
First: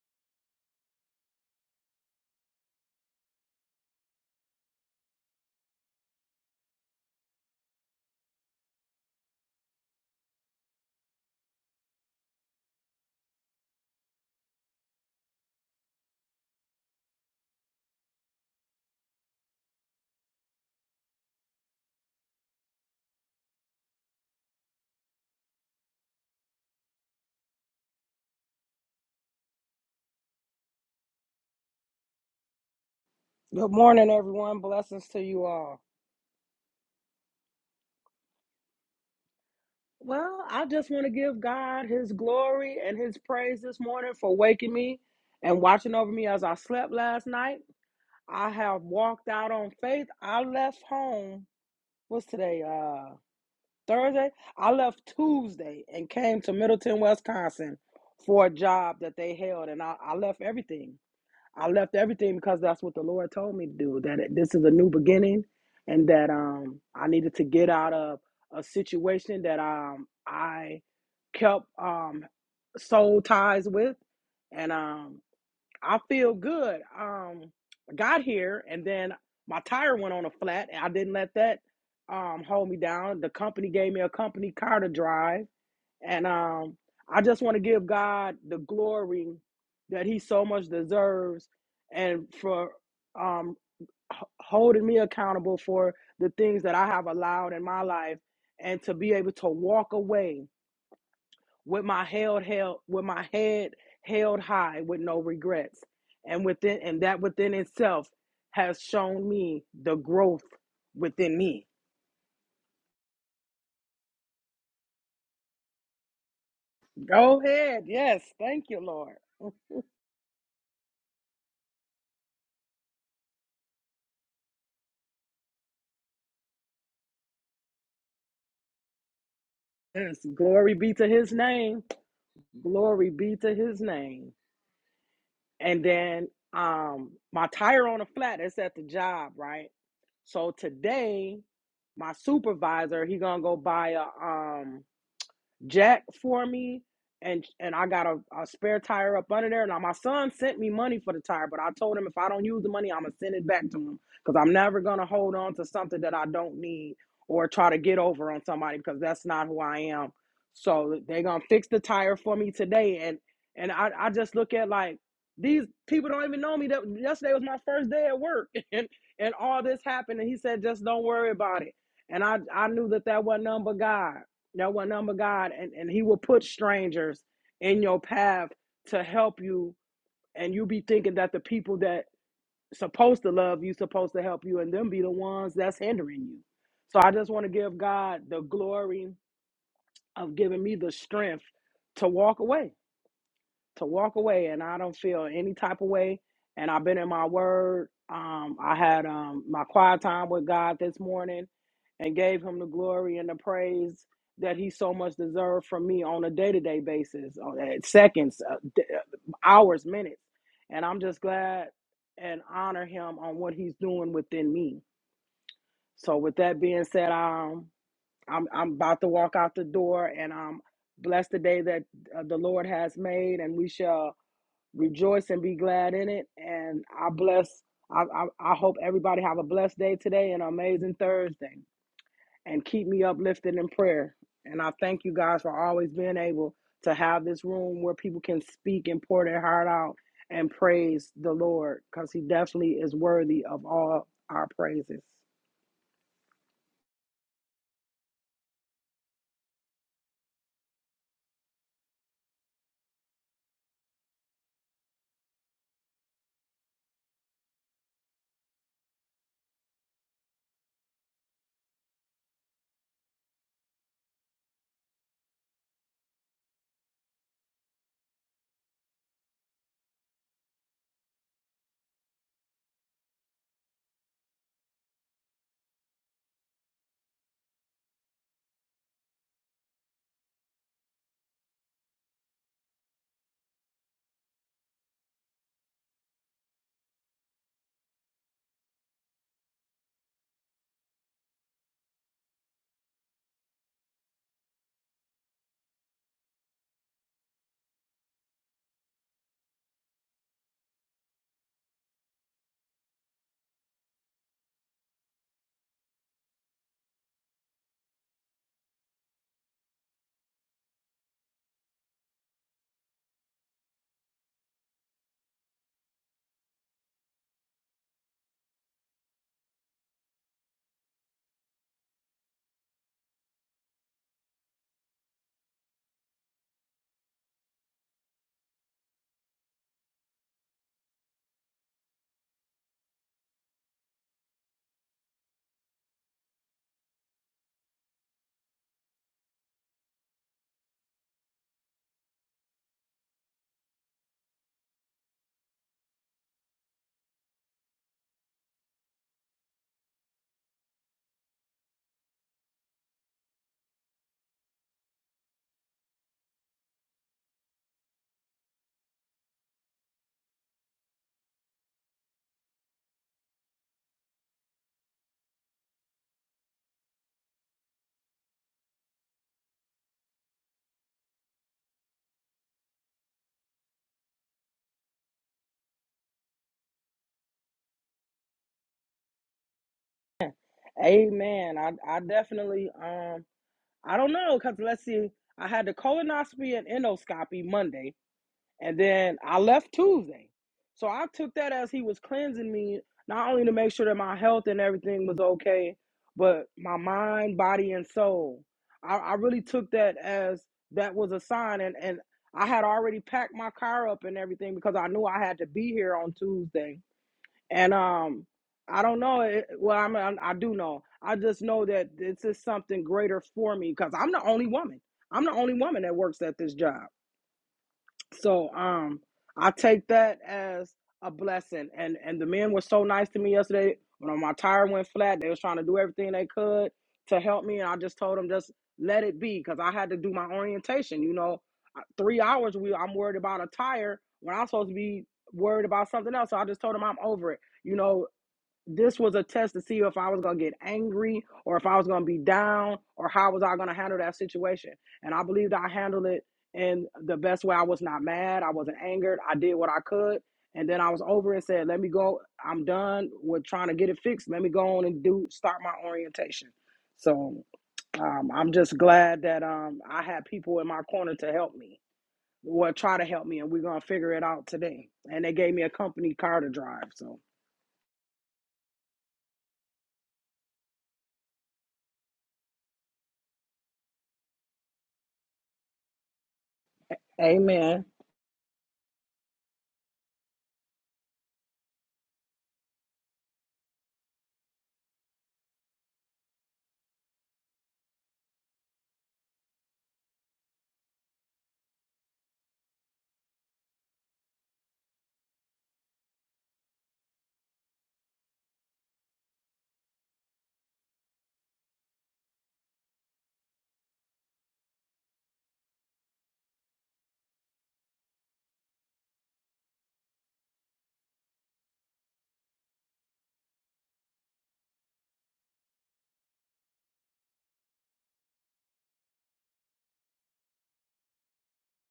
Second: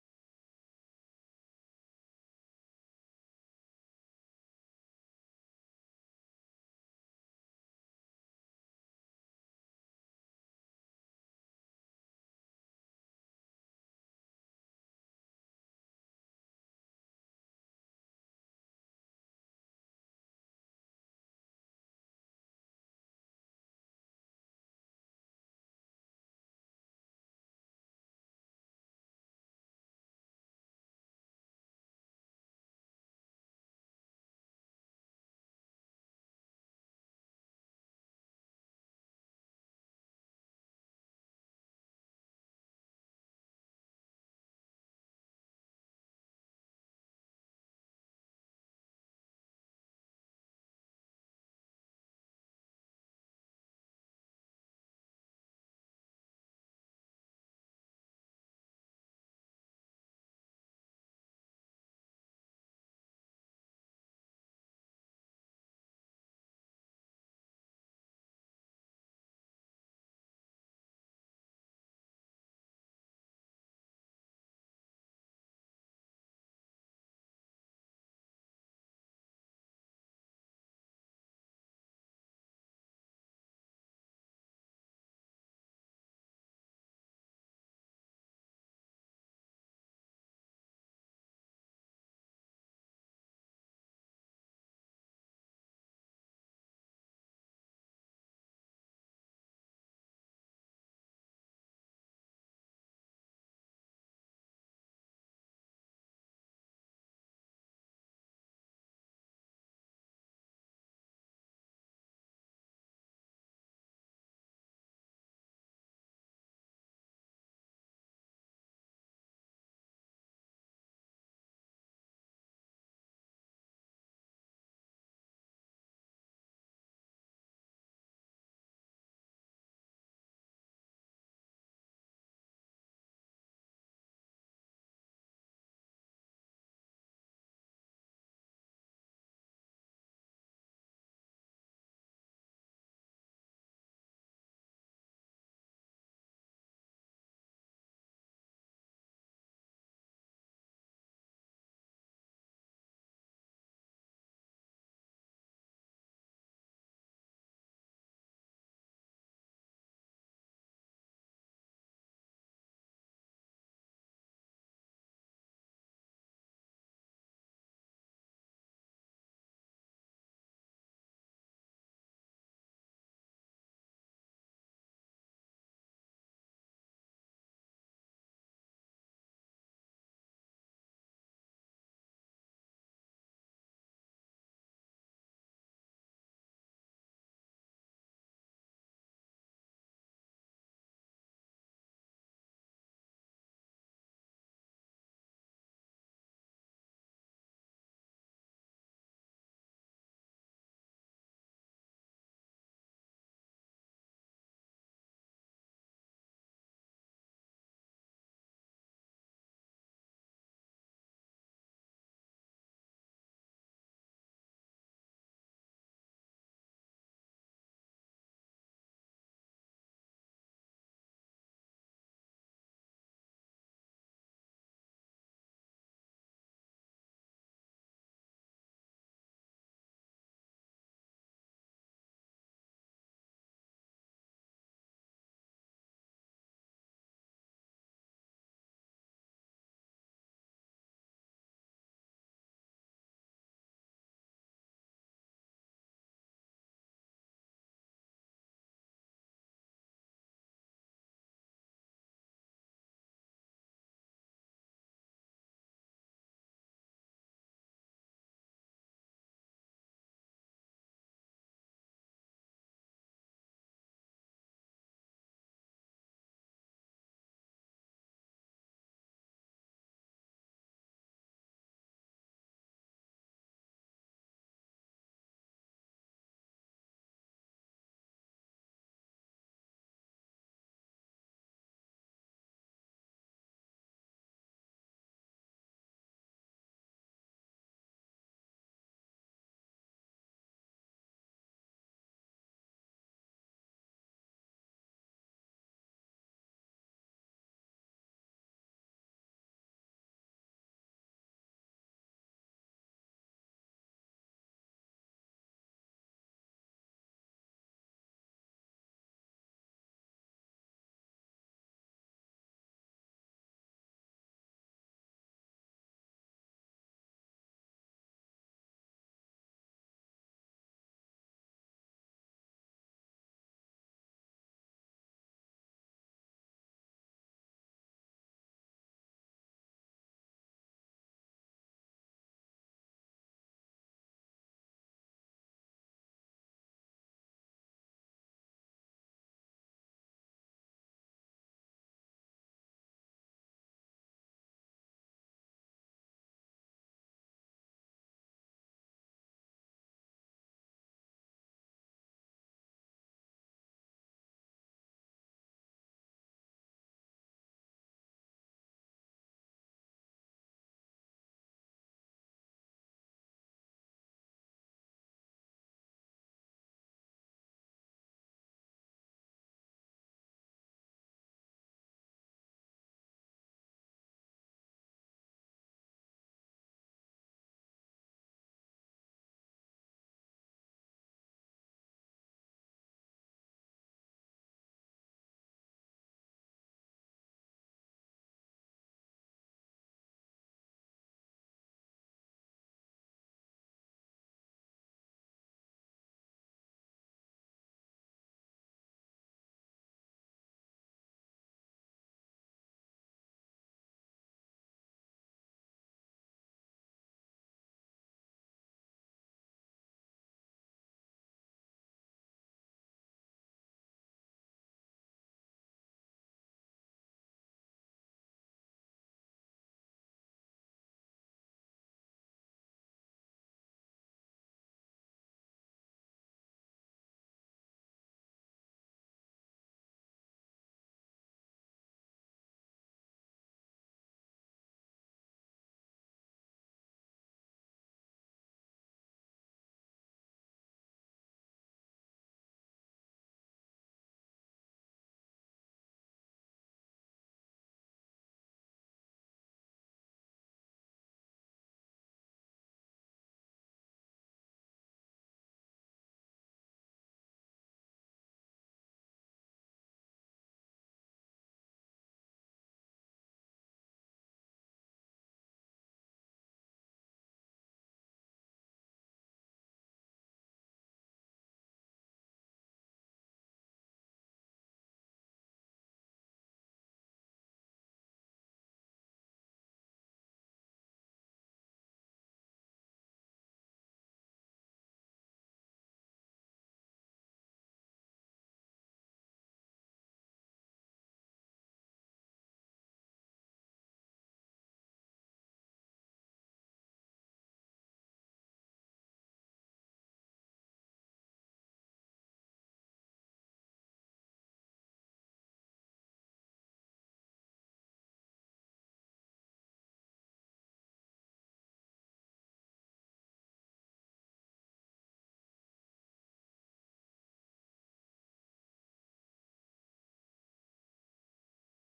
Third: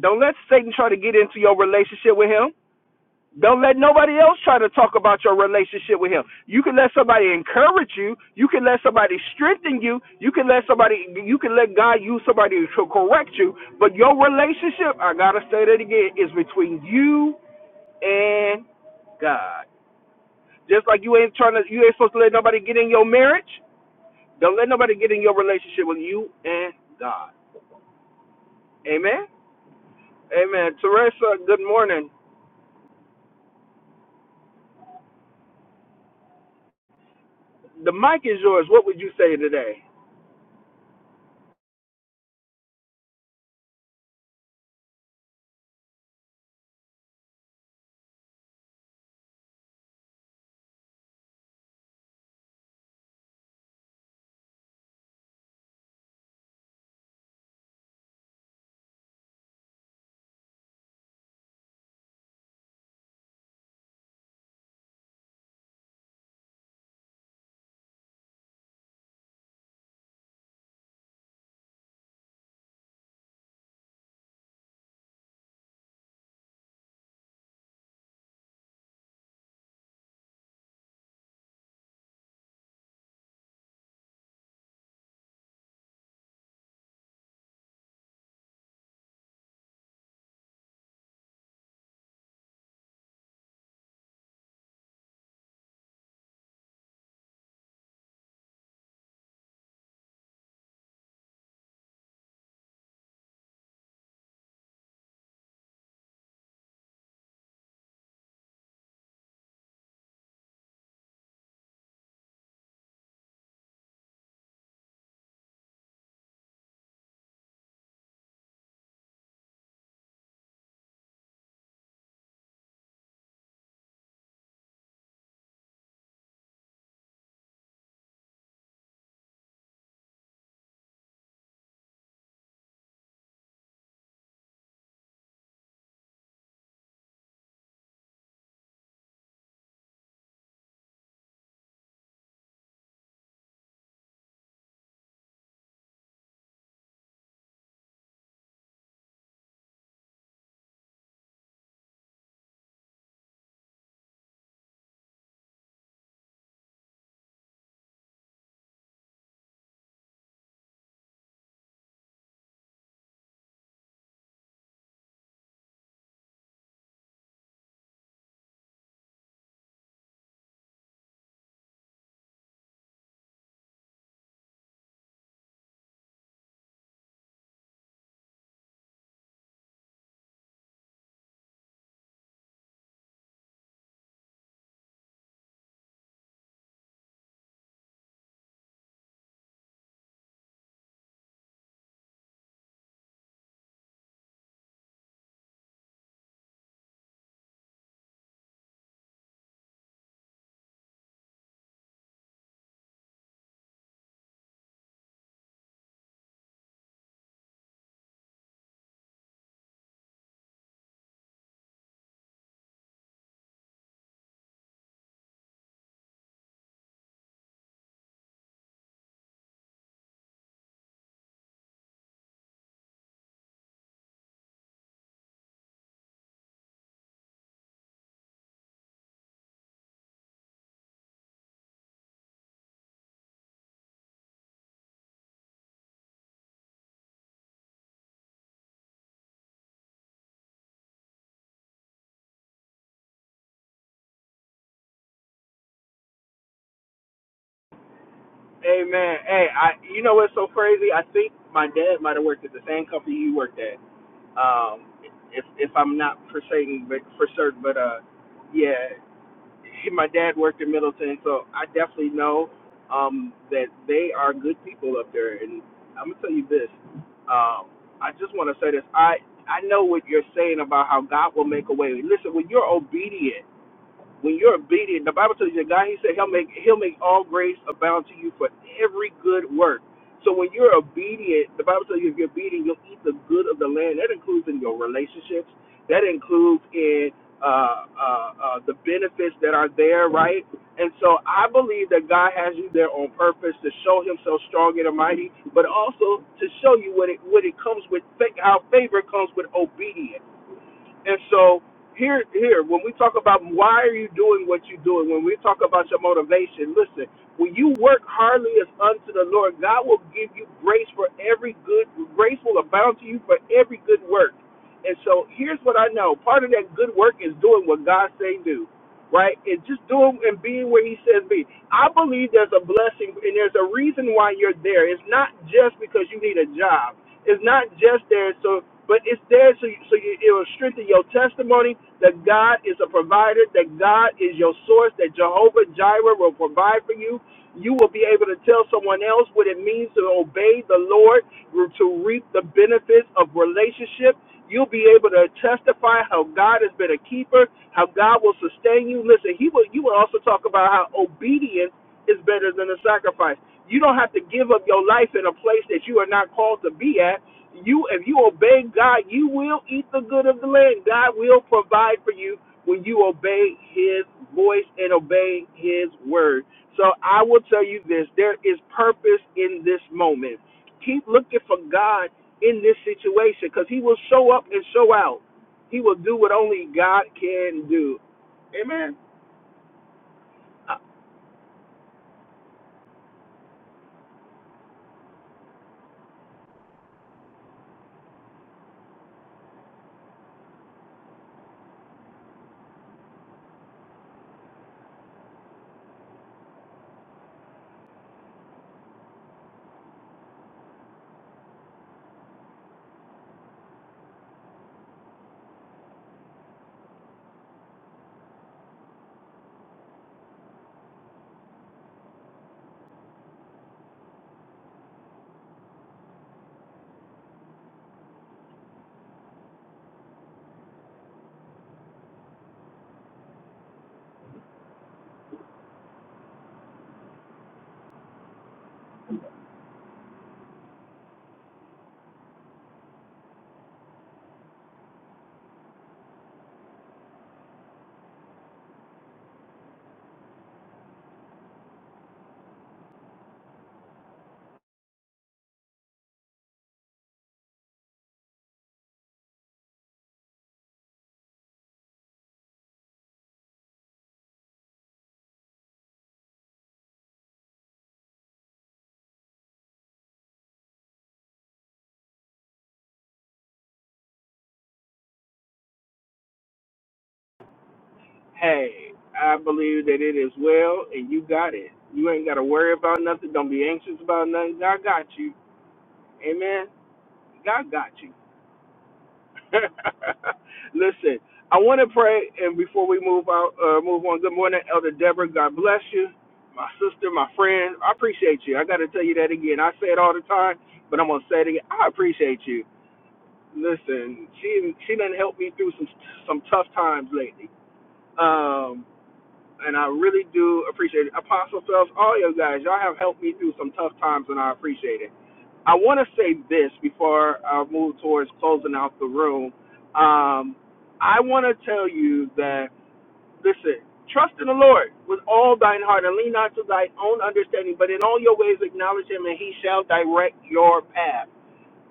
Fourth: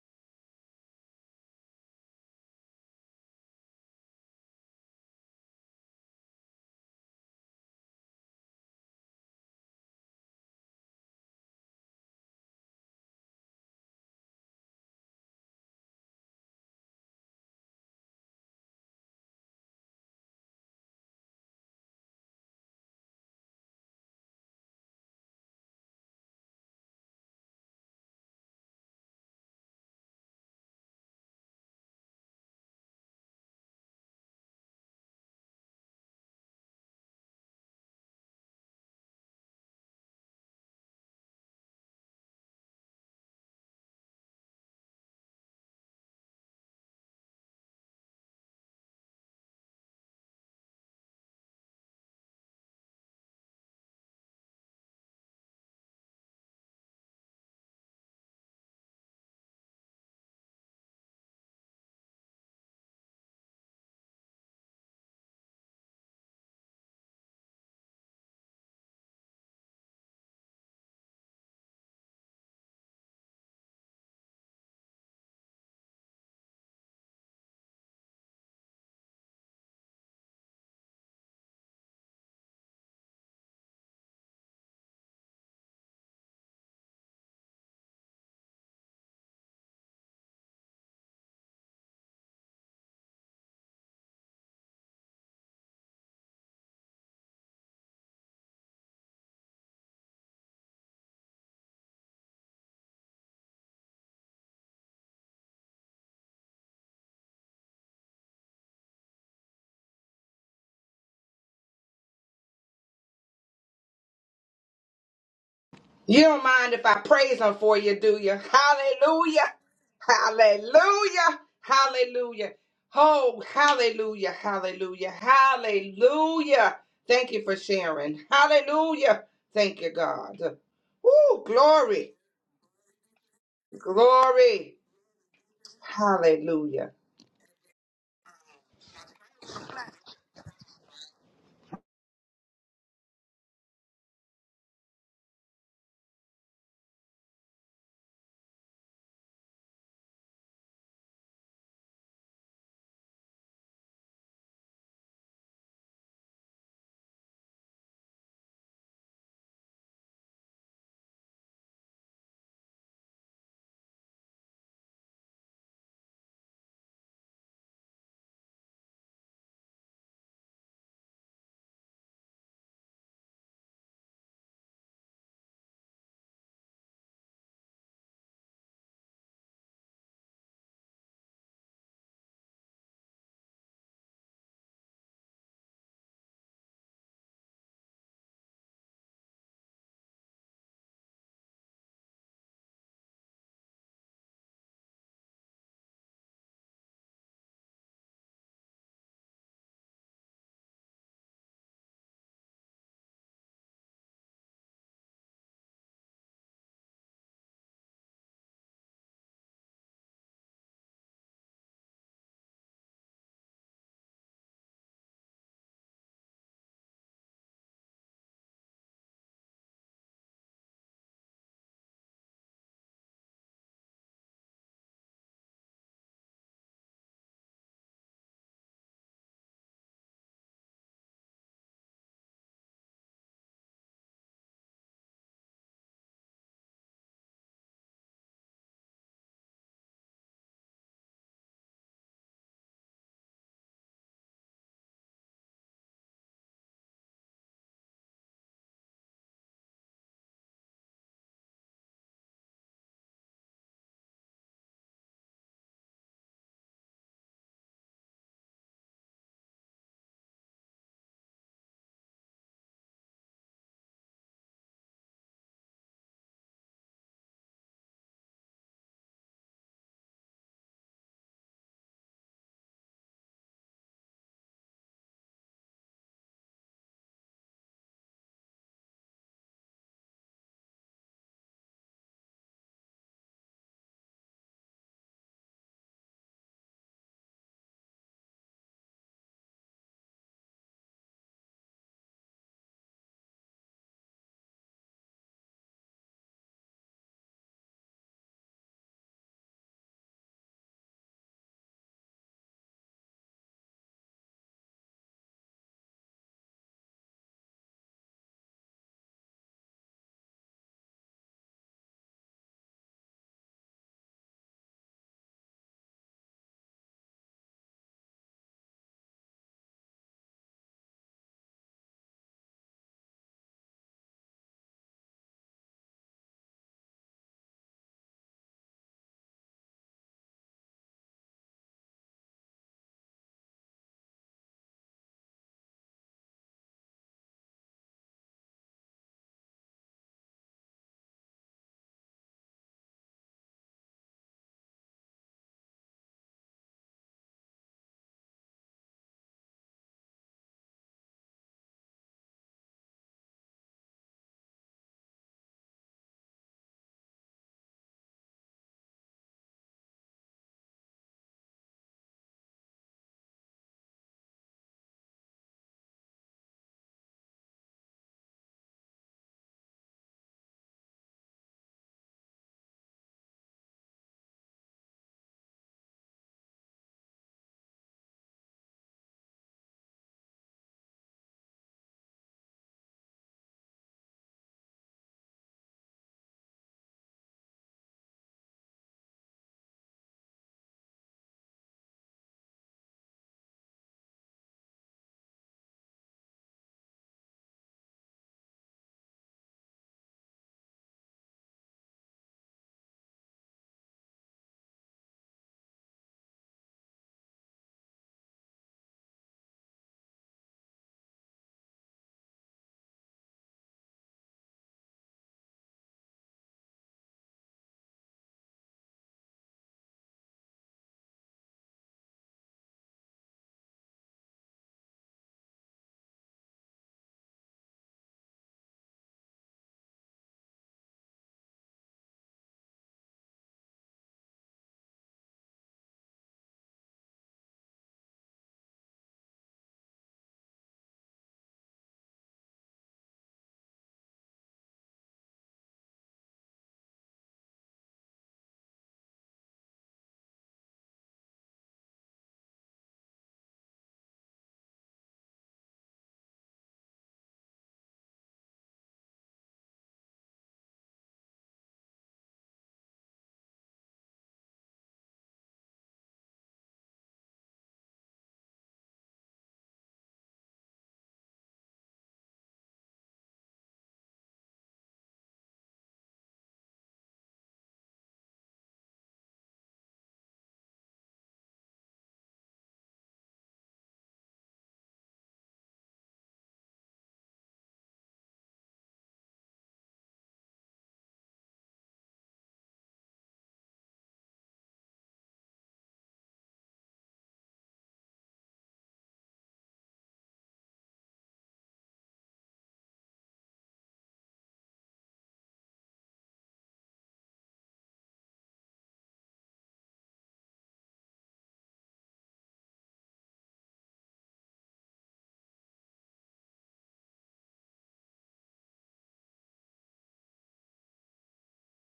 S1: Don't let Satan try to get into your relationship with him. Don't let nobody else try to talk about your relationship with him. You can let somebody encourage you. You can let somebody strengthen you. You can let somebody you can let God use somebody to correct you. But your relationship, I gotta say that again, is between you and God. Just like you ain't trying to, you ain't supposed to let nobody get in your marriage. Don't let nobody get in your relationship with you and God. Amen. Amen. Teresa, good morning.
S4: Good morning, everyone. Blessings to you all.
S1: The mic is yours. What would you say today?
S4: Well, I just want to give God his glory and his praise this morning for waking me and watching over me as I slept last night. I have walked out on faith. I left home, what's today, uh, Thursday? I left Tuesday and came to Middleton, Wisconsin for a job that they held, and I, I left everything. I left everything because that's what the Lord told me to do. That it- this is a new beginning, and that um I needed to get out of a situation that um I kept um soul ties with, and um I feel good. Um, I got here, and then my tire went on a flat, and I didn't let that um hold me down. The company gave me a company car to drive and um, I just want to give God the glory that He so much deserves and for um, h- holding me accountable for the things that I have allowed in my life and to be able to walk away with my held held with my head held high with no regrets and within and that within itself has shown me the growth within me
S2: You don't mind if I
S4: go
S2: praise him for
S4: ahead
S2: you, do
S4: yes
S2: you?
S4: thank you lord
S2: Hallelujah. Hallelujah. Hallelujah. Oh, hallelujah. Hallelujah. Hallelujah. Thank you for sharing. Hallelujah. Thank you,
S4: yes
S2: God.
S4: glory be to his
S2: Woo,
S4: name
S2: glory.
S4: Glory be to his name.
S2: Glory.
S4: And then
S2: Hallelujah.
S4: um my tire on the flat is at the job, right? So today my supervisor, he gonna go buy a um jack for me and and I got a, a spare tire up under there. Now my son sent me money for the tire, but I told him if I don't use the money, I'm gonna send it back to him because I'm never gonna hold on to something that I don't need or try to get over on somebody because that's not who I am. So they gonna fix the tire for me today, and and I, I just look at like these people don't even know me. That yesterday was my first day at work, and and all this happened, and he said just don't worry about it. And I I knew that that wasn't none but God Know what number God, and, and He will put strangers in your path to help you, and you be thinking that the people that supposed to love you, supposed to help you, and them be the ones that's hindering you. So I just want to give God the glory of giving me the strength to walk away to walk away and I don't feel any type of way. And I've been in my word. Um, I had um, my quiet time with God this morning and gave him the glory and the praise that he so much deserved from me on a day to day basis, on uh, seconds, uh, d- uh, hours, minutes. And I'm just glad and honor him on what he's doing within me. So, with that being said, um, I'm, I'm about to walk out the door and um, bless the day that uh, the Lord has made, and we shall rejoice and be glad in it. And I bless. I, I, I hope everybody have a blessed day today and an amazing Thursday. And keep me uplifted in prayer. And I thank you guys for always being able to have this room where people can speak and pour their heart out and praise the Lord because He definitely is worthy of all our praises.
S1: Amen. Hey, I, you know what's so crazy? I think my dad might have worked at the same company you worked at. Um, if if I'm not for certain, but for certain, but uh, yeah. Hey, my dad worked in Middleton, so I definitely know um, that they are good people up there. And I'm gonna tell you this. Um, I just want to say this. I I know what you're saying about how God will make a way. Listen, when you're obedient when you're obedient, the Bible tells you that God, He said He'll make He'll make all grace abound to you for every good work. So when you're obedient, the Bible tells you if you're obedient, you'll eat the good of the land. That includes in your relationships. That includes in uh, uh, uh, the benefits that are there, right? And so I believe that God has you there on purpose to show Himself strong and mighty, but also to show you what it what it comes with. How favor comes with obedience. And so here, here, when we talk about why are you doing what you're doing, when we talk about your motivation, listen, when you work hardly as unto the Lord, God will give you grace for every good, grace will abound to you for every good work. And so here's what I know. Part of that good work is doing what God say do right? And just doing and being where He says be. I believe there's a blessing and there's a reason why you're there. It's not just because you need a job. It's not just there so, but it's there so you, so you, it will strengthen your testimony that God is a provider, that God is your source, that Jehovah Jireh will provide for you. You will be able to tell someone else what it means to obey the Lord, to reap the benefits of relationship. You'll be able to testify how God has been a keeper, how God will sustain you. Listen, he will you will also talk about how obedience is better than a sacrifice. You don't have to give up your life in a place that you are not called to be at. You if you obey God, you will eat the good of the land. God will provide for you when you obey his voice and obey his word. So I will tell you this, there is purpose in this moment keep looking for God in this situation because He will show up and show out. He will do what only God can do. Amen. Uh,
S4: Amen. I, I definitely um I don't know because let's see. I had the colonoscopy and endoscopy Monday. And then I left Tuesday. So I took that as he was cleansing me, not only to make sure that my health and everything was okay, but my mind, body, and soul. I, I really took that as that was a sign. And, and I had already packed my car up and everything because I knew I had to be here on Tuesday. And um, I don't know. It, well, I mean, I do know. I just know that this is something greater for me because I'm the only woman. I'm the only woman that works at this job. So um, I take that as a blessing. And and the men were so nice to me yesterday. When my tire went flat, they was trying to do everything they could to help me, and I just told them just let it be because I had to do my orientation. You know, I- three hours we I'm worried about a tire when I'm supposed to be worried about something else. So I just told them I'm over it. You know, this was a test to see if I was gonna get angry or if I was gonna be down or how was I gonna handle that situation. And I believed I handled it in the best way. I was not mad, I wasn't angered, I did what I could. And then I was over and said, Let me go. I'm done with trying to get it fixed. Let me go on and do start my orientation. So um, I'm just glad that um, I had people in my corner to help me. or try to help me, and we're gonna figure it out today. And they gave me a company car to drive. So,
S1: Hey, I believe that it is well, and you got it. You ain't got to worry about nothing. Don't be anxious about nothing. God got you. Amen. God
S4: Amen.
S1: got you. Listen, I want to pray, and before we move out, uh, move on. Good morning, Elder Deborah. God bless you, my sister, my friend. I appreciate you. I got to tell you that again. I say it all the time, but I'm gonna say it again. I appreciate you. Listen, she she done helped me through some some tough times lately. Um, and I really do appreciate it. Apostle Phelps, all you guys, y'all have helped me through some tough times, and I appreciate it. I want to say this before I move towards closing out the room. Um, I want to tell you that, listen, trust in the Lord with all thine heart and lean not to thine own understanding, but in all your ways acknowledge him, and he shall direct your path.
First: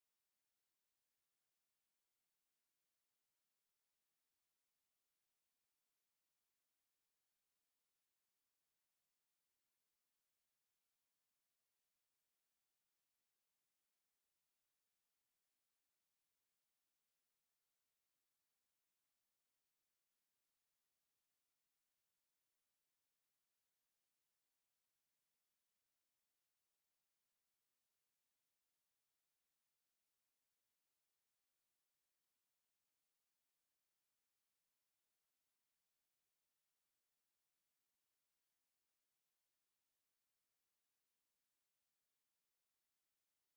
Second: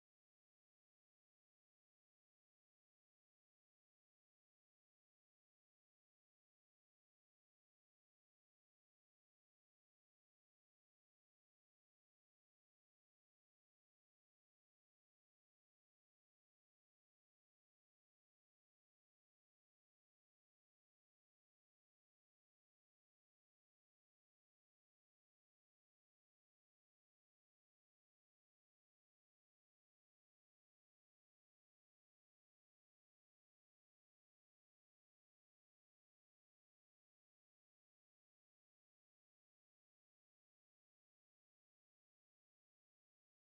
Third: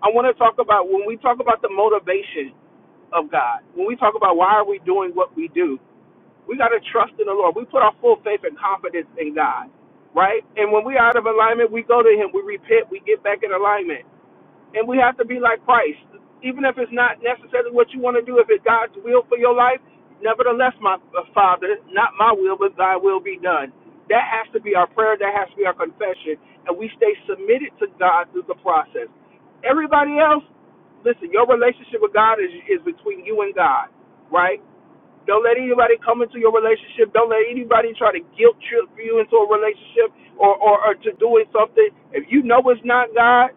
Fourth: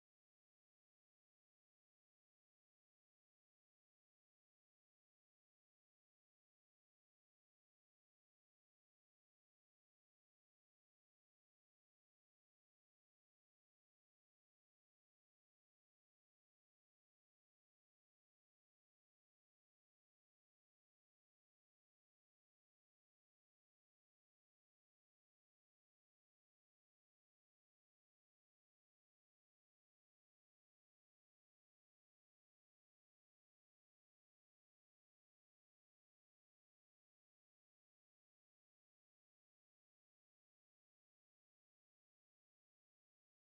S1: I want to talk about when we talk about the motivation of God, when we talk about why are we doing what we do, we got to trust in the Lord. We put our full faith and confidence in God, right? And when we are out of alignment, we go to Him. We repent. We get back in alignment and we have to be like Christ. Even if it's not necessarily what you want to do, if it's God's will for your life, nevertheless, my uh, Father, not my will, but thy will be done. That has to be our prayer. That has to be our confession. And we stay submitted to God through the process. Everybody else, listen, your relationship with God is, is between you and God, right? Don't let anybody come into your relationship. Don't let anybody try to guilt trip you into a relationship or, or, or to doing something. If you know it's not God,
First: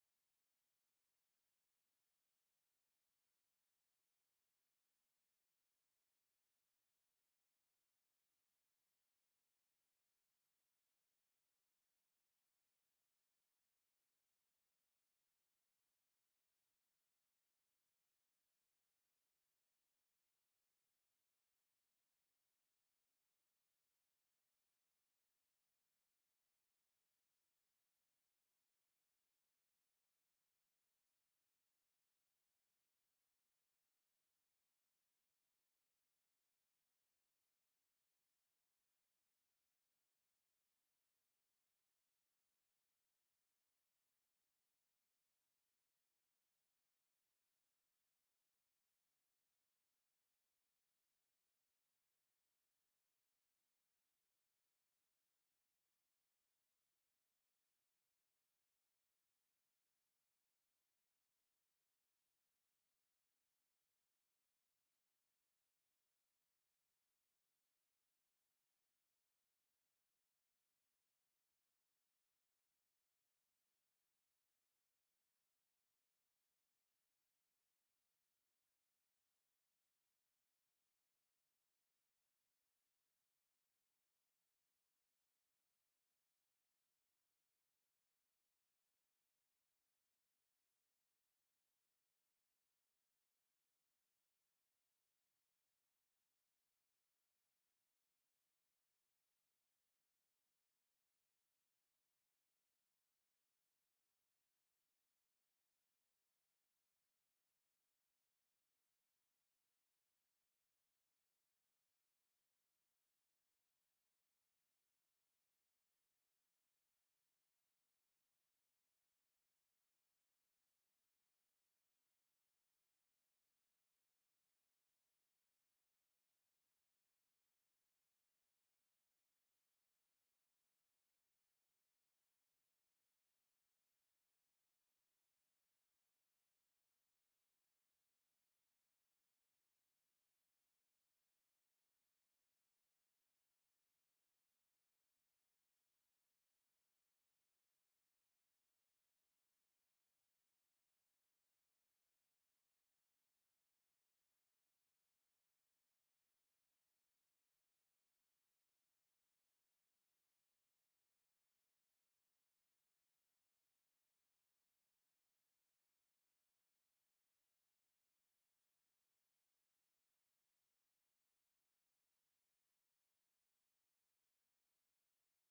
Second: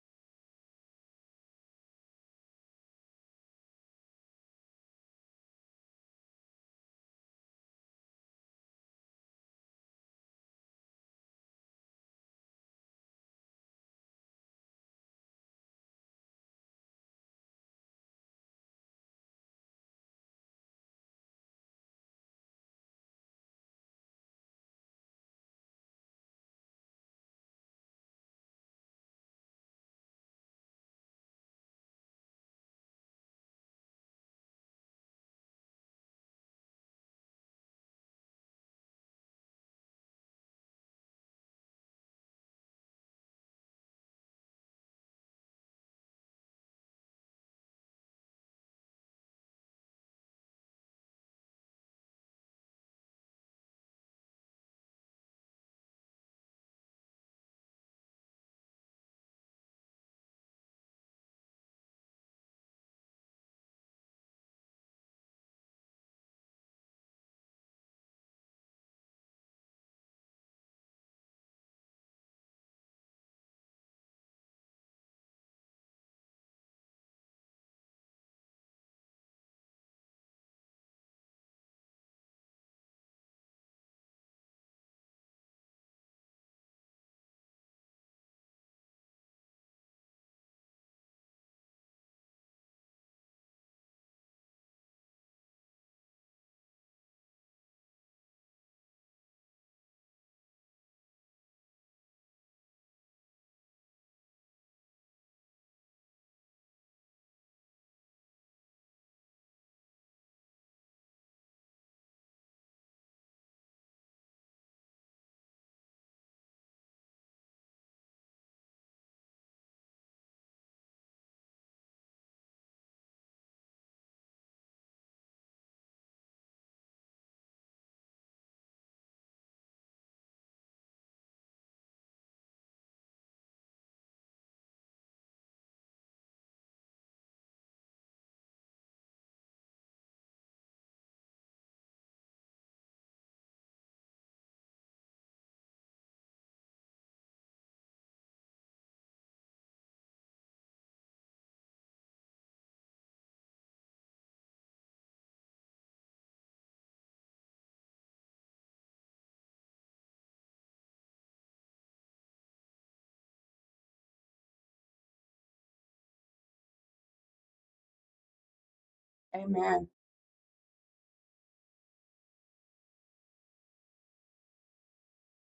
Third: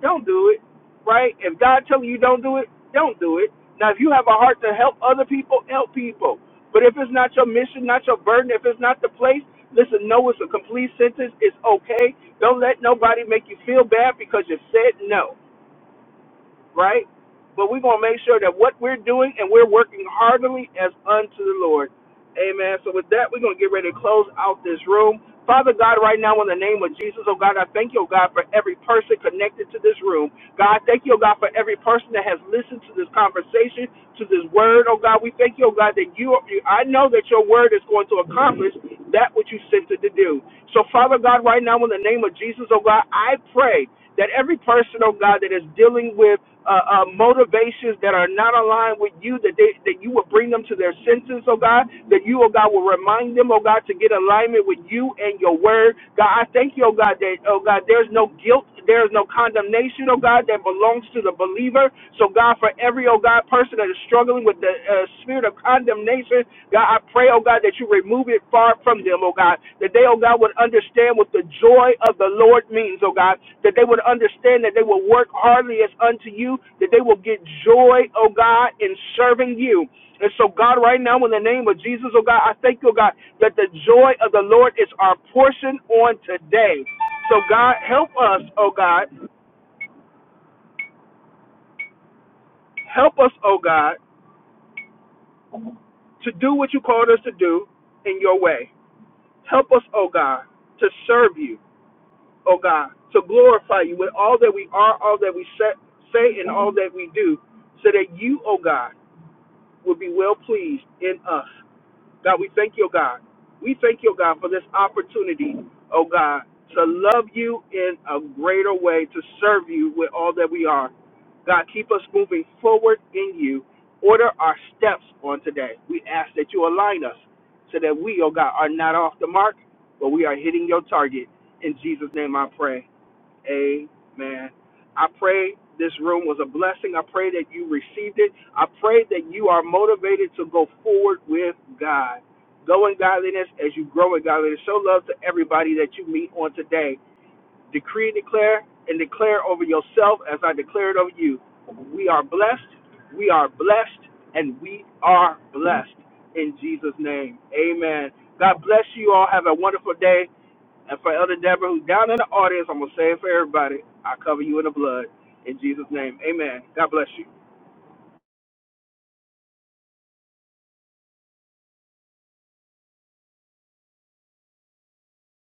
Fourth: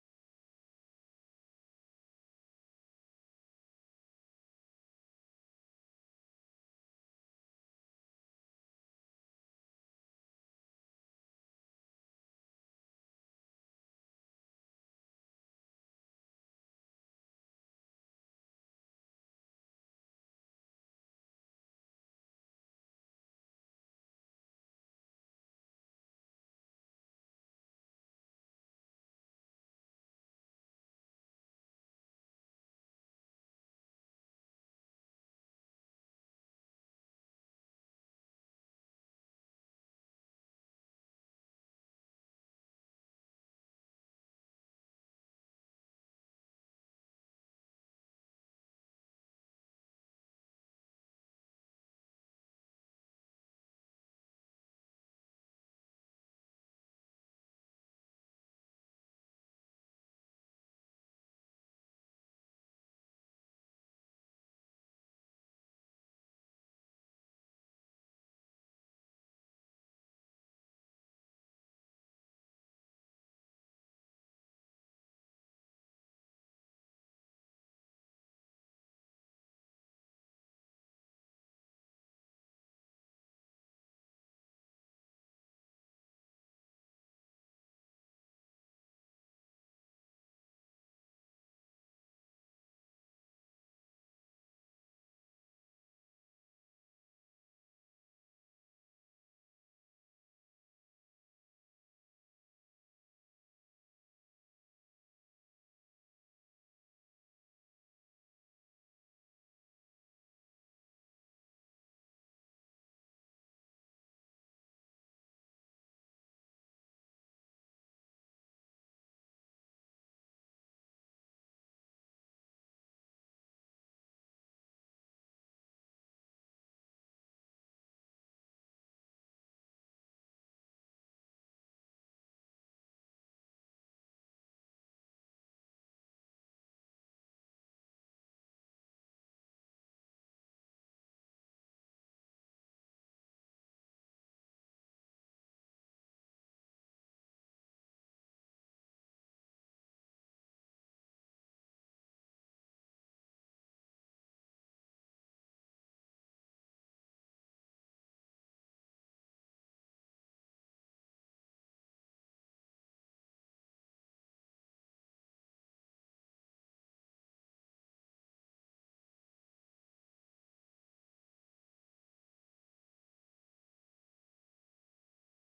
S1: don't do it, right? If God telling you don't do it, don't do it. Now, if you have a heart to help other people, help people. But if it's not your mission, not your burden, if it's not the place, listen, no, it's a complete sentence. It's okay. Don't let nobody make you feel bad because you said no right? But we're going to make sure that what we're doing and we're working heartily as unto the Lord. Amen. So with that, we're going to get ready to close out this room. Father God, right now in the name of Jesus, oh God, I thank you, oh God, for every person connected to this room. God, thank you, oh God, for every person that has listened to this conversation, to this word, oh God. We thank you, oh God, that you, I know that your word is going to accomplish that which you sent it to do. So Father God, right now in the name of Jesus, oh God, I pray that every person, oh God, that is dealing with uh, uh, motivations that are not aligned with you, that they, that you will bring them to their senses, oh God, that you, oh God, will remind them, oh God, to get alignment with you and your word. God, I thank you, oh God, that, oh God, there's no guilt, there's no condemnation, oh God, that belongs to the believer. So, God, for every, oh God, person that is struggling with the uh, spirit of condemnation, God, I pray, oh God, that you remove it far from them, oh God, that they, oh God, would understand what the joy of the Lord means, oh God, that they would understand that they will work hardly as unto you, that they will get joy, oh God, in serving you. And so, God, right now, in the name of Jesus, oh God, I thank you, oh God, that the joy of the Lord is our portion on today. So, God, help us, oh God, help us, oh God, to do what you called us to do in your way. Help us, oh God, to serve you. oh God, to glorify you with all that we are, all that we sa- say, and all that we do, so that you, oh God, will be well pleased in us. God, we thank you, oh God. We thank you, oh God, for this opportunity, oh God, to love you in a greater way, to serve you with all that we are. God, keep us moving forward in you. Order our steps on today. We ask that you align us so that we, oh God, are not off the mark, but we are hitting your target. In Jesus' name I pray. Amen. I pray this room was a blessing. I pray that you received it. I pray that you are motivated to go forward with God. Go in godliness as you grow in godliness. Show love to everybody that you meet on today decree and declare and declare over yourself as I declared over you. We are blessed, we are blessed, and we are blessed in Jesus' name. Amen. God bless you all. Have a wonderful day. And for Elder Deborah, who's down in the audience, I'm going to say it for everybody. I cover you in the blood. In Jesus' name. Amen. God bless you.
S3: Amen.